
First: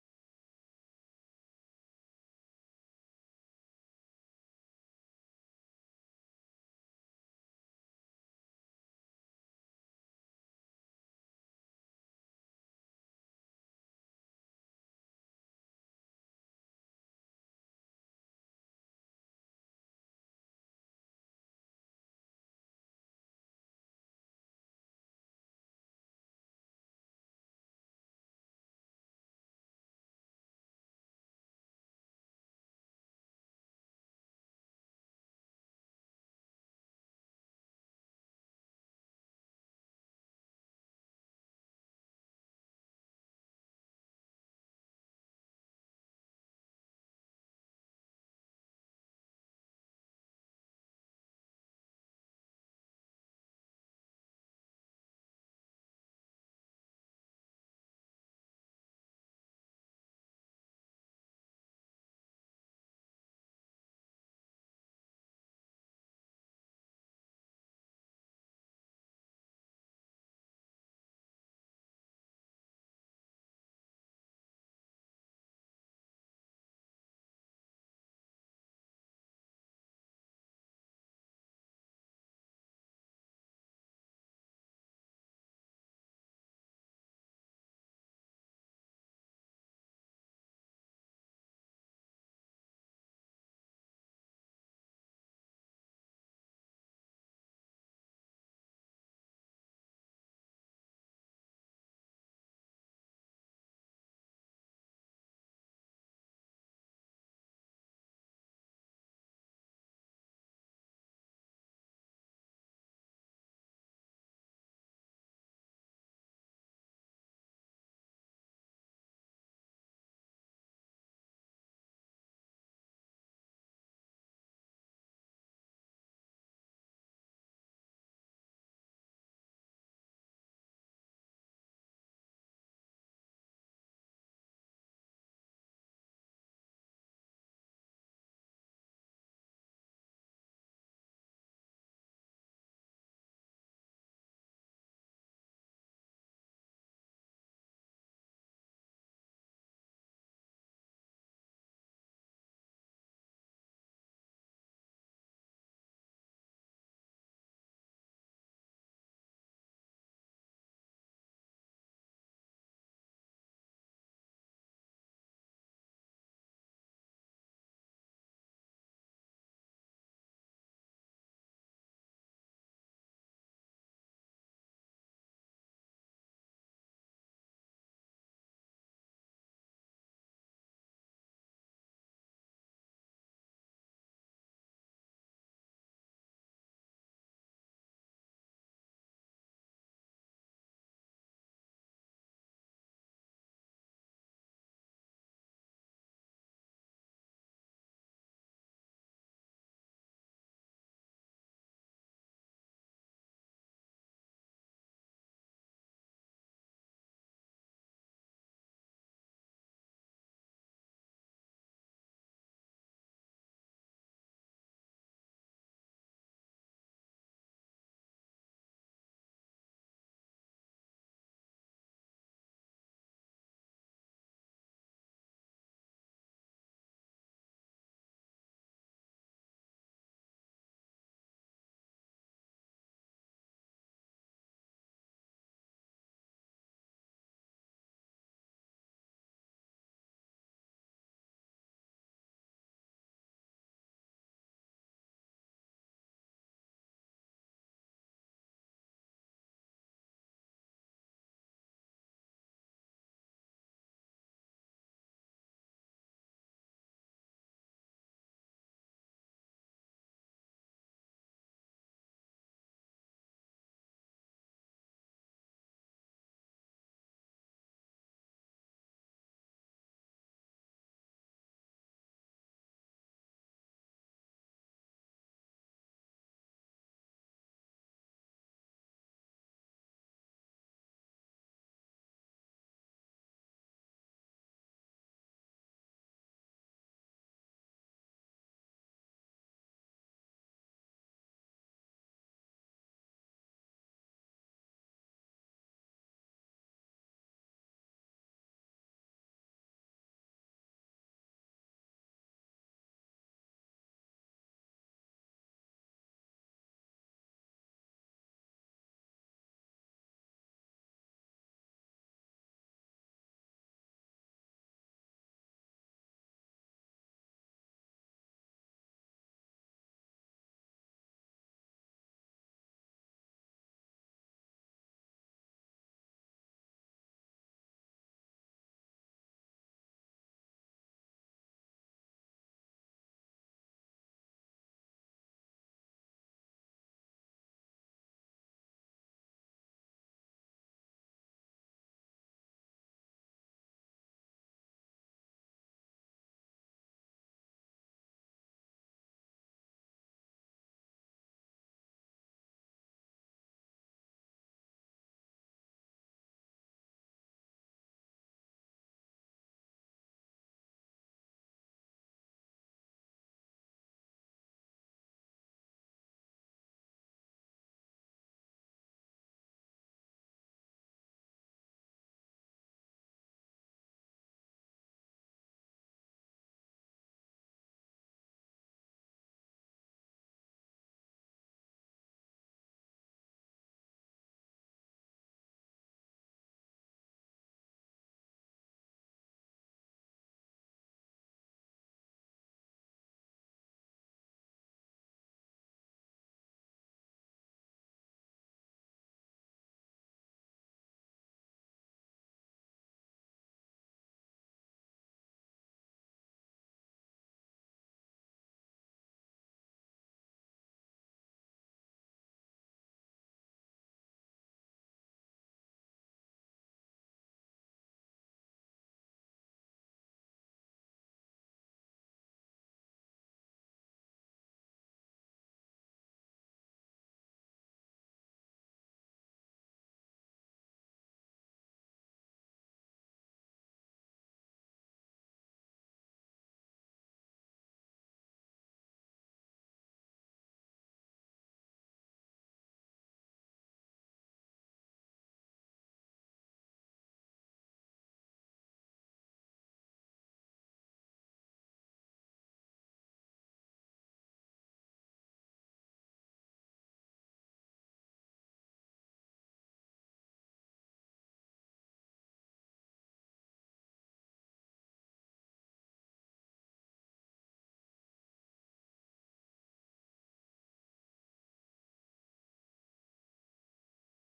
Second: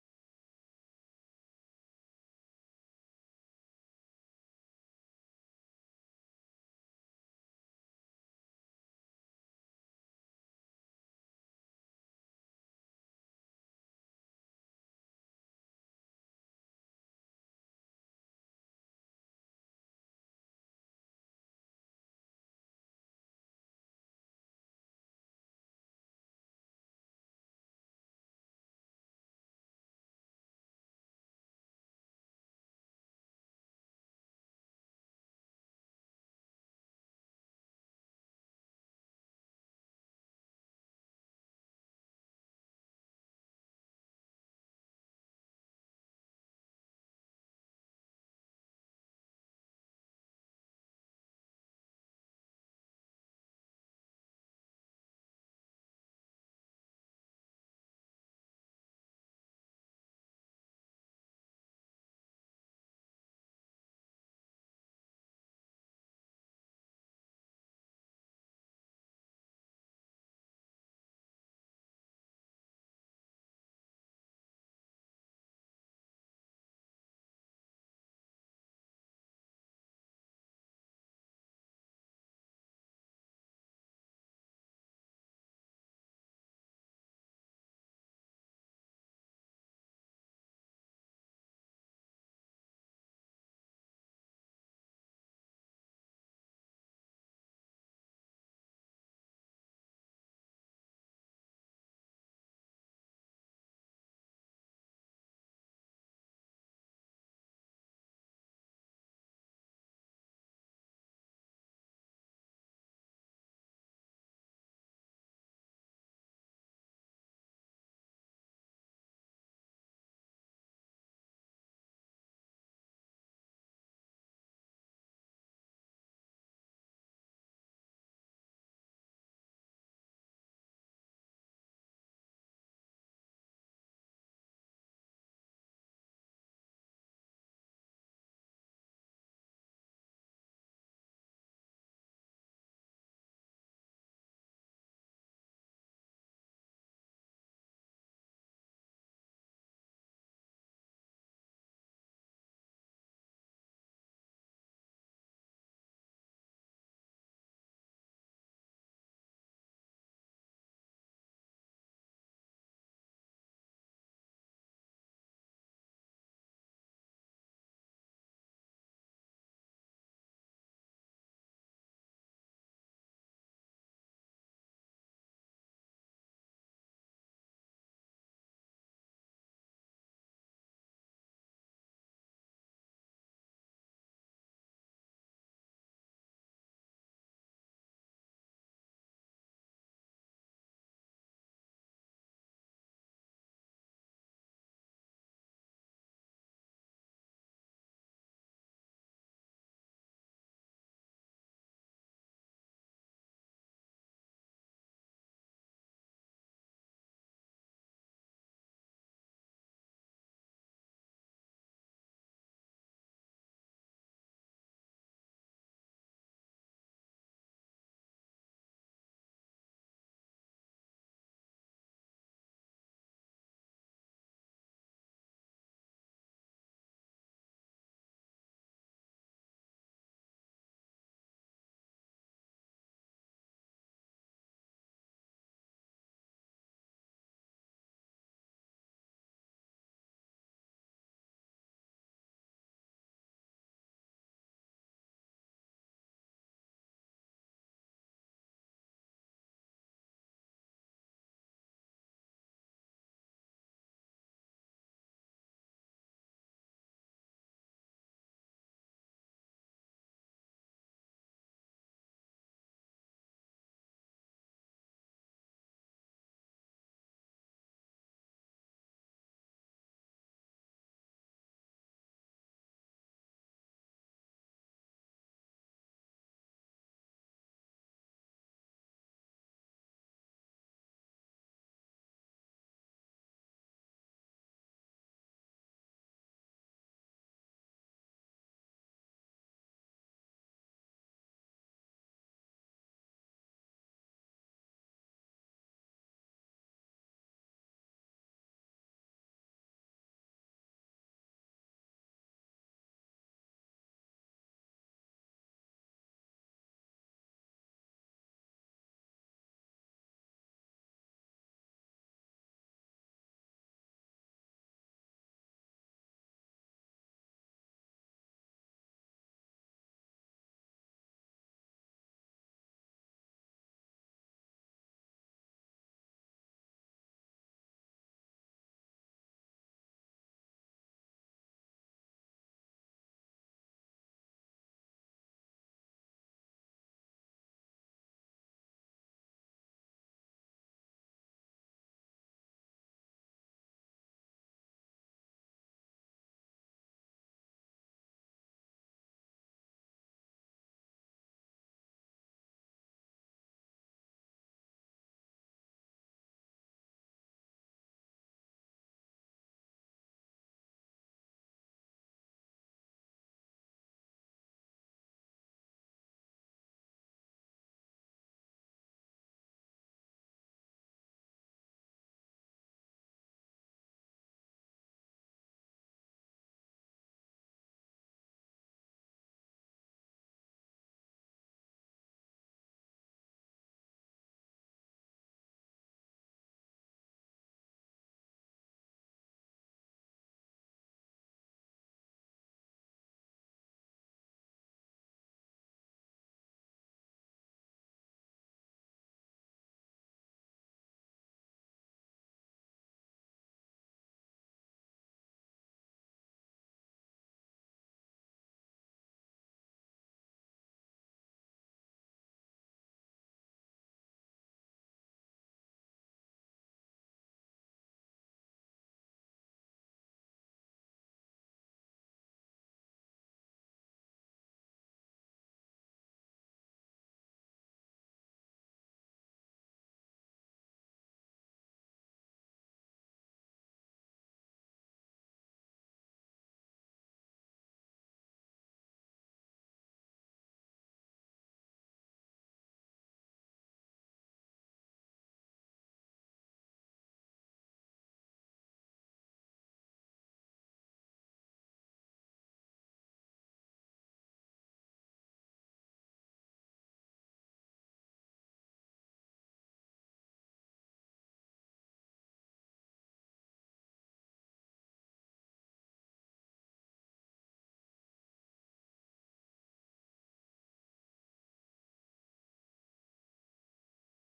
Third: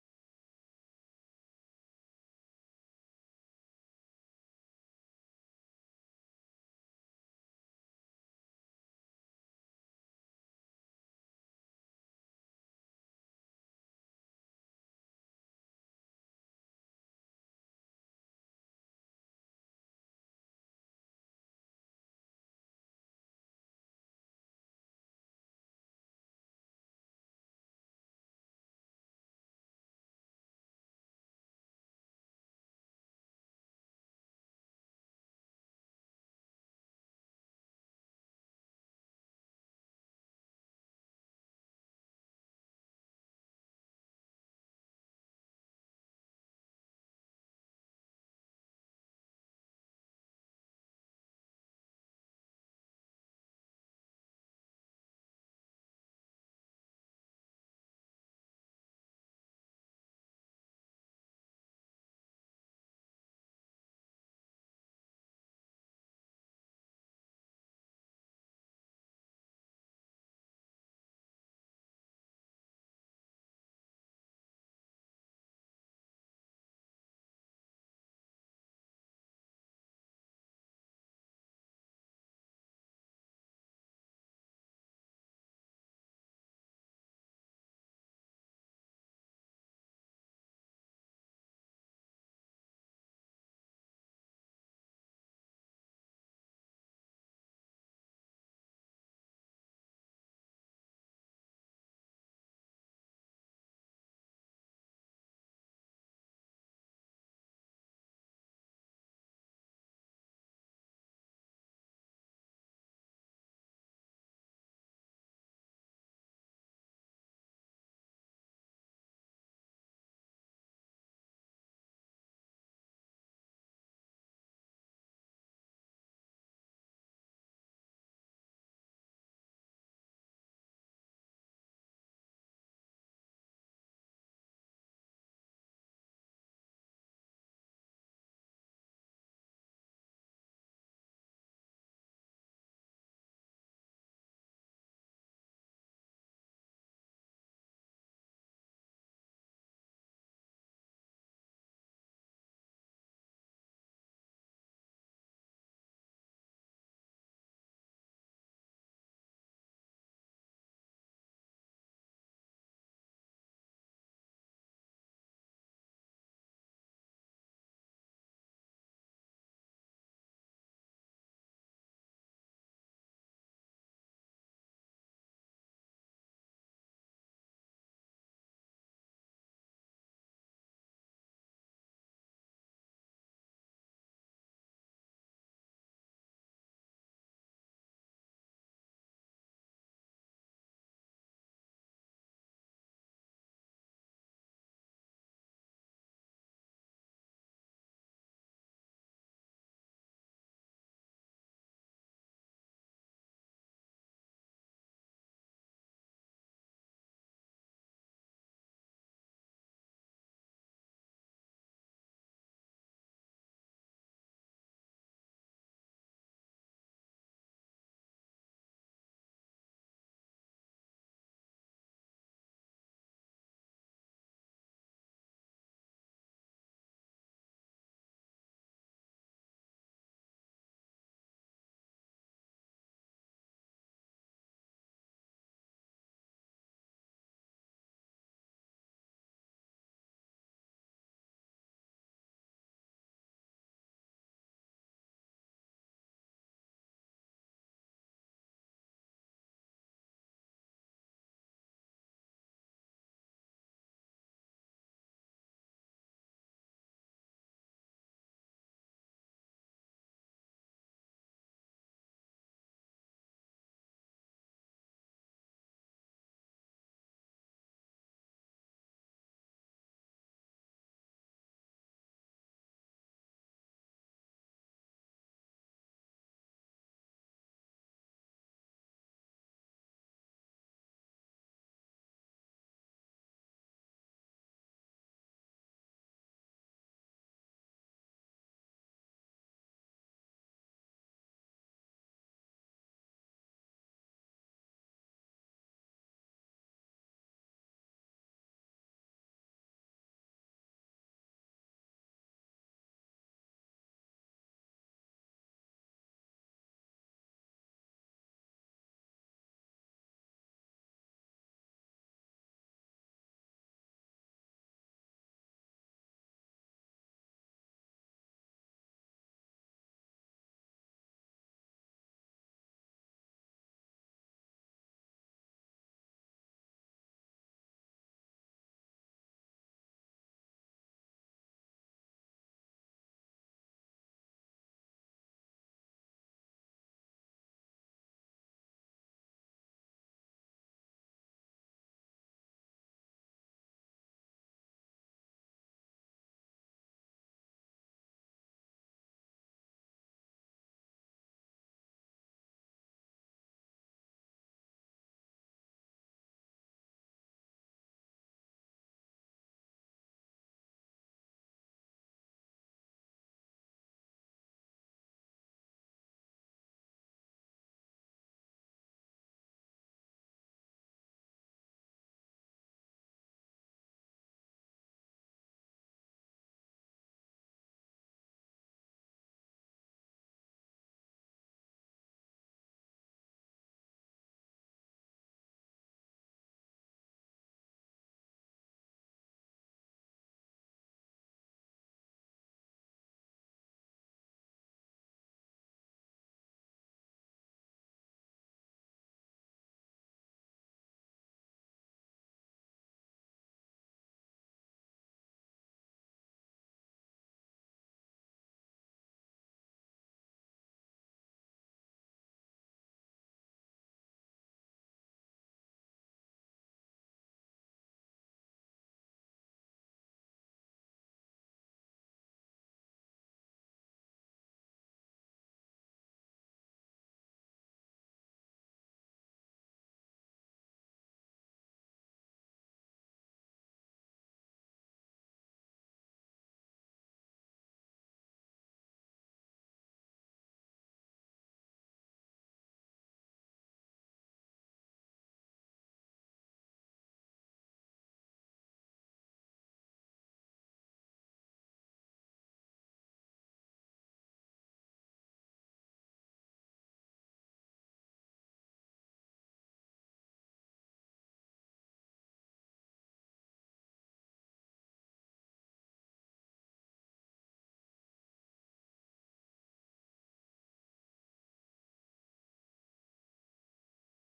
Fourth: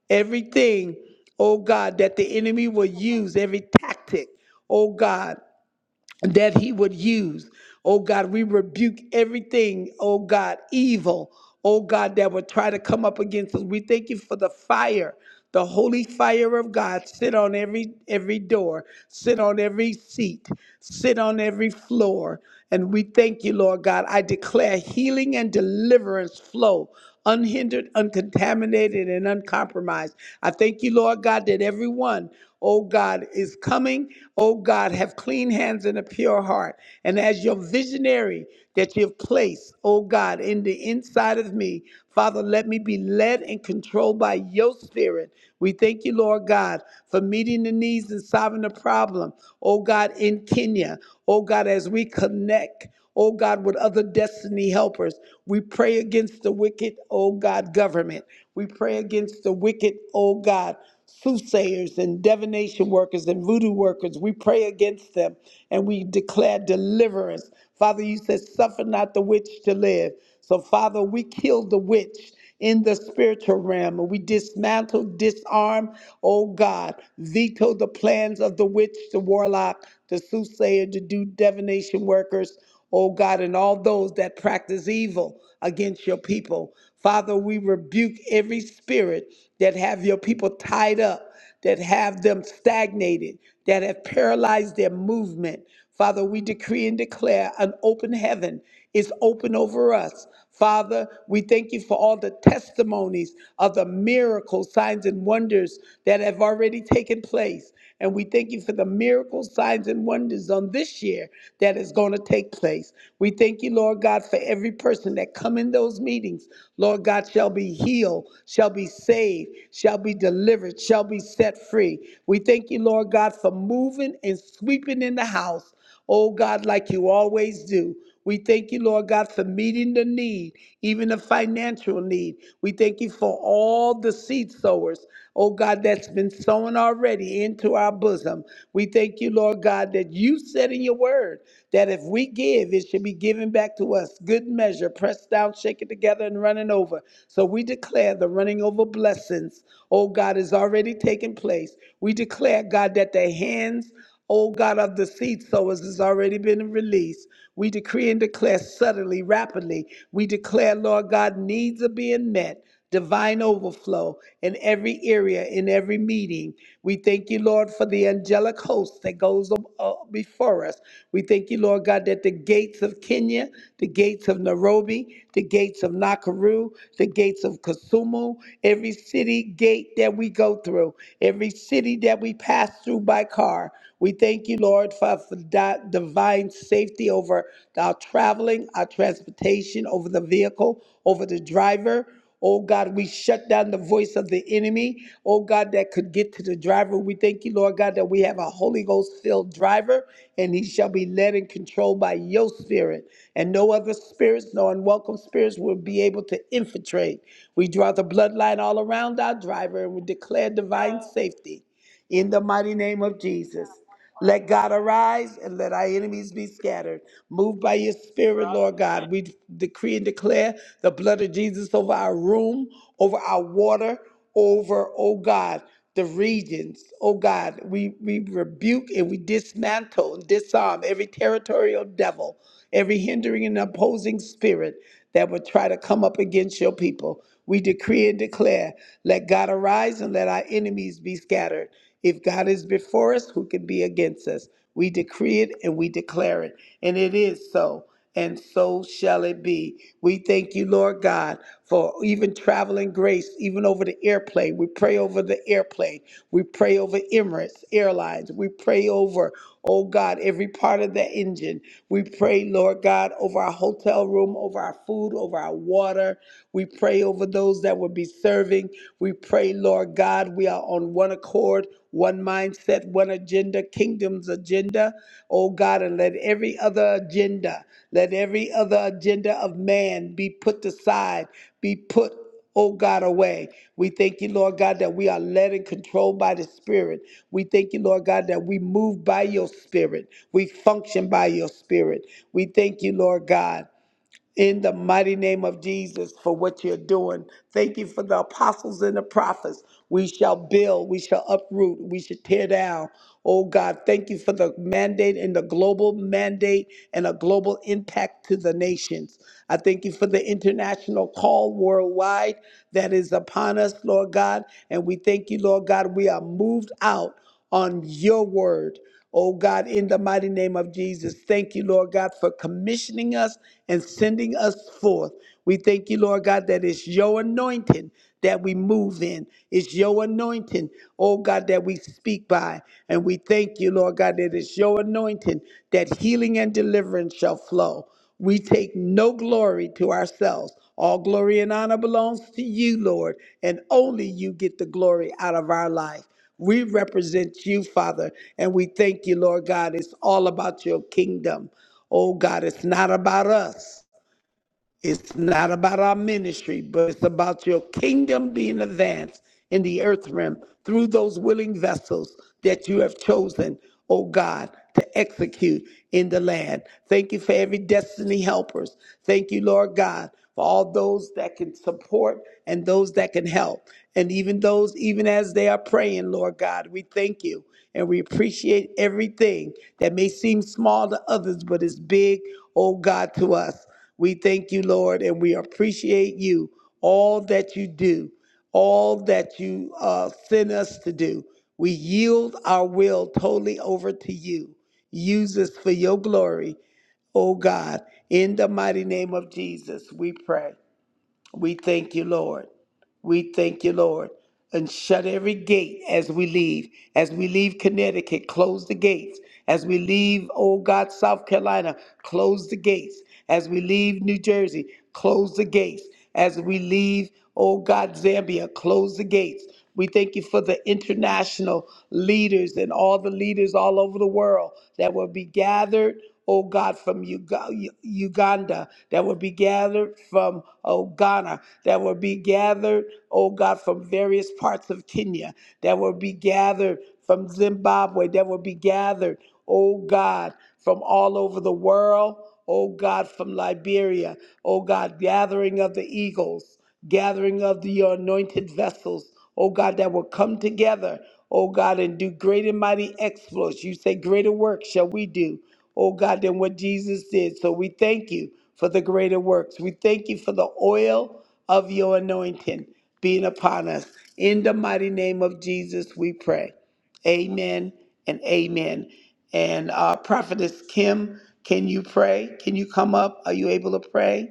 everything, oh God, that the enemy will use, every tactic, oh God that he would use. Oh God, we rebuke everything, oh God, evil, oh God, that would try to come up against us. We thank you for the fire, the holy fire of God. Sit on every every door, sit on every seat, sit on every floor. And we thank you, Lord God. I declare healing and deliverance flow unhindered, uncontaminated, and uncompromised. I thank you, Lord God, that everyone, oh God, is coming. Oh God, have clean hands and a pure heart. And as your visionary that you've placed, oh God, in the inside of me, Father, let me be led and controlled by your spirit. We thank you, Lord God, for meeting the needs and solving the problem, oh God, in Kenya. Oh God, as we connect oh God, with other destiny helpers. We pray against the wicked, oh God, government. We pray against the wicked, oh God, soothsayers and divination workers and voodoo workers. We pray against them and we declare deliverance. Father, you said, suffer not the witch to live. So, Father, we kill the witch in the spiritual realm. and We dismantle, disarm, oh God, veto the plans of the witch, the warlock, the soothsayer, the do divination workers, oh God, and all those that practice evil against your people. Father, we rebuke every spirit that have your people tied up, that have them stagnated, that have paralyzed their movement. Father, we decree and declare an open heaven is open over us. Father, we thank you for all the testimonies of the miracles, signs, and wonders that have already taken place. And we thank you for the miracles, signs, and wonders on this year that is going to take place. We thank you, Lord God, for every person that come in those meetings. Lord God, shall be healed, shall be saved, shall be delivered, shall be set free. We thank you, Lord God, for moving and sweeping in the house. Oh God, like you always do. We thank you, Lord God, for meeting the need, even the financial need. We thank you for all the seed sowers, oh God, that's been sown already into our bosom. We thank you, Lord God, that you said in your word that if we give, it should be given back to us. Good measure, pressed down, shaken together, and running over. So we declare the running over blessings, oh God, is already taking place. We declare, God, that the hands O God of the seed sowers has already been released. We decree and declare suddenly, rapidly. We declare, Lord God, needs are being met, divine overflow in every area, in every meeting. We thank you, Lord, for the angelic host that goes ab- uh, before us. We thank you, Lord God, that the gates of Kenya, the gates of Nairobi, the gates of Nakuru, the gates of Kasumu, every city gate that we go through, every city that we pass through, through by car. We thank you, Lord, for, for di- divine safety over our traveling, our transportation, over the vehicle, over the driver. Oh God, we shut down the voice of the enemy. Oh God, that could get to the driver. We thank you, Lord God, that we have a Holy Ghost filled driver and he shall be led and controlled by your spirit. And no other spirits, no unwelcome spirits will be able to infiltrate. We draw the bloodline all around our driver and we declare divine safety in the mighty name of Jesus. Let God arise and let our enemies be scattered. Move by your spirit, Lord God. We decree and declare the blood of Jesus over our room, over our water, over, oh God, the regions. Oh God, we, we rebuke and we dismantle and disarm every territorial devil, every hindering and opposing spirit that would try to come up against your people. We decree and declare, let God arise and let our enemies be scattered. If God is before us, who can be against us? We decree it and we declare it. And it is so, and so shall it be. We thank you, Lord God, for even traveling grace, even over the airplane. We pray over the airplane. We pray over Emirates Airlines. We pray over, oh God, every part of the engine. We pray, Lord God, over our hotel room, over our food, over our water. We pray over those that will be serving. We pray, Lord God, we are on one accord, one mindset, one agenda, kingdom's agenda, oh God, and let every other agenda, let every other agenda of man be put aside, be put oh God, away. We thank you, Lord God, that we are led and controlled by the Spirit. We thank you, Lord God, that we move by your Spirit. We function by your Spirit. We thank you, Lord God in the mighty name of Jesus for what you're doing. Thank you for the apostles and the prophets. We shall build, we shall uproot, we shall tear down. Oh God, thank you for the mandate and the global mandate and a global impact to the nations. I thank you for the international call worldwide that is upon us, Lord God. And we thank you, Lord God, we are moved out on your word Oh God, in the mighty name of Jesus, thank you, Lord God, for commissioning us and sending us forth. We thank you, Lord God, that it's your anointing that we move in. It's your anointing, oh God, that we speak by. And we thank you, Lord God, that it's your anointing that healing and deliverance shall flow. We take no glory to ourselves. All glory and honor belongs to you, Lord, and only you get the glory out of our life. We represent you, Father, and we thank you, Lord God. It's all about your kingdom. Oh God, it's not about us. It's not about our ministry, but it's about your kingdom being advanced in the earth realm through those willing vessels that you have chosen, oh God, to execute in the land. Thank you for every destiny helpers. Thank you, Lord God, for all those that can support and those that can help. And even those, even as they are praying, Lord God, we thank you and we appreciate everything that may seem small to others, but is big, oh God, to us. We thank you, Lord, and we appreciate you, all that you do, all that you uh, send us to do. We yield our will totally over to you. Use us for your glory, O God. In the mighty name of Jesus, we pray. We thank you, Lord. We thank you, Lord. And shut every gate as we leave. As we leave Connecticut, close the gates. As we leave, oh God, South Carolina, close the gates. As we leave New Jersey, close the gates. As we leave, oh God, Zambia, close the gates. We thank you for the international leaders and all the leaders all over the world that will be gathered, oh God, from Uga- U- Uganda, that will be gathered from, oh, Ghana, that will be gathered, oh God, from various parts of Kenya, that will be gathered from Zimbabwe, that will be gathered, oh God, from all over the world, oh God, from Liberia, oh God, gathering of the eagles, gathering of the, your anointed vessels oh God, that will come together, oh God, and do great and mighty exploits. You say, Greater work shall we do, oh God, than what Jesus did. So we thank you for the greater works. We thank you for the oil of your anointing being upon us. In the mighty name of Jesus, we pray. Amen and amen. And uh, Prophetess Kim, can you pray? Can you come up? Are you able to pray?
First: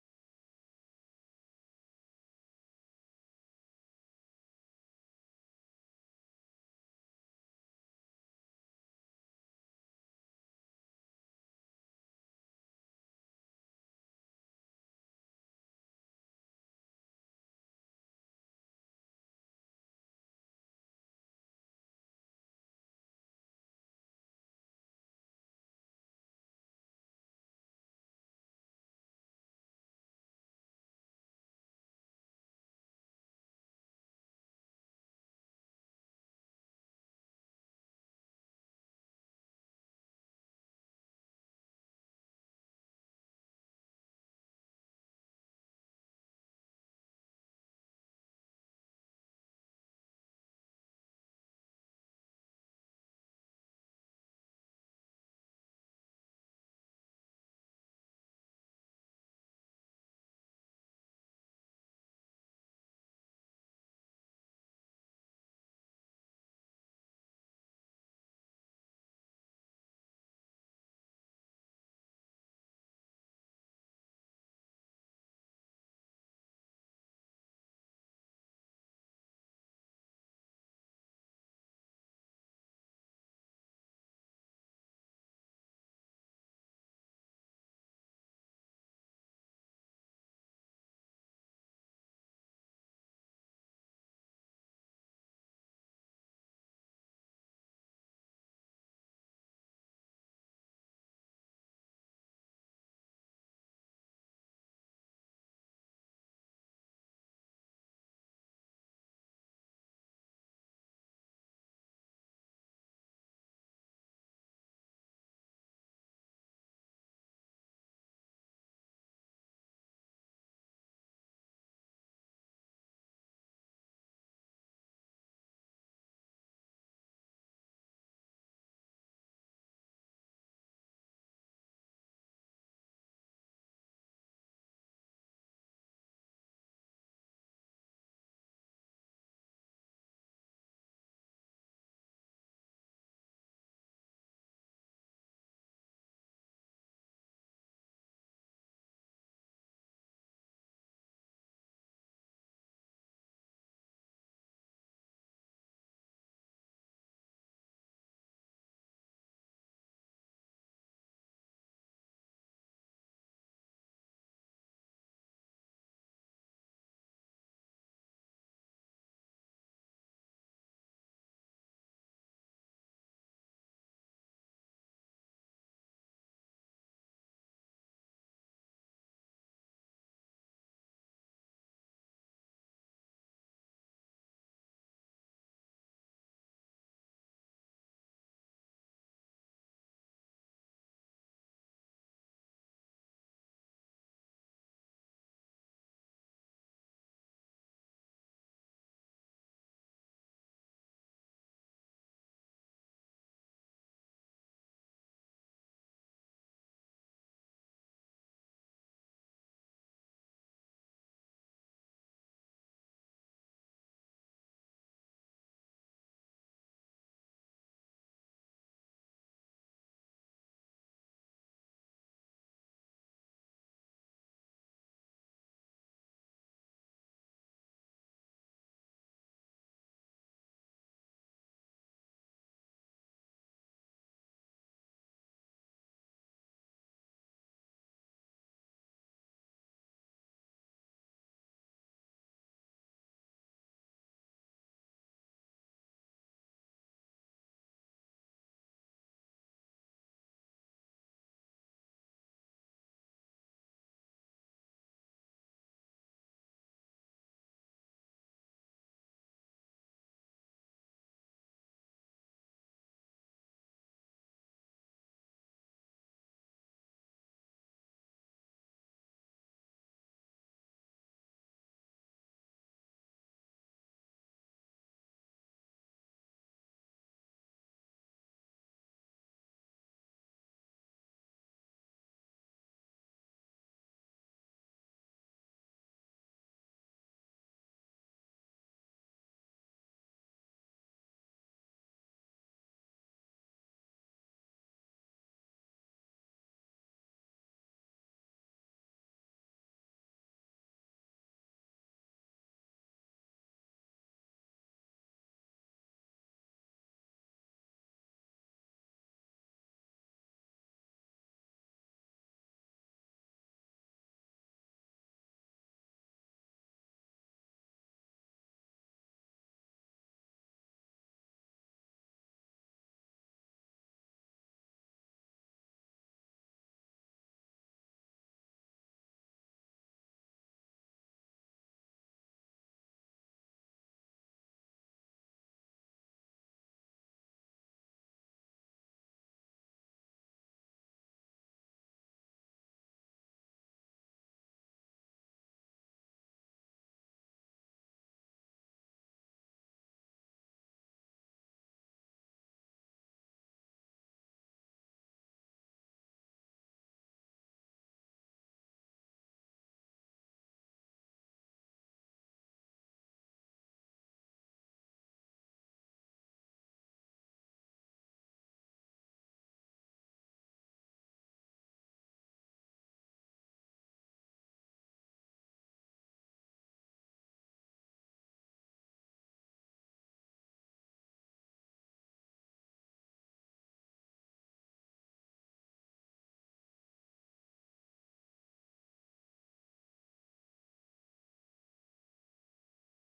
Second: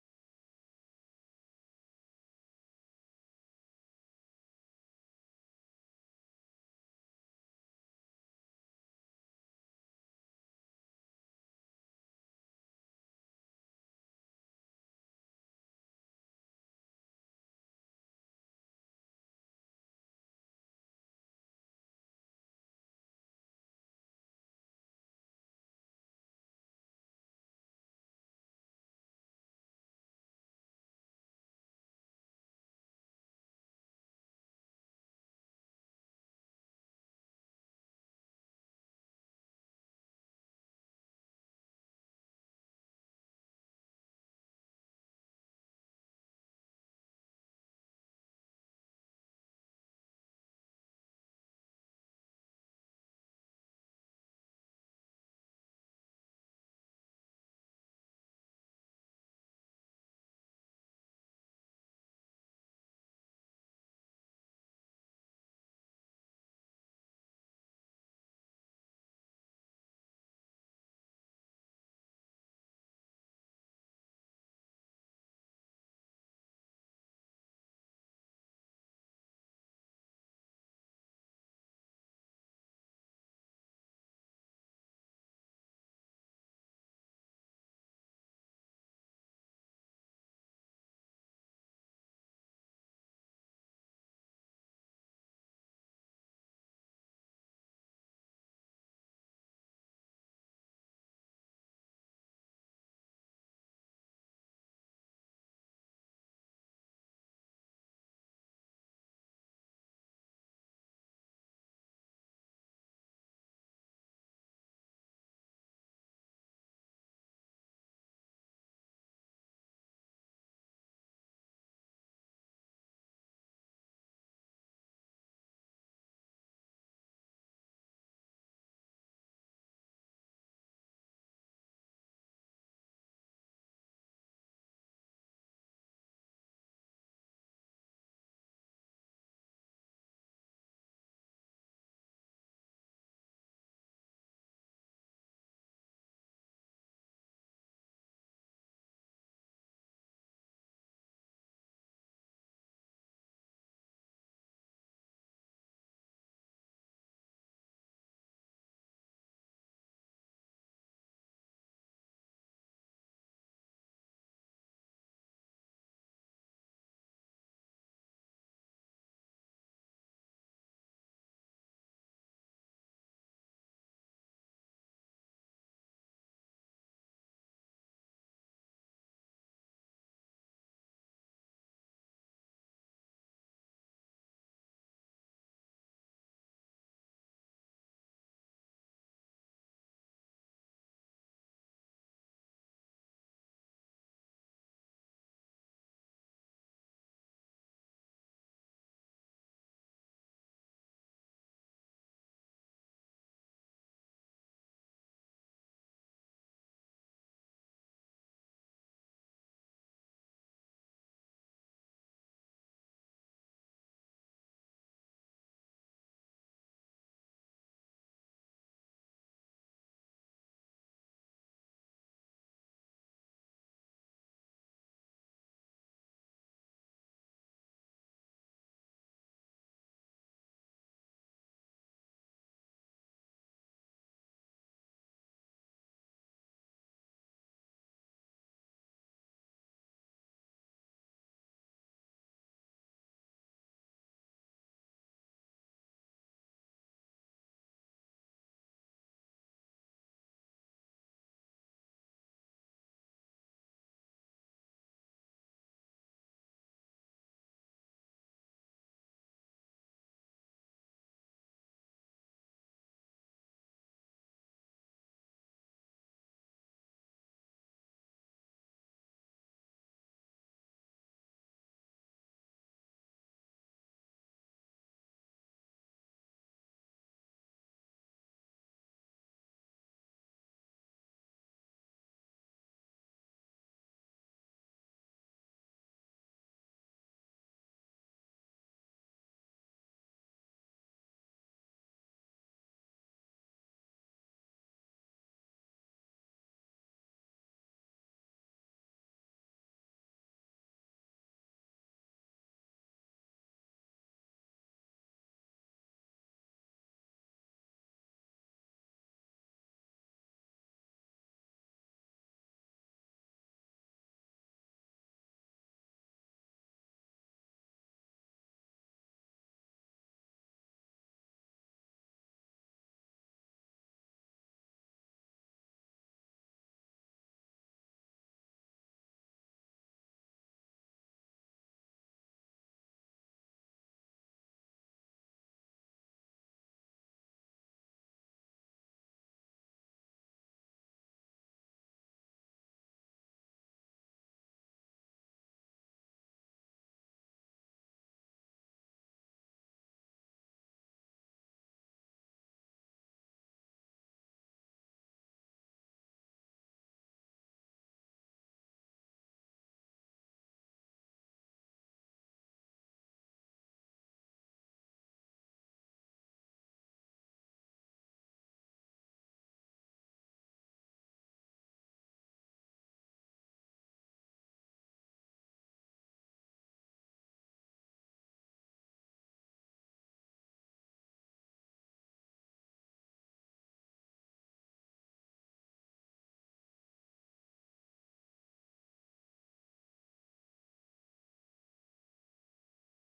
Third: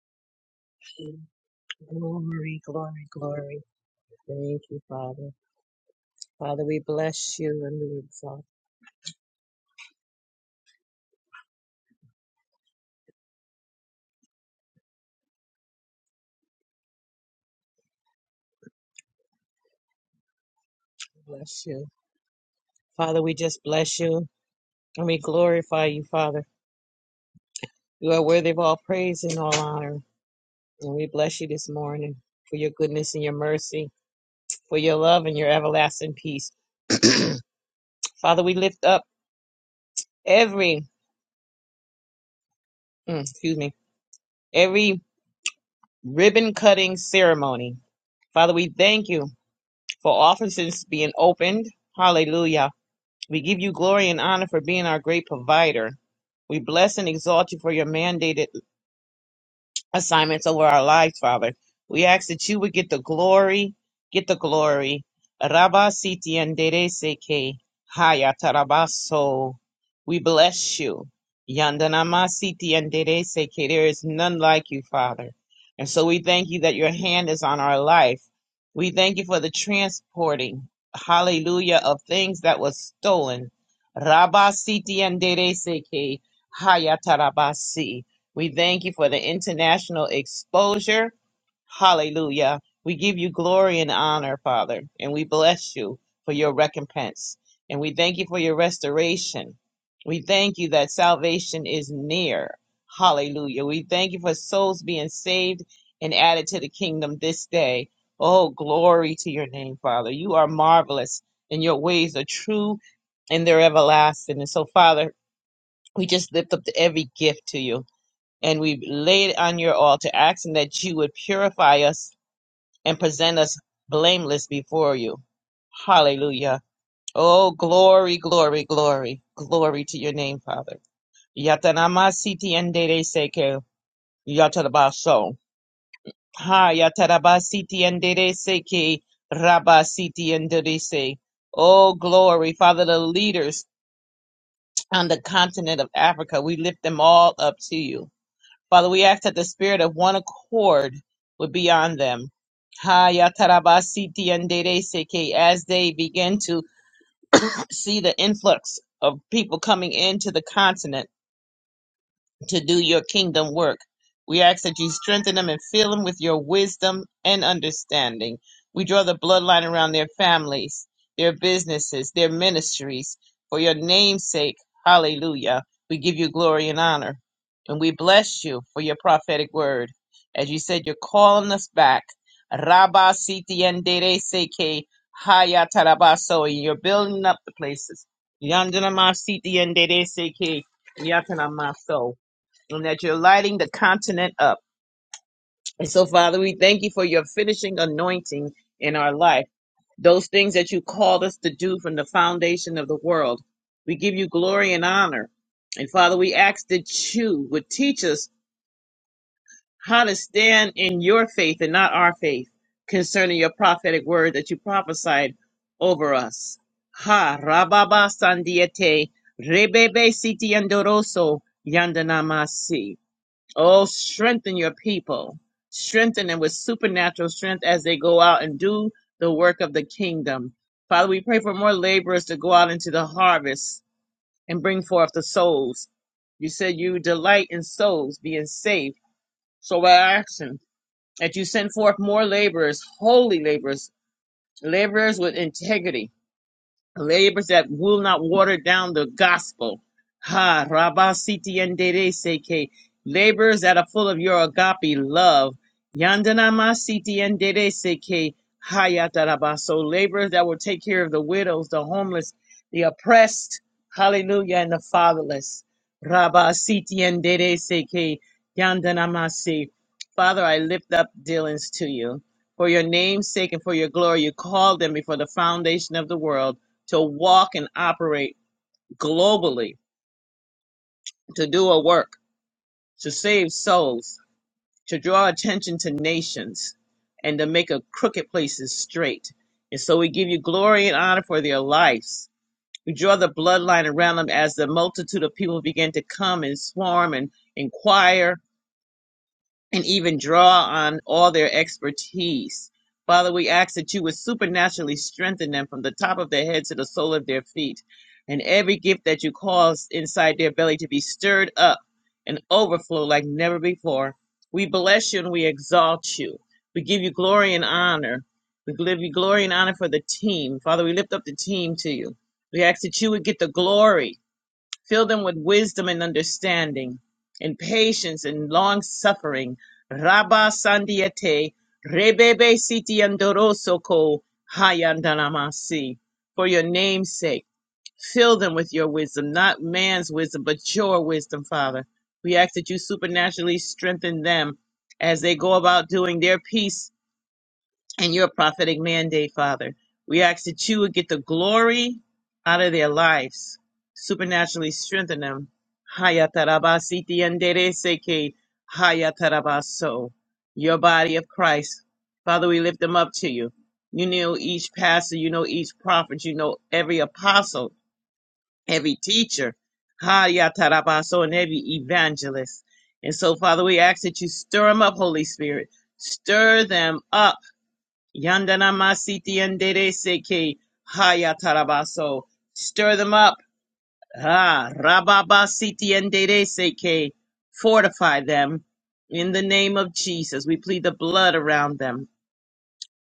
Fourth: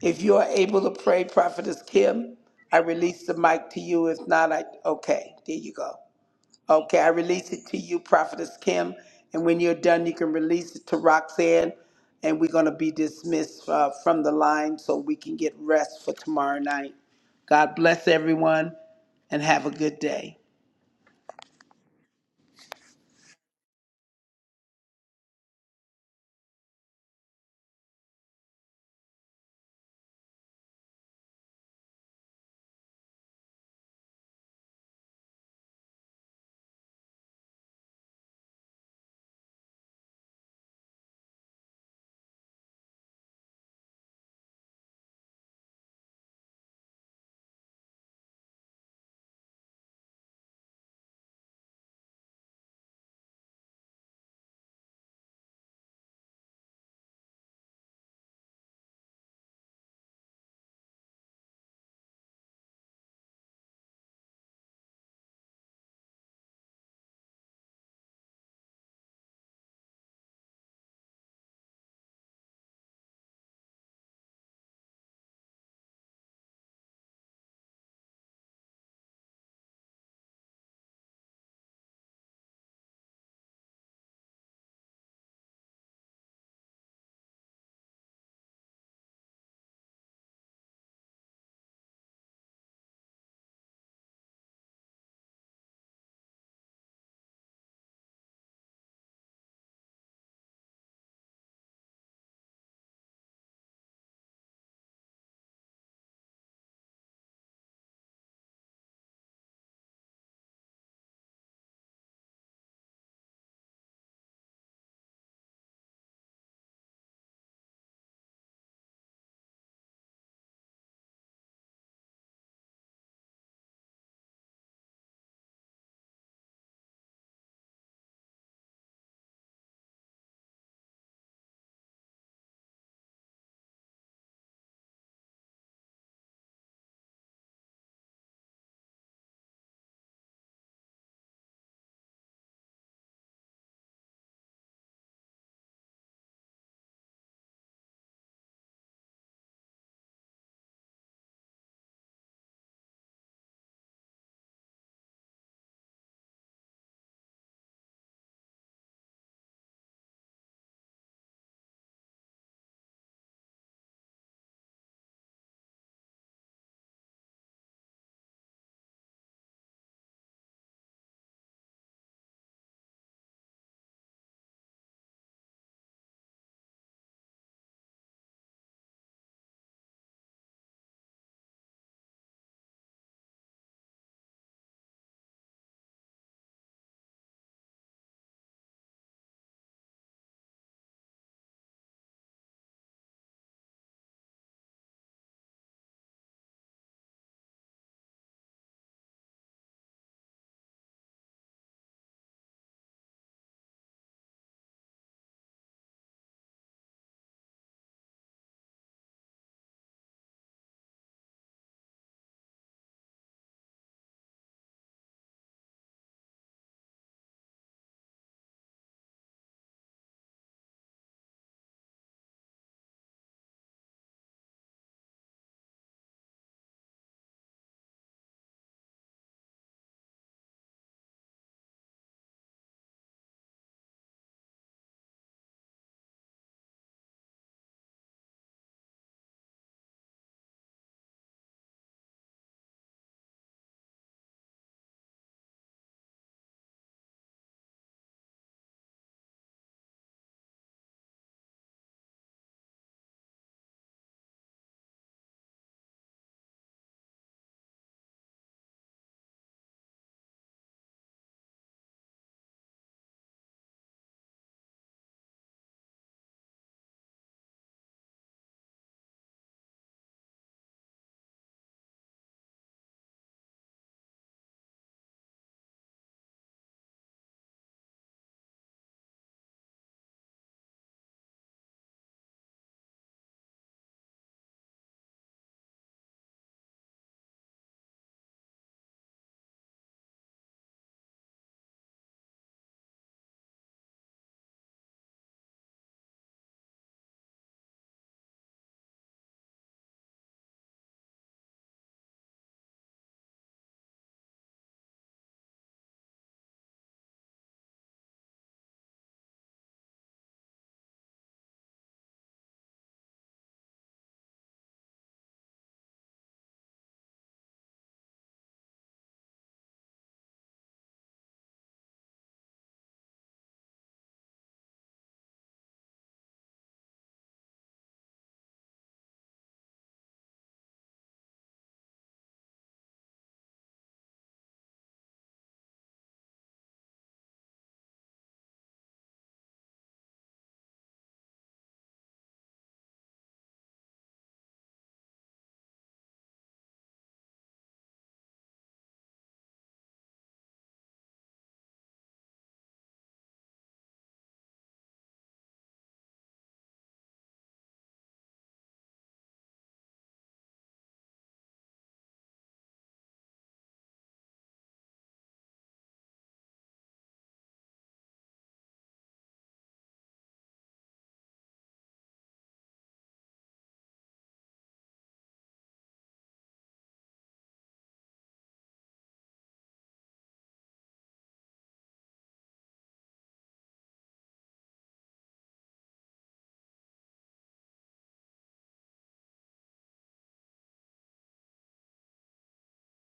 If you are able to pray, Prophetess Kim, Glory, I glory, release the glory. mic to you. If not, Thank I, you, Father. okay, there you go. Father, we Okay, I bless you release it to and we you, exalt Prophetess Kim. And when you're done, you can release it to Roxanne. And we're going to be dismissed uh, from the line so we can get rest for tomorrow night. God bless everyone and have a good day. you. Bless you. Father, we just bless you and we glorify you, Father. You are worthy of all praise and all honor. And we bless you this morning for your goodness and your mercy, for your love and your everlasting peace. Father, we lift up every, mm, excuse me, every ribbon cutting ceremony. Father, we thank you for offices being opened. Hallelujah We give you glory and honor for being our great provider. We bless and exalt you for your mandated assignments over our lives, Father. We ask that you would get the glory, get the glory. Rabba siti andereseke haya tarabaso. We bless you. Yandanama siti andereseke. There is none like you, Father. And so we thank you that your hand is on our life. We thank you for the transporting, hallelujah, of things that was stolen. Rabba siti andereseke haya tarabasi. We thank you for the international exposure. Hallelujah. We give you glory and honor, Father, and we bless you for your recompense. And we thank you for your restoration. We thank you that salvation is near. Hallelujah. We thank you for souls being saved and added to the kingdom this day. Oh, glory to your name, Father. You are marvelous, and your ways are true and they're everlasting. And so, Father, we just lift up every gift to you and we lay it on your altar, asking that you would purify us and present us blameless before you. Hallelujah. Oh, glory, glory, glory, glory to your name, Father. Yatanamasiti endere seke yatarabaso. Ha yatarabasiti endere seke rabasiti endere se. Oh, glory, Father, the leaders on the continent of Africa, we lift them all up to you. Father, we ask that the spirit of one accord would be on them. Ha yatarabasiti and dere seke, as they begin to see the influx of people coming into the continent to do your kingdom work. We ask that you strengthen them and fill them with your wisdom and understanding. We draw the bloodline around their families, their businesses, their ministries. For your name's sake, hallelujah. We give you glory and honor. And we bless you for your prophetic word. As you said, you're calling us back. Rabba siti endere seke haya tarabaso. And you're building up the places. Yandanama siti endere seke yatanamaso and that you're lighting the continent up. And so, Father, we thank you for your finishing anointing in our life. Those things that you called us to do from the foundation of the world. We give you glory and honor. And Father, we ask that you would teach us how to stand in your faith and not our faith concerning your prophetic word that you prophesied over us. Ha, Rababa Sandiete, Rebebe Siti Andoroso, Yandanamasi. Oh, strengthen your people. Strengthen them with supernatural strength as they go out and do the work of the kingdom. Father, we pray for more laborers to go out into the harvest and bring forth the souls. You said you delight in souls being saved. So we ask him that you send forth more laborers, holy laborers, laborers with integrity labors that will not water down the gospel. Ha, Rabasiti and Dede Seke, labors that are full of your agape love. Yandanama Siti and Dede Seke, Hayataraba. So labors that will take care of the widows, the homeless, the oppressed, hallelujah, and the fatherless. Rabasiti and Dede Seke, Yandanamasi. Father, I lift up Dylan's to you. For your name's sake and for your glory, you called them before the foundation of the world to walk and operate globally, to do a work, to save souls, to draw attention to nations, and to make a crooked places straight. And so we give you glory and honor for their lives. We draw the bloodline around them as the multitude of people begin to come and swarm and inquire and even draw on all their expertise. Father, we ask that you would supernaturally strengthen them from the top of their head to the sole of their feet, and every gift that you cause inside their belly to be stirred up and overflow like never before. We bless you and we exalt you. We give you glory and honor. We give you glory and honor for the team. Father, we lift up the team to you. We ask that you would get the glory Fill them with wisdom and understanding, and patience and long suffering. Rabba Sandiete, Rebebe Siti Andoroso Ko Hayandanamasi. For your name's sake, fill them with your wisdom, not man's wisdom, but your wisdom, Father. We ask that you supernaturally strengthen them as they go about doing their peace and your prophetic mandate, Father. We ask that you would get the glory out of their lives, supernaturally strengthen them. Hayatarabasiti andereseke, hayatarabaso. Your body of Christ. Father, we lift them up to you. You know each pastor, you know each prophet, you know every apostle, every teacher, hayatarabaso, and every evangelist. And so, Father, we ask that you stir them up, Holy Spirit. Stir them up Yandana masiti yandere seke haya tarabaso. Stir them up. Ah, rababa siti yandere seke. Fortify them. In the name of Jesus, we plead the blood around them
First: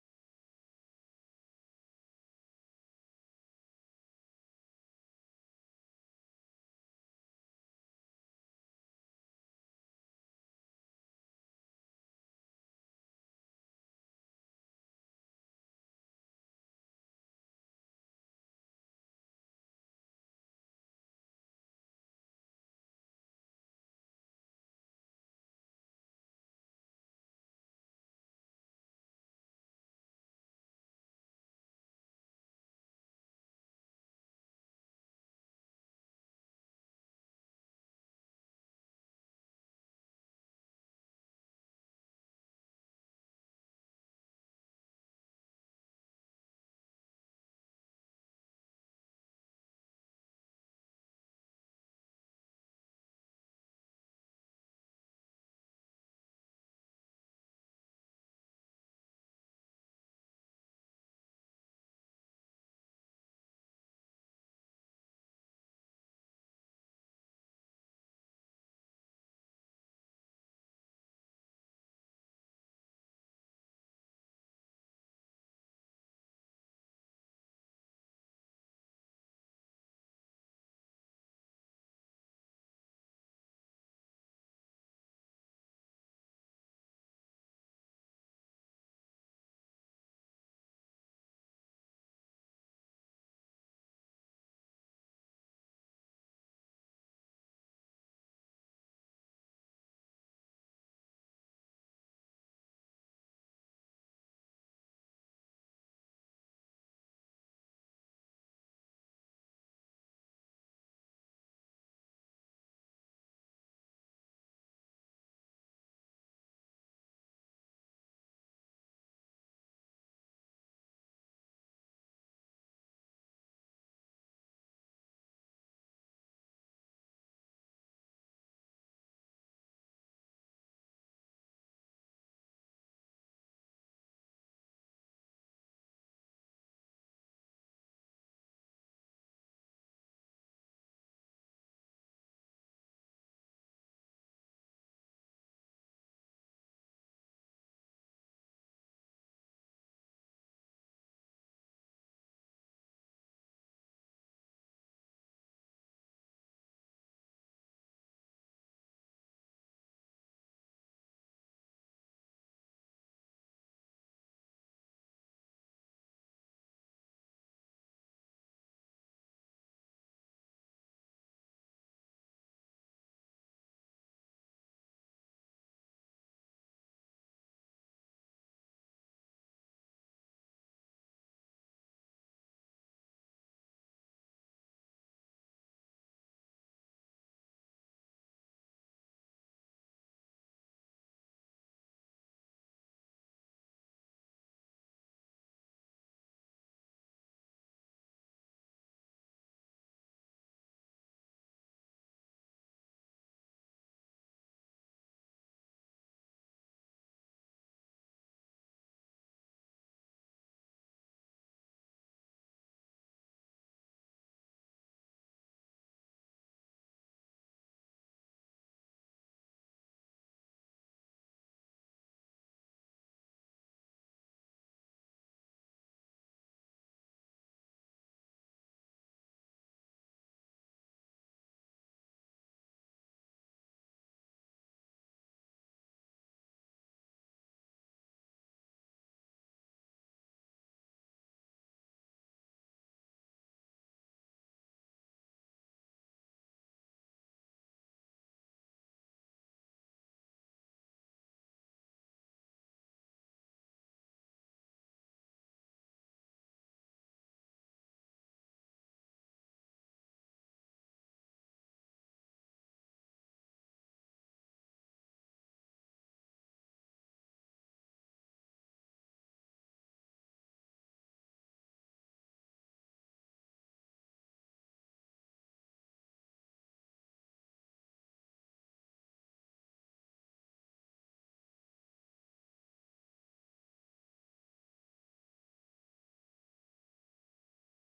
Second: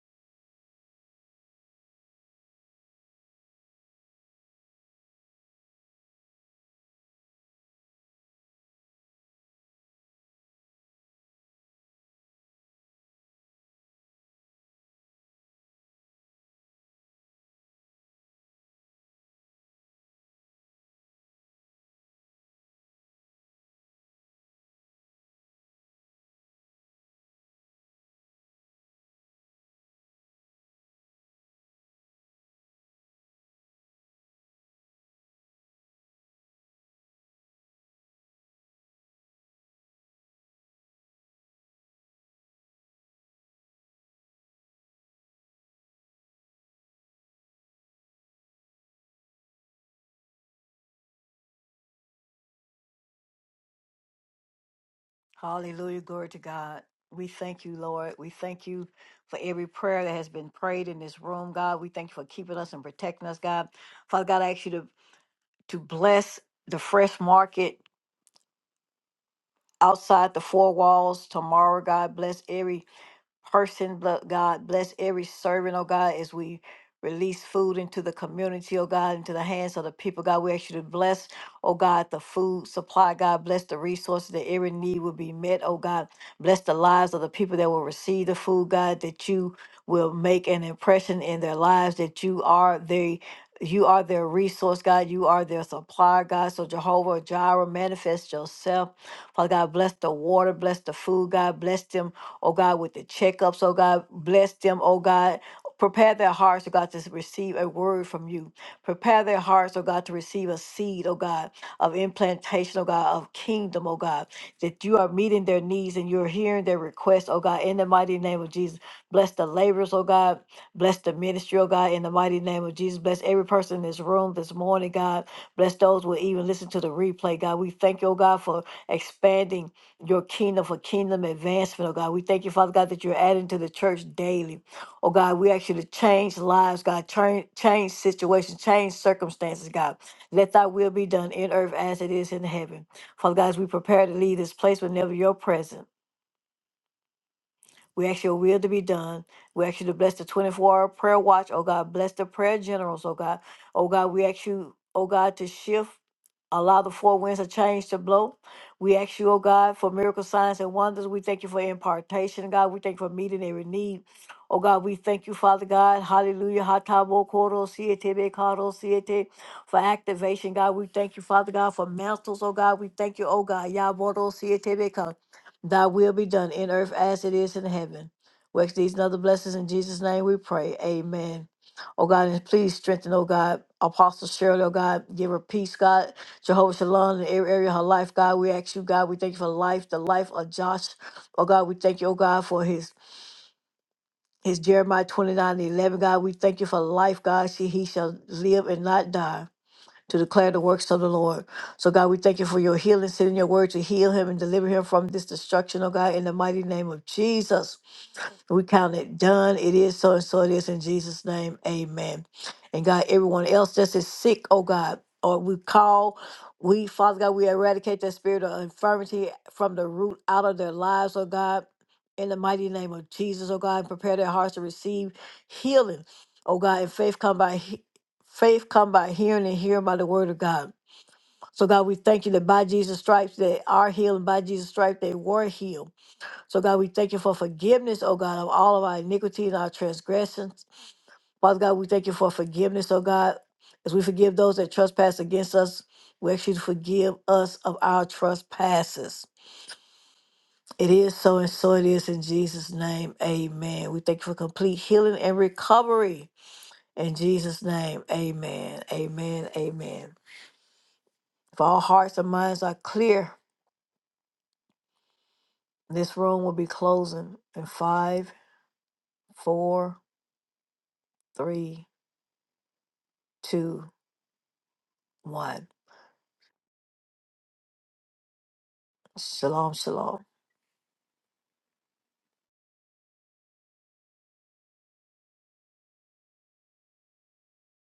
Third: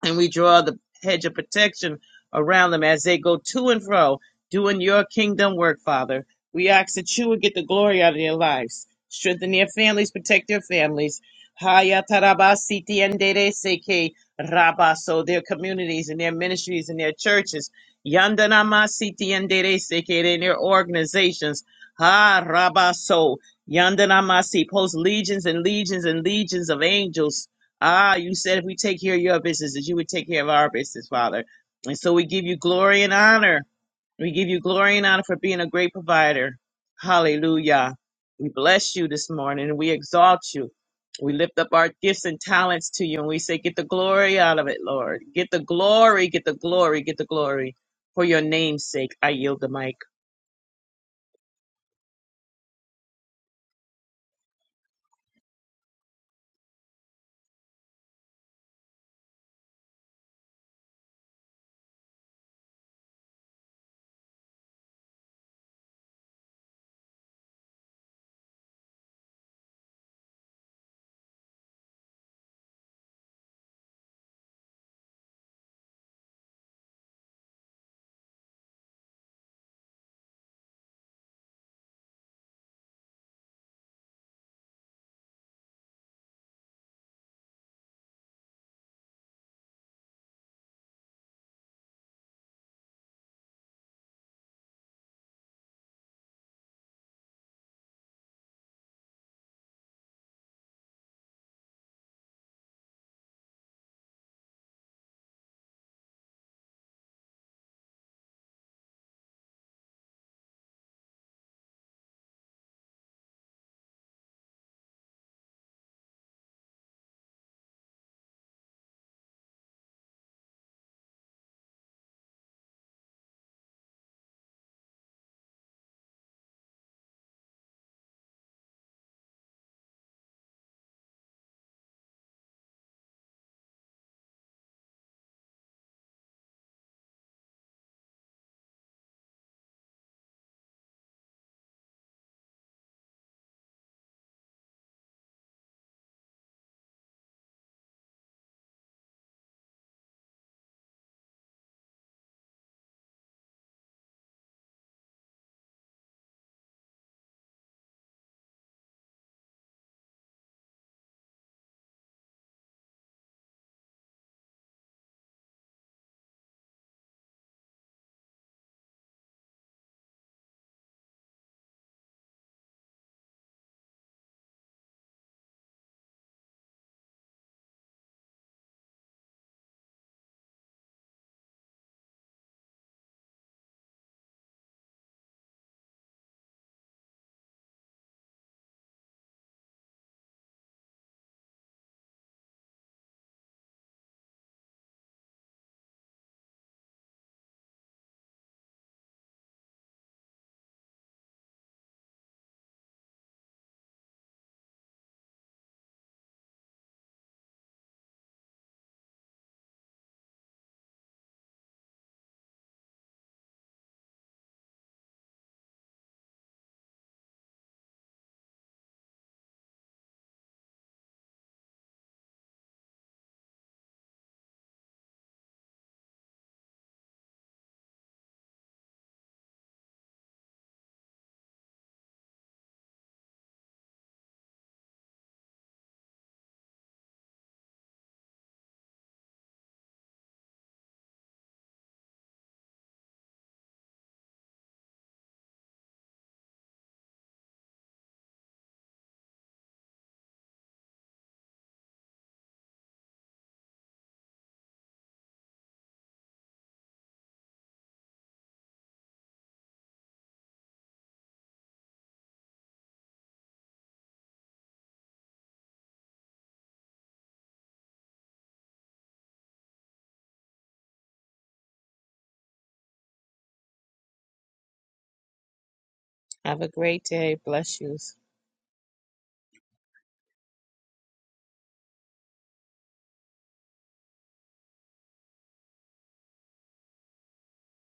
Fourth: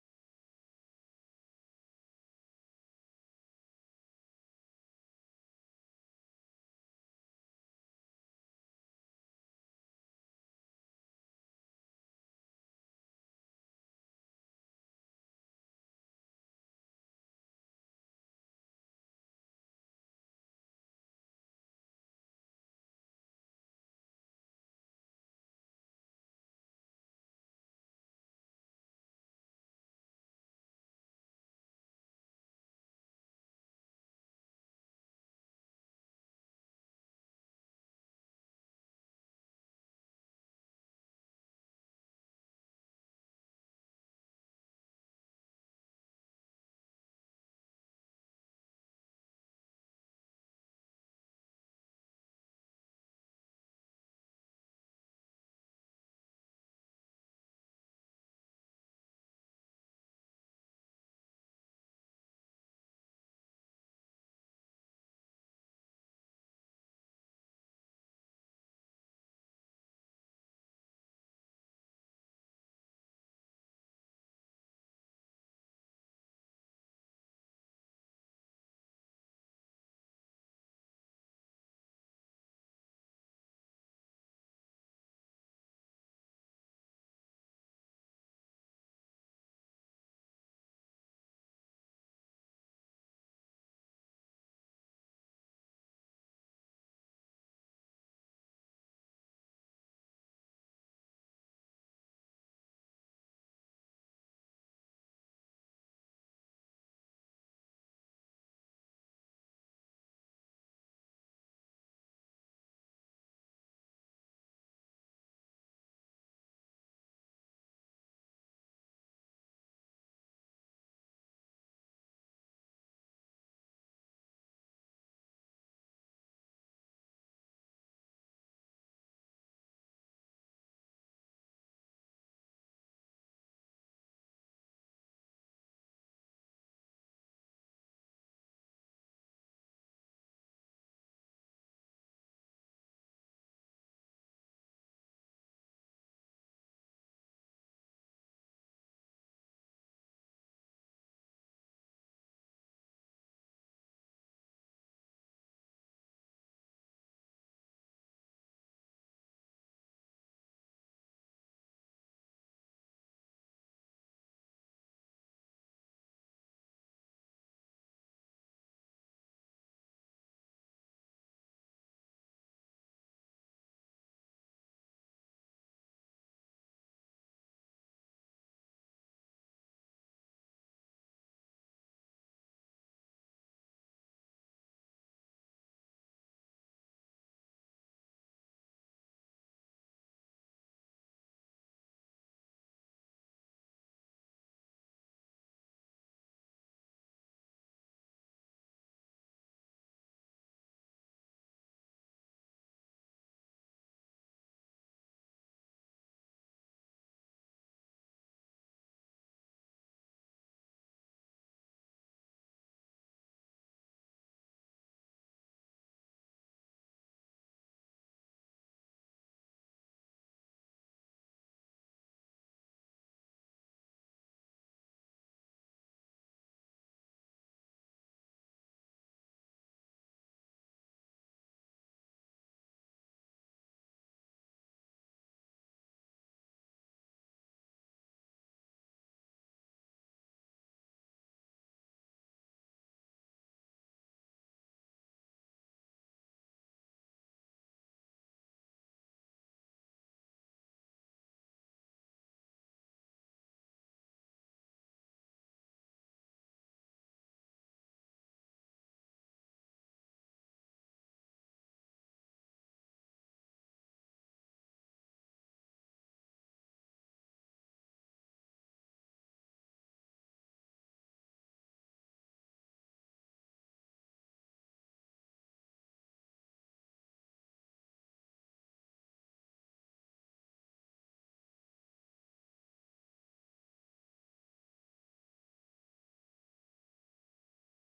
and we draw the hedge of protection around them as they go to and fro doing your kingdom work, Father. We ask that you would get the glory out of their lives, strengthen their families, protect their families. Haya taraba siti endere seke raba. So their communities and their ministries and their churches. Yandanama siti endere seke and their organizations. Ha raba so yandanama si post legions and legions and legions of angels Ah, you said if we take care of your business, that you would take care of our business, Father. And so we give you glory and honor. We give you glory and honor for being a great provider. Hallelujah. We bless you this morning and we exalt you. We lift up our gifts and talents to you and we say, Get the glory out of it, Lord. Get the glory, get the glory, get the glory for your name's sake. I yield the mic. Hallelujah. Glory to God. We thank you, Lord. We thank you for every prayer that has been prayed in this room, God. We thank you for keeping us and protecting us, God. Father God, I ask you to, to bless the fresh market outside the four walls tomorrow, God. Bless every person, blo- God. Bless every servant, oh God, as we release food into the community, oh God, into the hands of the people, God. We ask you to bless, oh God, the food supply, God. Bless the resources that every need will be met, oh God. Bless the lives of the people that will receive the food, God, that you will make an impression in their lives, that you are they. You are their resource, God. You are their supplier, God. So, Jehovah Jireh, manifest yourself. Father God, bless the water, bless the food, God. Bless them oh God, with the checkups, oh God, bless them, oh God. Prepare their hearts, oh God, to receive a word from you. Prepare their hearts, oh God, to receive a seed, oh God, of implantation, oh God, of kingdom, oh God, that you are meeting their needs and you're hearing their requests, oh God, in the mighty name of Jesus. Bless the laborers, oh God. Bless the ministry, oh God, in the mighty name of Jesus. Bless every person in this room this morning, God. Bless those who will even listen to the replay, God. We thank you, oh God, for expanding your kingdom for kingdom advancement, oh God. We thank you, Father God, that you're adding to the church daily. Oh God, we ask you to change lives, God, change, change situations, change circumstances, God. Let thy will be done in earth as it is in heaven. Father God, as we prepare to leave this place whenever you're present. We ask your will to be done. We ask you to bless the 24 hour prayer watch, oh God. Bless the prayer generals, oh God. Oh God, we ask you, oh God, to shift. Allow the four winds of change to blow. We ask you, oh God, for miracle signs and wonders. We thank you for impartation, God. We thank you for meeting every need. Oh God, we thank you, Father God. Hallelujah. Hatabo koro siete be karo siete for activation, God. We thank you, Father God, for mantles, oh God. We thank you, oh God. Yaboro siete be ka. Thy will be done in earth as it is in heaven. We ask these and other blessings in Jesus' name we pray. Amen. Oh God, and please strengthen, oh God, Apostle Shirley, oh God, give her peace, God Jehovah Shalom in every area of her life. God, we ask you, God, we thank you for life, the life of Josh. Oh God, we thank you, oh God, for his his Jeremiah 29 and 11. God, we thank you for life, God. See, he shall live and not die to declare the works of the Lord. So God, we thank you for your healing, sending your word to heal him and deliver him from this destruction, oh God, in the mighty name of Jesus. We count it done. It is so and so it is in Jesus' name. Amen. And God, everyone else that's sick, oh God, or we call, we, Father God, we eradicate that spirit of infirmity from the root out of their lives, oh God. In the mighty name of Jesus, oh God, and prepare their hearts to receive healing, oh God. And faith come by he- faith come by hearing and hearing by the word of God. So God, we thank you that by Jesus' stripes they are healed, and by Jesus' stripes they were healed. So, God, we thank you for forgiveness, oh God, of all of our iniquities, our transgressions. Father God, we thank you for forgiveness, oh God, as we forgive those that trespass against us. We ask you to forgive us of our trespasses. It is so, and so it is in Jesus' name. Amen. We thank you for complete healing and recovery in Jesus' name. Amen. Amen. Amen. If all hearts and minds are clear, this room will be closing in five, four, three, two, one. Have a great day. Bless you. Shalom, shalom.